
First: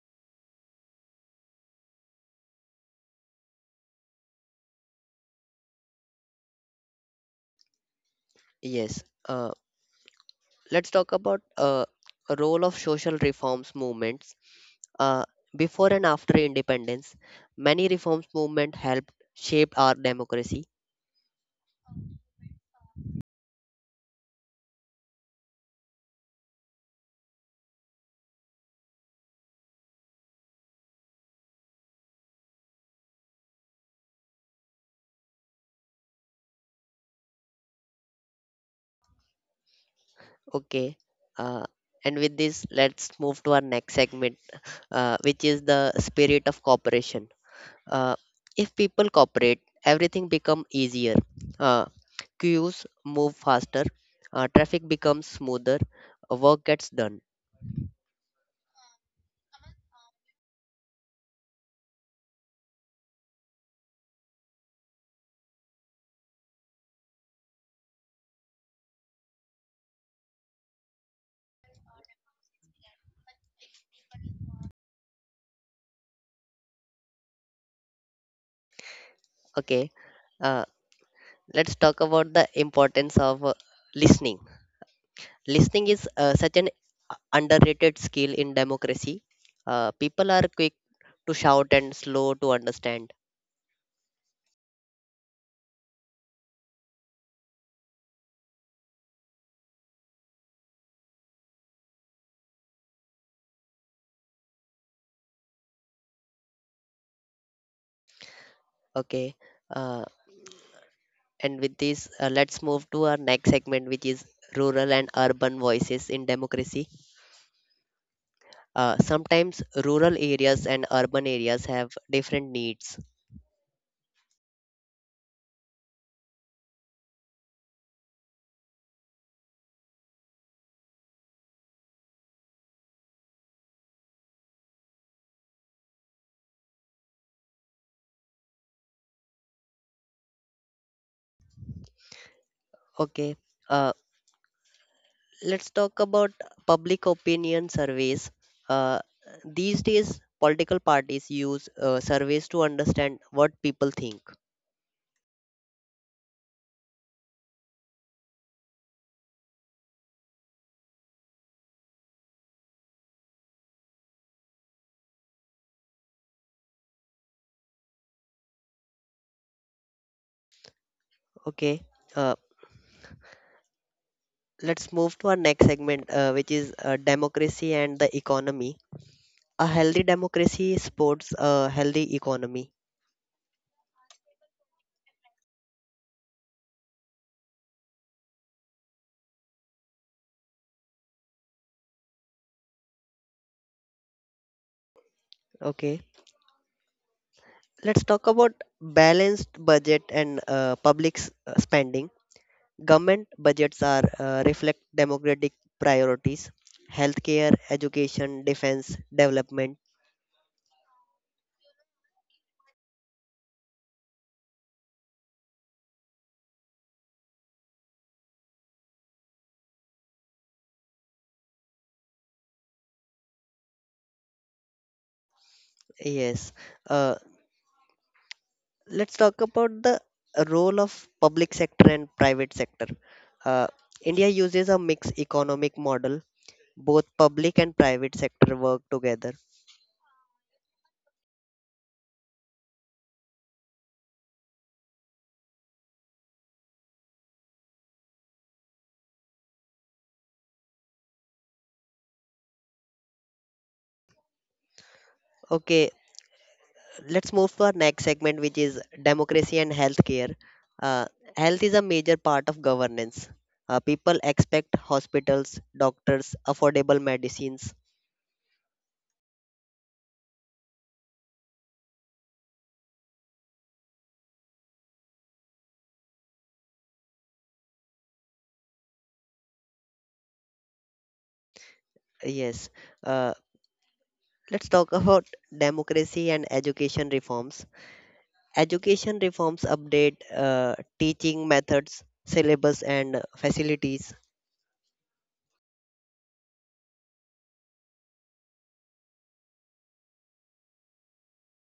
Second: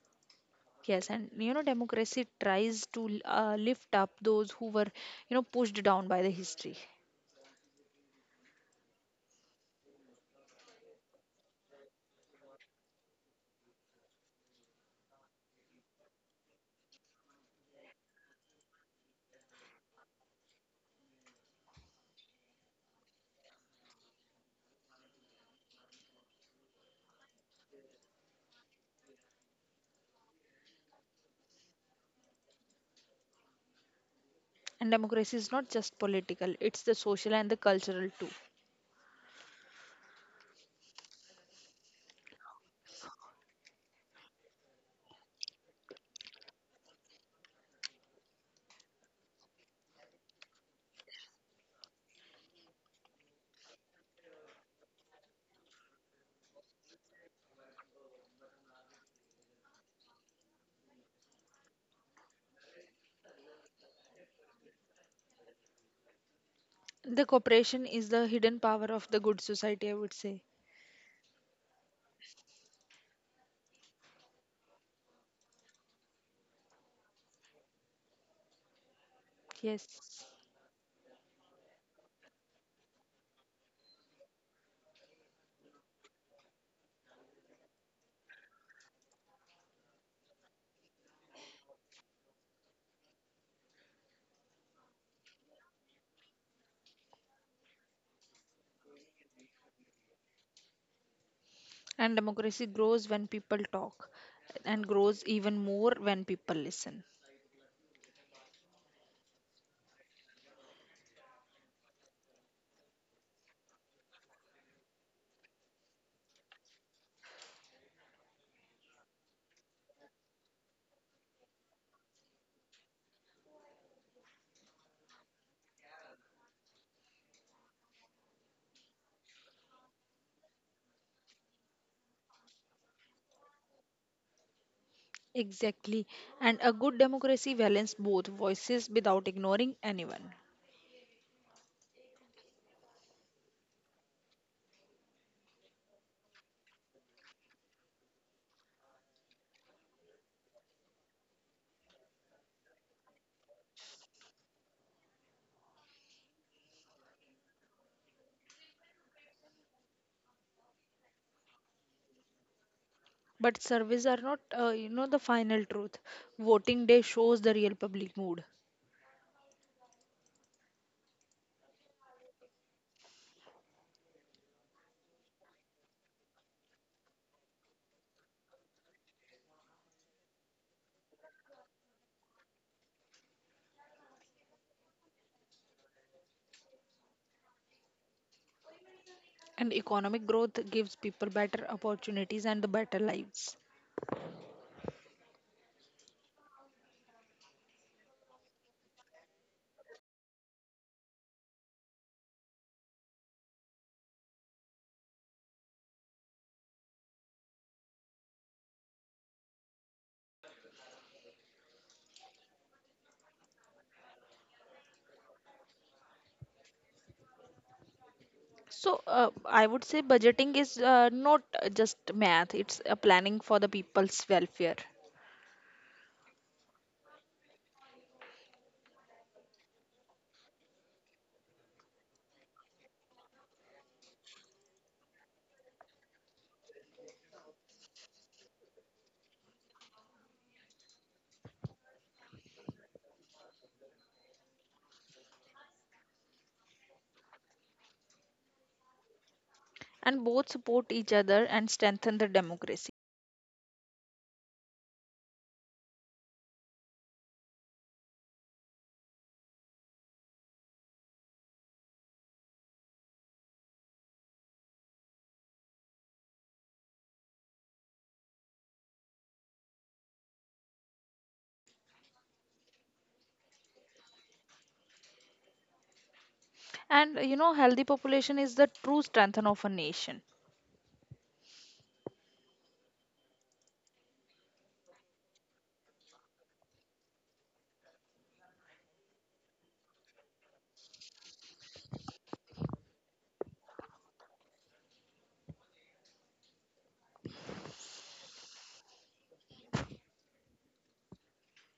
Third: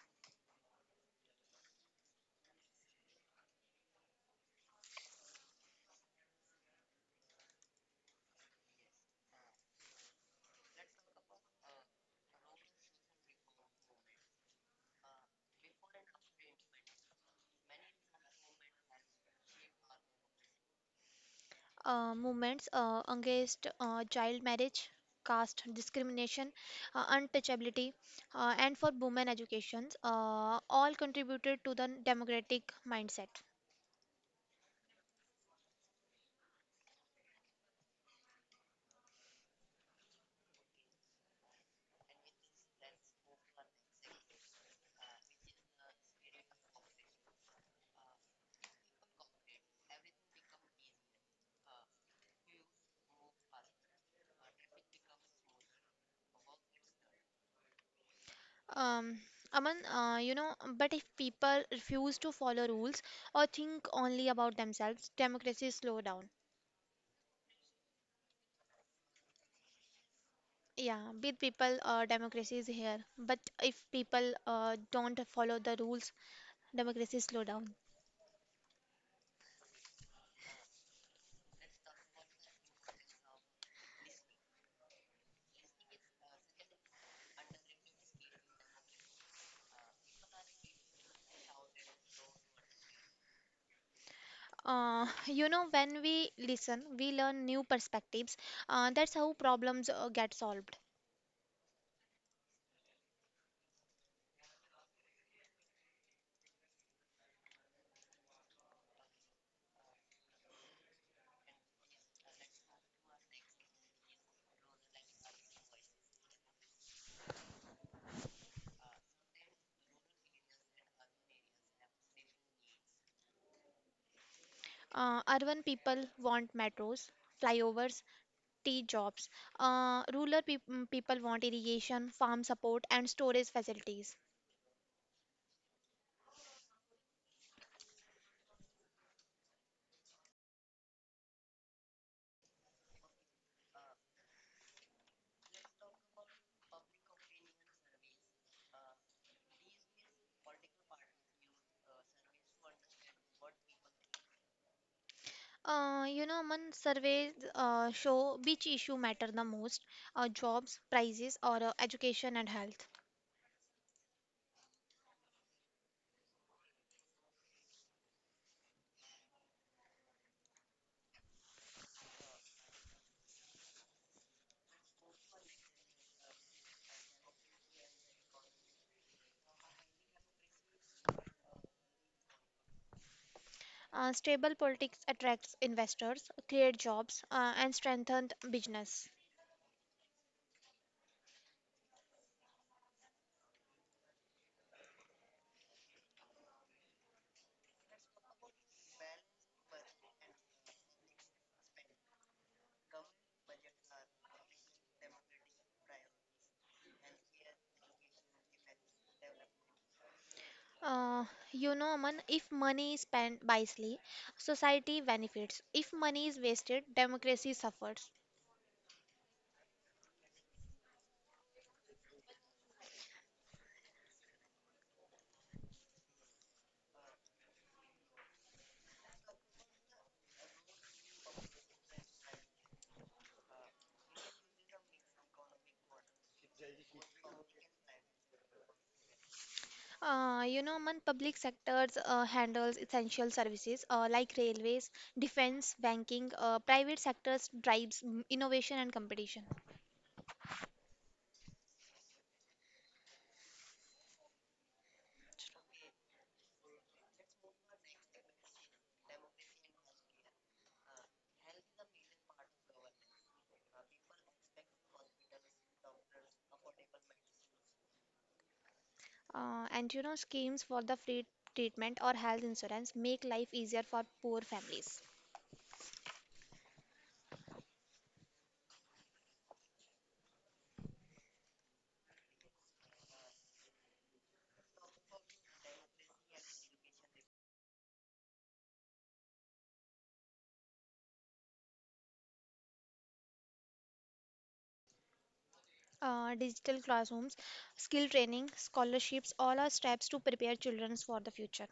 [SPEAKER 1] Yes, and you know, democracy tries to lift up those who were, you know, pushed down by the history.
[SPEAKER 3] Yes, let's talk about role of social reforms movements. Uh, Before and after independence, many reforms movement helped shape our democracy.
[SPEAKER 2] Movements against child marriage, caste discrimination, untouchability, and for women educations, all contributed to the democratic mindset.
[SPEAKER 1] And democracy is not just political, it's the social and the cultural too.
[SPEAKER 3] Okay, uh, and with this, let's move to our next segment, which is the spirit of cooperation. Uh, if people cooperate, everything becomes easier. Uh, Queues move faster, traffic becomes smoother, work gets done.
[SPEAKER 2] Um, Aman, but if people refuse to follow rules or think only about themselves, democracy slow down.
[SPEAKER 1] The cooperation is the hidden power of the good society, I would say.
[SPEAKER 2] Yeah, with people, democracy is here. But if people don't follow the rules, democracy slow down.
[SPEAKER 3] Okay,
[SPEAKER 1] Yes.
[SPEAKER 3] uh, let's talk about the importance of listening. Listening is such an underrated skill in democracy. People are quick to shout and slow to understand.
[SPEAKER 2] You know, when we listen, we learn new perspectives. That's how problems get solved.
[SPEAKER 1] And democracy grows when people talk, and grows even more when people listen.
[SPEAKER 3] Okay, uh, and with this, let's move to our next segment, which is rural and urban voices in democracy. Sometimes rural areas and urban areas have different needs.
[SPEAKER 2] Urban people want metros, flyovers, tea jobs. Rural people want irrigation, farm support, and storage facilities.
[SPEAKER 1] Exactly. And a good democracy balances both voices without ignoring anyone.
[SPEAKER 3] Okay, uh, let's talk about public opinion surveys. uh, these days political parties use surveys to understand what people think.
[SPEAKER 2] Man, surveys show which issue matter the most: jobs, prices, or education and health.
[SPEAKER 1] But surveys are not, you know, the final truth. Voting day shows the real public mood.
[SPEAKER 3] Okay, uh, let's move to our next segment, which is democracy and the economy. A healthy democracy supports a healthy economy.
[SPEAKER 2] Stable politics attracts investors, create jobs, and strengthen business.
[SPEAKER 1] And economic growth gives people better opportunities and the better lives.
[SPEAKER 3] Okay, let's talk about balanced budget and public spending. Government budgets are reflect democratic priorities, healthcare, education, defense, development.
[SPEAKER 2] Uh, Man, if money is spent wisely, society benefits. If money is wasted, democracy suffers.
[SPEAKER 1] So, I would say budgeting is not just math, it's a planning for the people's welfare.
[SPEAKER 3] Yes. Uh, let's talk about the role of public sector and private sector. Uh, India uses a mixed economic model. Both public and private sector work together.
[SPEAKER 2] Man, public sectors handles essential services like railways, defense, banking. Private sectors drives innovation and competition.
[SPEAKER 1] And both support each other and strengthen the democracy.
[SPEAKER 3] Okay, let's move to our next segment, which is democracy and healthcare. Uh, Health is a major part of governance. People expect hospitals, doctors, affordable medicines.
[SPEAKER 2] And you know, schemes for the free treatment or health insurance make life easier for poor families.
[SPEAKER 1] And you know, healthy population is the true strength of a nation.
[SPEAKER 3] Yes. Uh, let's talk about democracy and education reforms. Education reforms update teaching methods, syllabus, and facilities.
[SPEAKER 2] Digital classrooms, skill training, scholarships, all are steps to prepare children for the future.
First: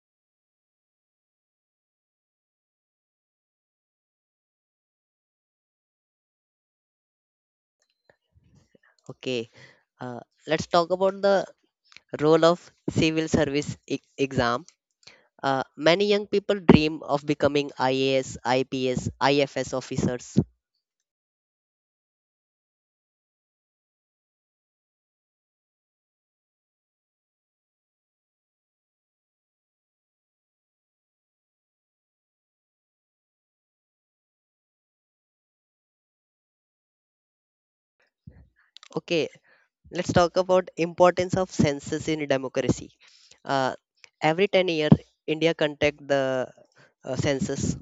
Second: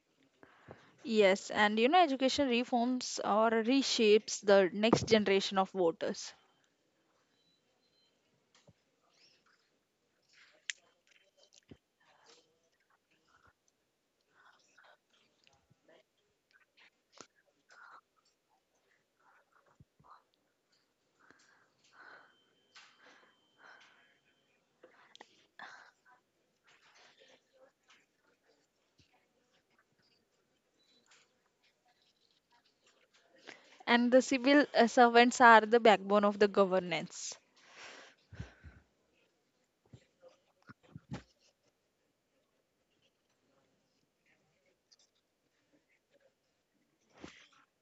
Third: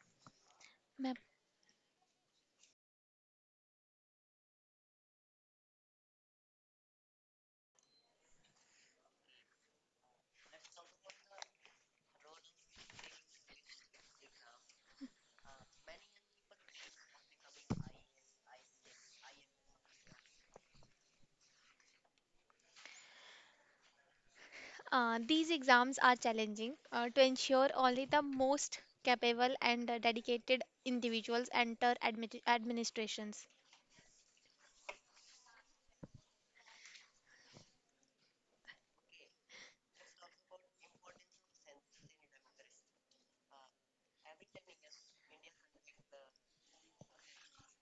[SPEAKER 1] Yes, and you know, education reforms or reshapes the next generation of voters.
[SPEAKER 3] Okay. Uh, let's talk about the role of civil service exam. Many young people dream of becoming IAS, IPS, IFS officers.
[SPEAKER 2] These exams are challenging to ensure only the most capable and dedicated individuals enter administrations.
[SPEAKER 1] And the civil servants are the backbone of the governance.
[SPEAKER 3] Okay, let's talk about importance of census in democracy. Uh, every 10 year, India conduct the census.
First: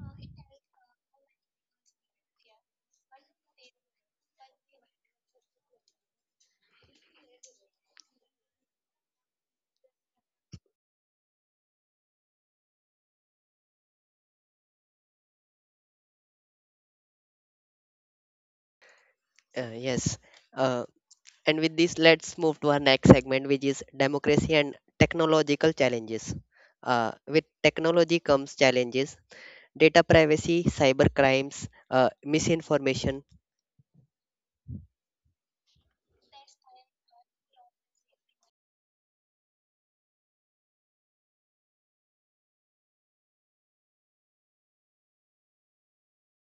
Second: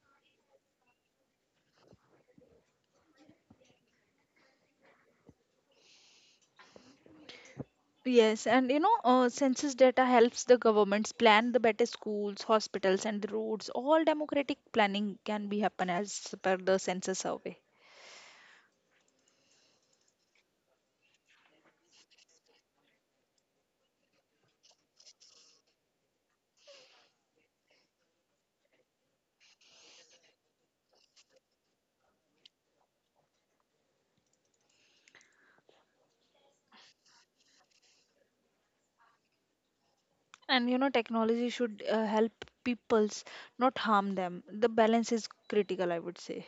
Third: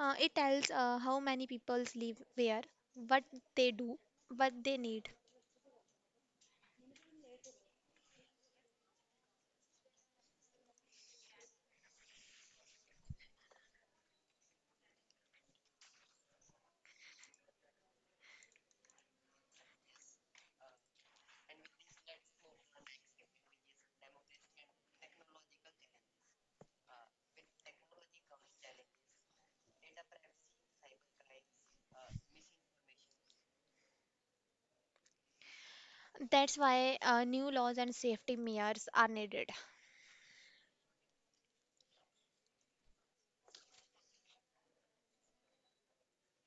[SPEAKER 2] It tells how many people live where, what they do, what they need.
[SPEAKER 1] Yes, and you know, census data helps the governments plan the better schools, hospitals, and the roads. All democratic planning can be happen as per the census survey.
[SPEAKER 3] Uh, yes. Uh, and with this, let's move to our next segment, which is democracy and technological challenges. With technology comes challenges, data privacy, cyber crimes, misinformation.
[SPEAKER 2] That's why new laws and safety measures are needed.
[SPEAKER 1] And you know, technology should help peoples, not harm them. The balance is critical, I would say.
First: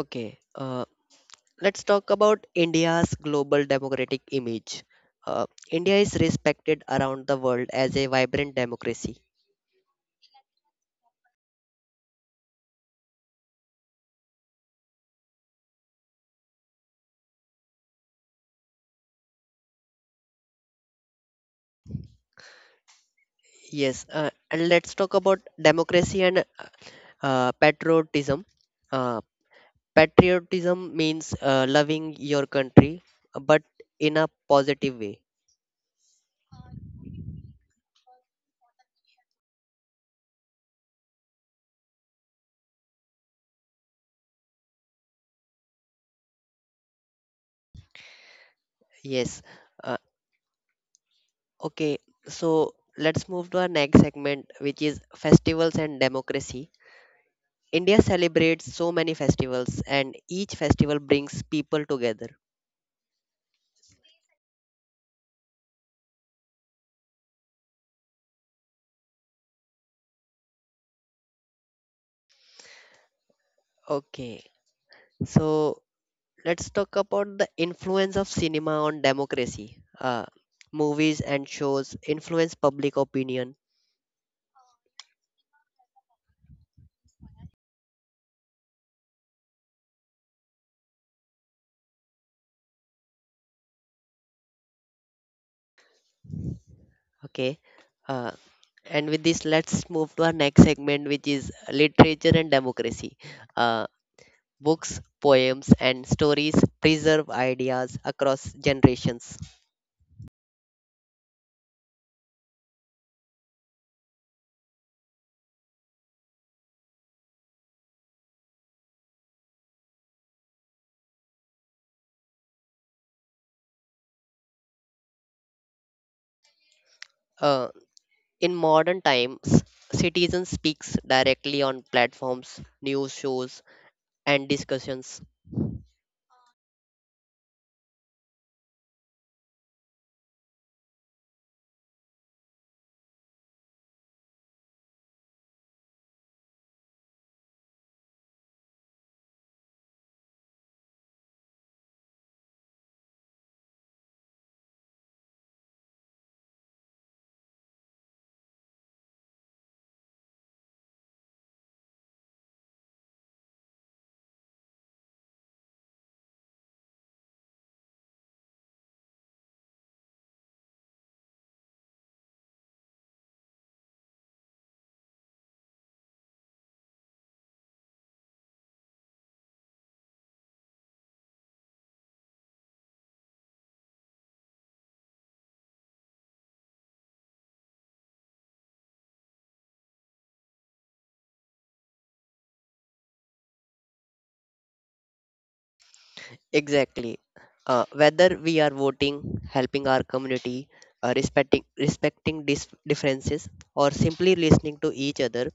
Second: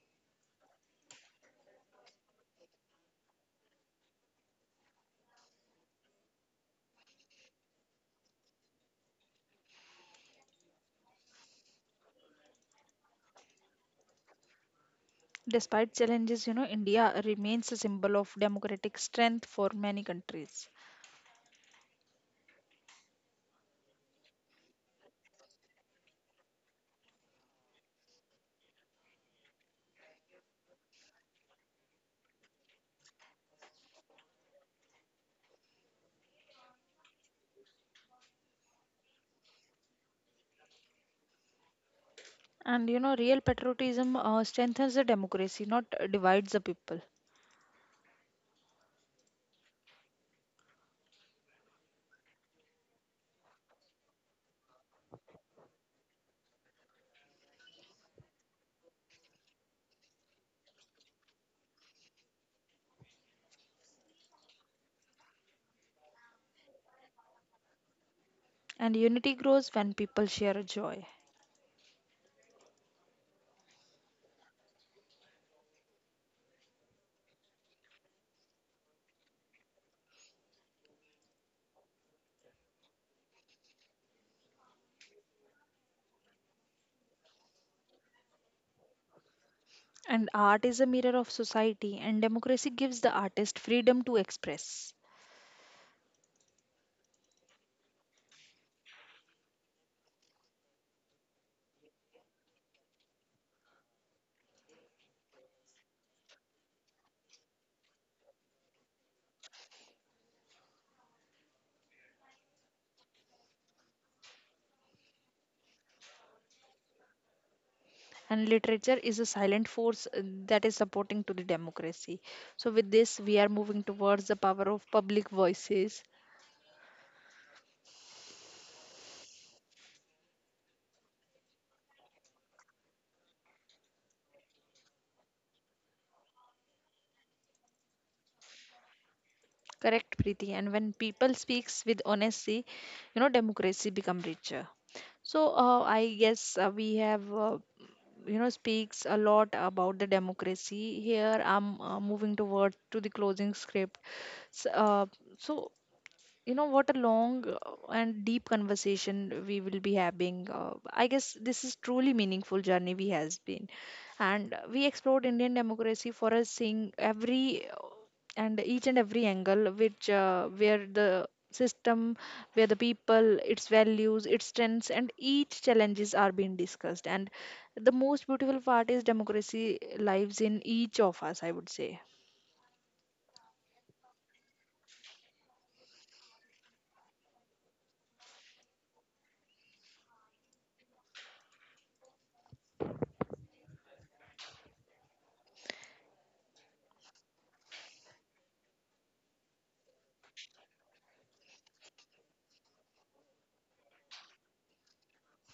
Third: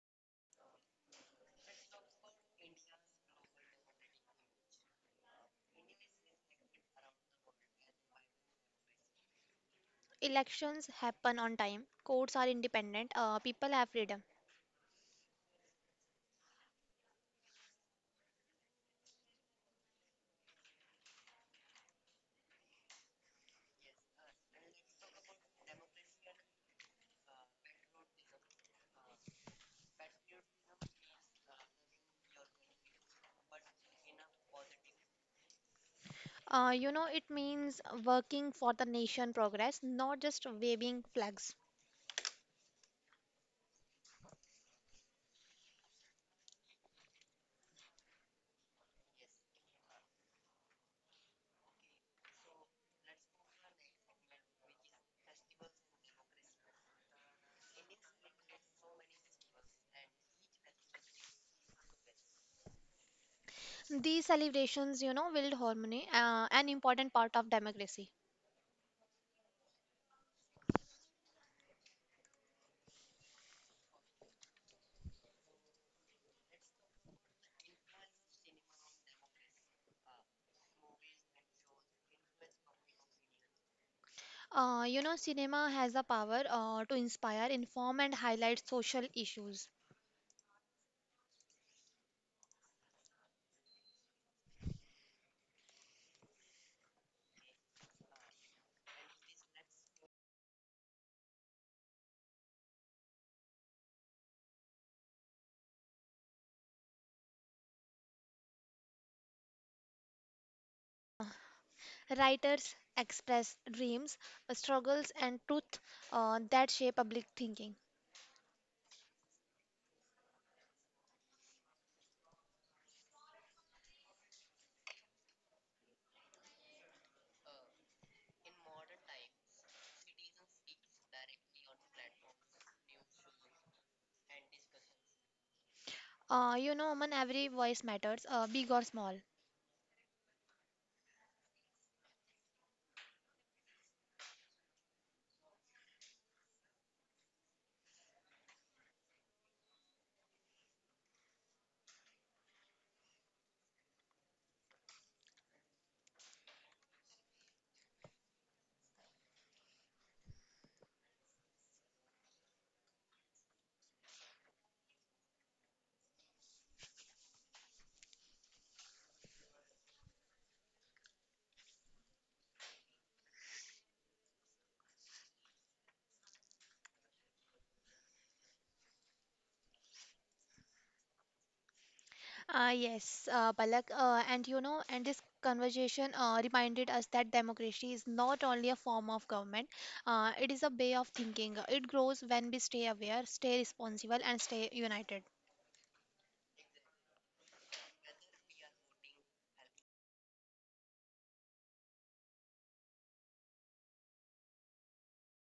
[SPEAKER 3] Okay. Let's talk about India's global democratic image. India is respected around the world as a vibrant democracy.
[SPEAKER 2] Elections happen on time, courts are independent, people have freedom.
[SPEAKER 1] Despite challenges, you know, India remains a symbol of democratic strength for many countries.
[SPEAKER 3] Yes, and let's talk about democracy and patriotism. Uh, Patriotism means loving your country, but in a positive way.
[SPEAKER 2] You know, it means working for the nation progress, not just waving flags.
[SPEAKER 1] And you know, real patriotism strengthens the democracy, not divides the people.
[SPEAKER 3] Yes. Uh, okay, so let's move to our next segment, which is festivals and democracy. India celebrates so many festivals, and each festival brings people together.
[SPEAKER 2] These celebrations, you know, build harmony, an important part of democracy.
[SPEAKER 1] And unity grows when people share a joy.
[SPEAKER 3] Okay, so let's talk about the influence of cinema on democracy. Movies and shows influence public opinion.
[SPEAKER 2] You know, cinema has the power to inspire, inform, and highlight social issues.
[SPEAKER 1] And art is a mirror of society, and democracy gives the artist freedom to express.
[SPEAKER 3] Okay, uh, and with this, let's move to our next segment, which is literature and democracy. Uh, Books, poems, and stories preserve ideas across generations.
[SPEAKER 2] Writers express dreams, struggles, and truth that shape public thinking.
[SPEAKER 1] And literature is a silent force that is supporting to the democracy. So with this, we are moving towards the power of public voices.
[SPEAKER 3] Uh, in modern times, citizens speaks directly on platforms, news shows, and discussions.
[SPEAKER 2] Man, every voice matters, big or small.
[SPEAKER 1] Correct, Preeti. And when people speaks with honesty, you know, democracy become richer. So, I guess we have you know speaks a lot about the democracy here. I'm moving towards to the closing script. So, uh, so you know, what a long and deep conversation we will be having. I guess this is truly meaningful journey we has been, and we explored Indian democracy for us, seeing every and each and every angle, which where the system, where the people, its values, its strengths, and each challenges are being discussed. And the most beautiful part is democracy lives in each of us, I would say.
[SPEAKER 2] Yes, Palak, and you know, and this conversation reminded us that democracy is not only a form of government, it is a way of thinking. It grows when we stay aware, stay responsible, and stay united.
[SPEAKER 3] Exactly. Whether we are voting, helping our community, respecting differences, or simply listening to each other,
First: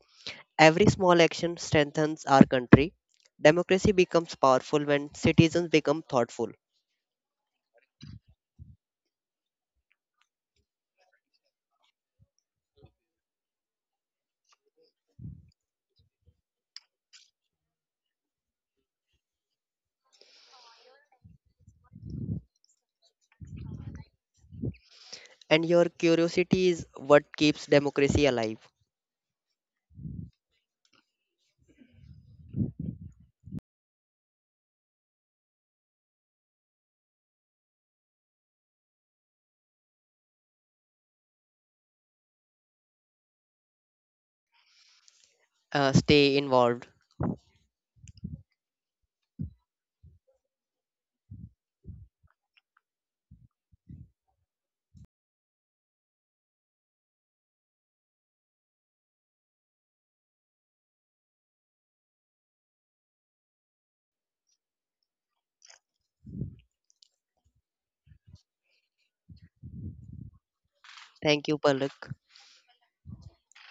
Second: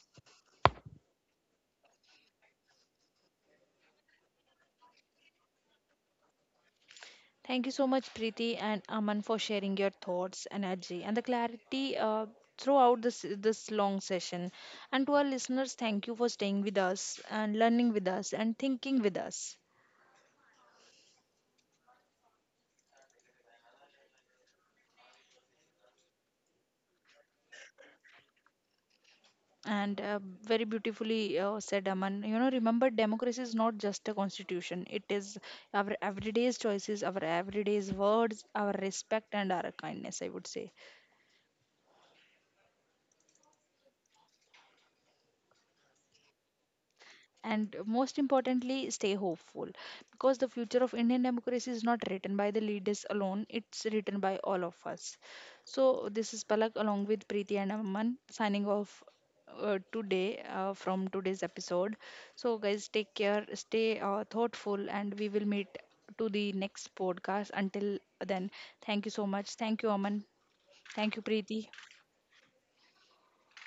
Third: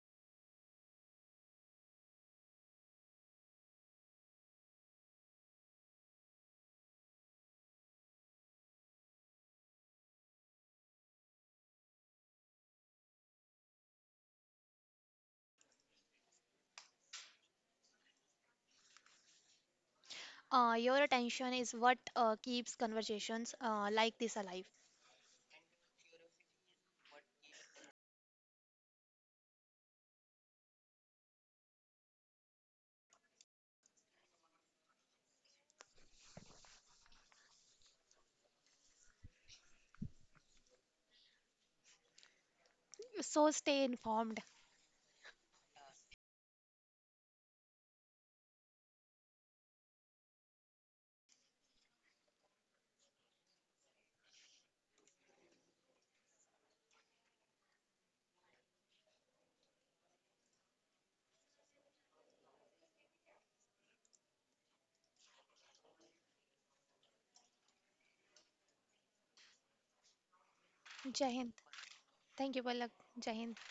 [SPEAKER 3] every small action strengthens our country. Democracy becomes powerful when citizens become thoughtful,
[SPEAKER 1] Thank you so much, Preeti and Aman, for sharing your thoughts, energy, and the clarity, throughout this long session. And to our listeners, thank you for staying with us and learning with us and thinking with us.
[SPEAKER 2] Your attention is what keeps conversations like this alive.
[SPEAKER 3] and your curiosity is what keeps democracy alive.
[SPEAKER 1] And very beautifully said, Aman. You know, remember, democracy is not just a constitution, it is our everyday's choices, our everyday's words, our respect, and our kindness, I would say.
[SPEAKER 2] So stay informed.
[SPEAKER 3] Stay involved.
[SPEAKER 1] And most importantly, stay hopeful, because the future of Indian democracy is not written by the leaders alone, it's written by all of us. So this is Palak, along with Preeti and Amman, signing off today from today's episode. So guys, take care, stay thoughtful, and we will meet to the next podcast. Until then, thank you so much. Thank you, Aman. Thank you,
[SPEAKER 2] Jai
[SPEAKER 3] Thank
[SPEAKER 2] Hind.
[SPEAKER 3] you,
[SPEAKER 1] Preeti.
[SPEAKER 3] Palak.
[SPEAKER 2] Thank you, Palak. Jai Hind.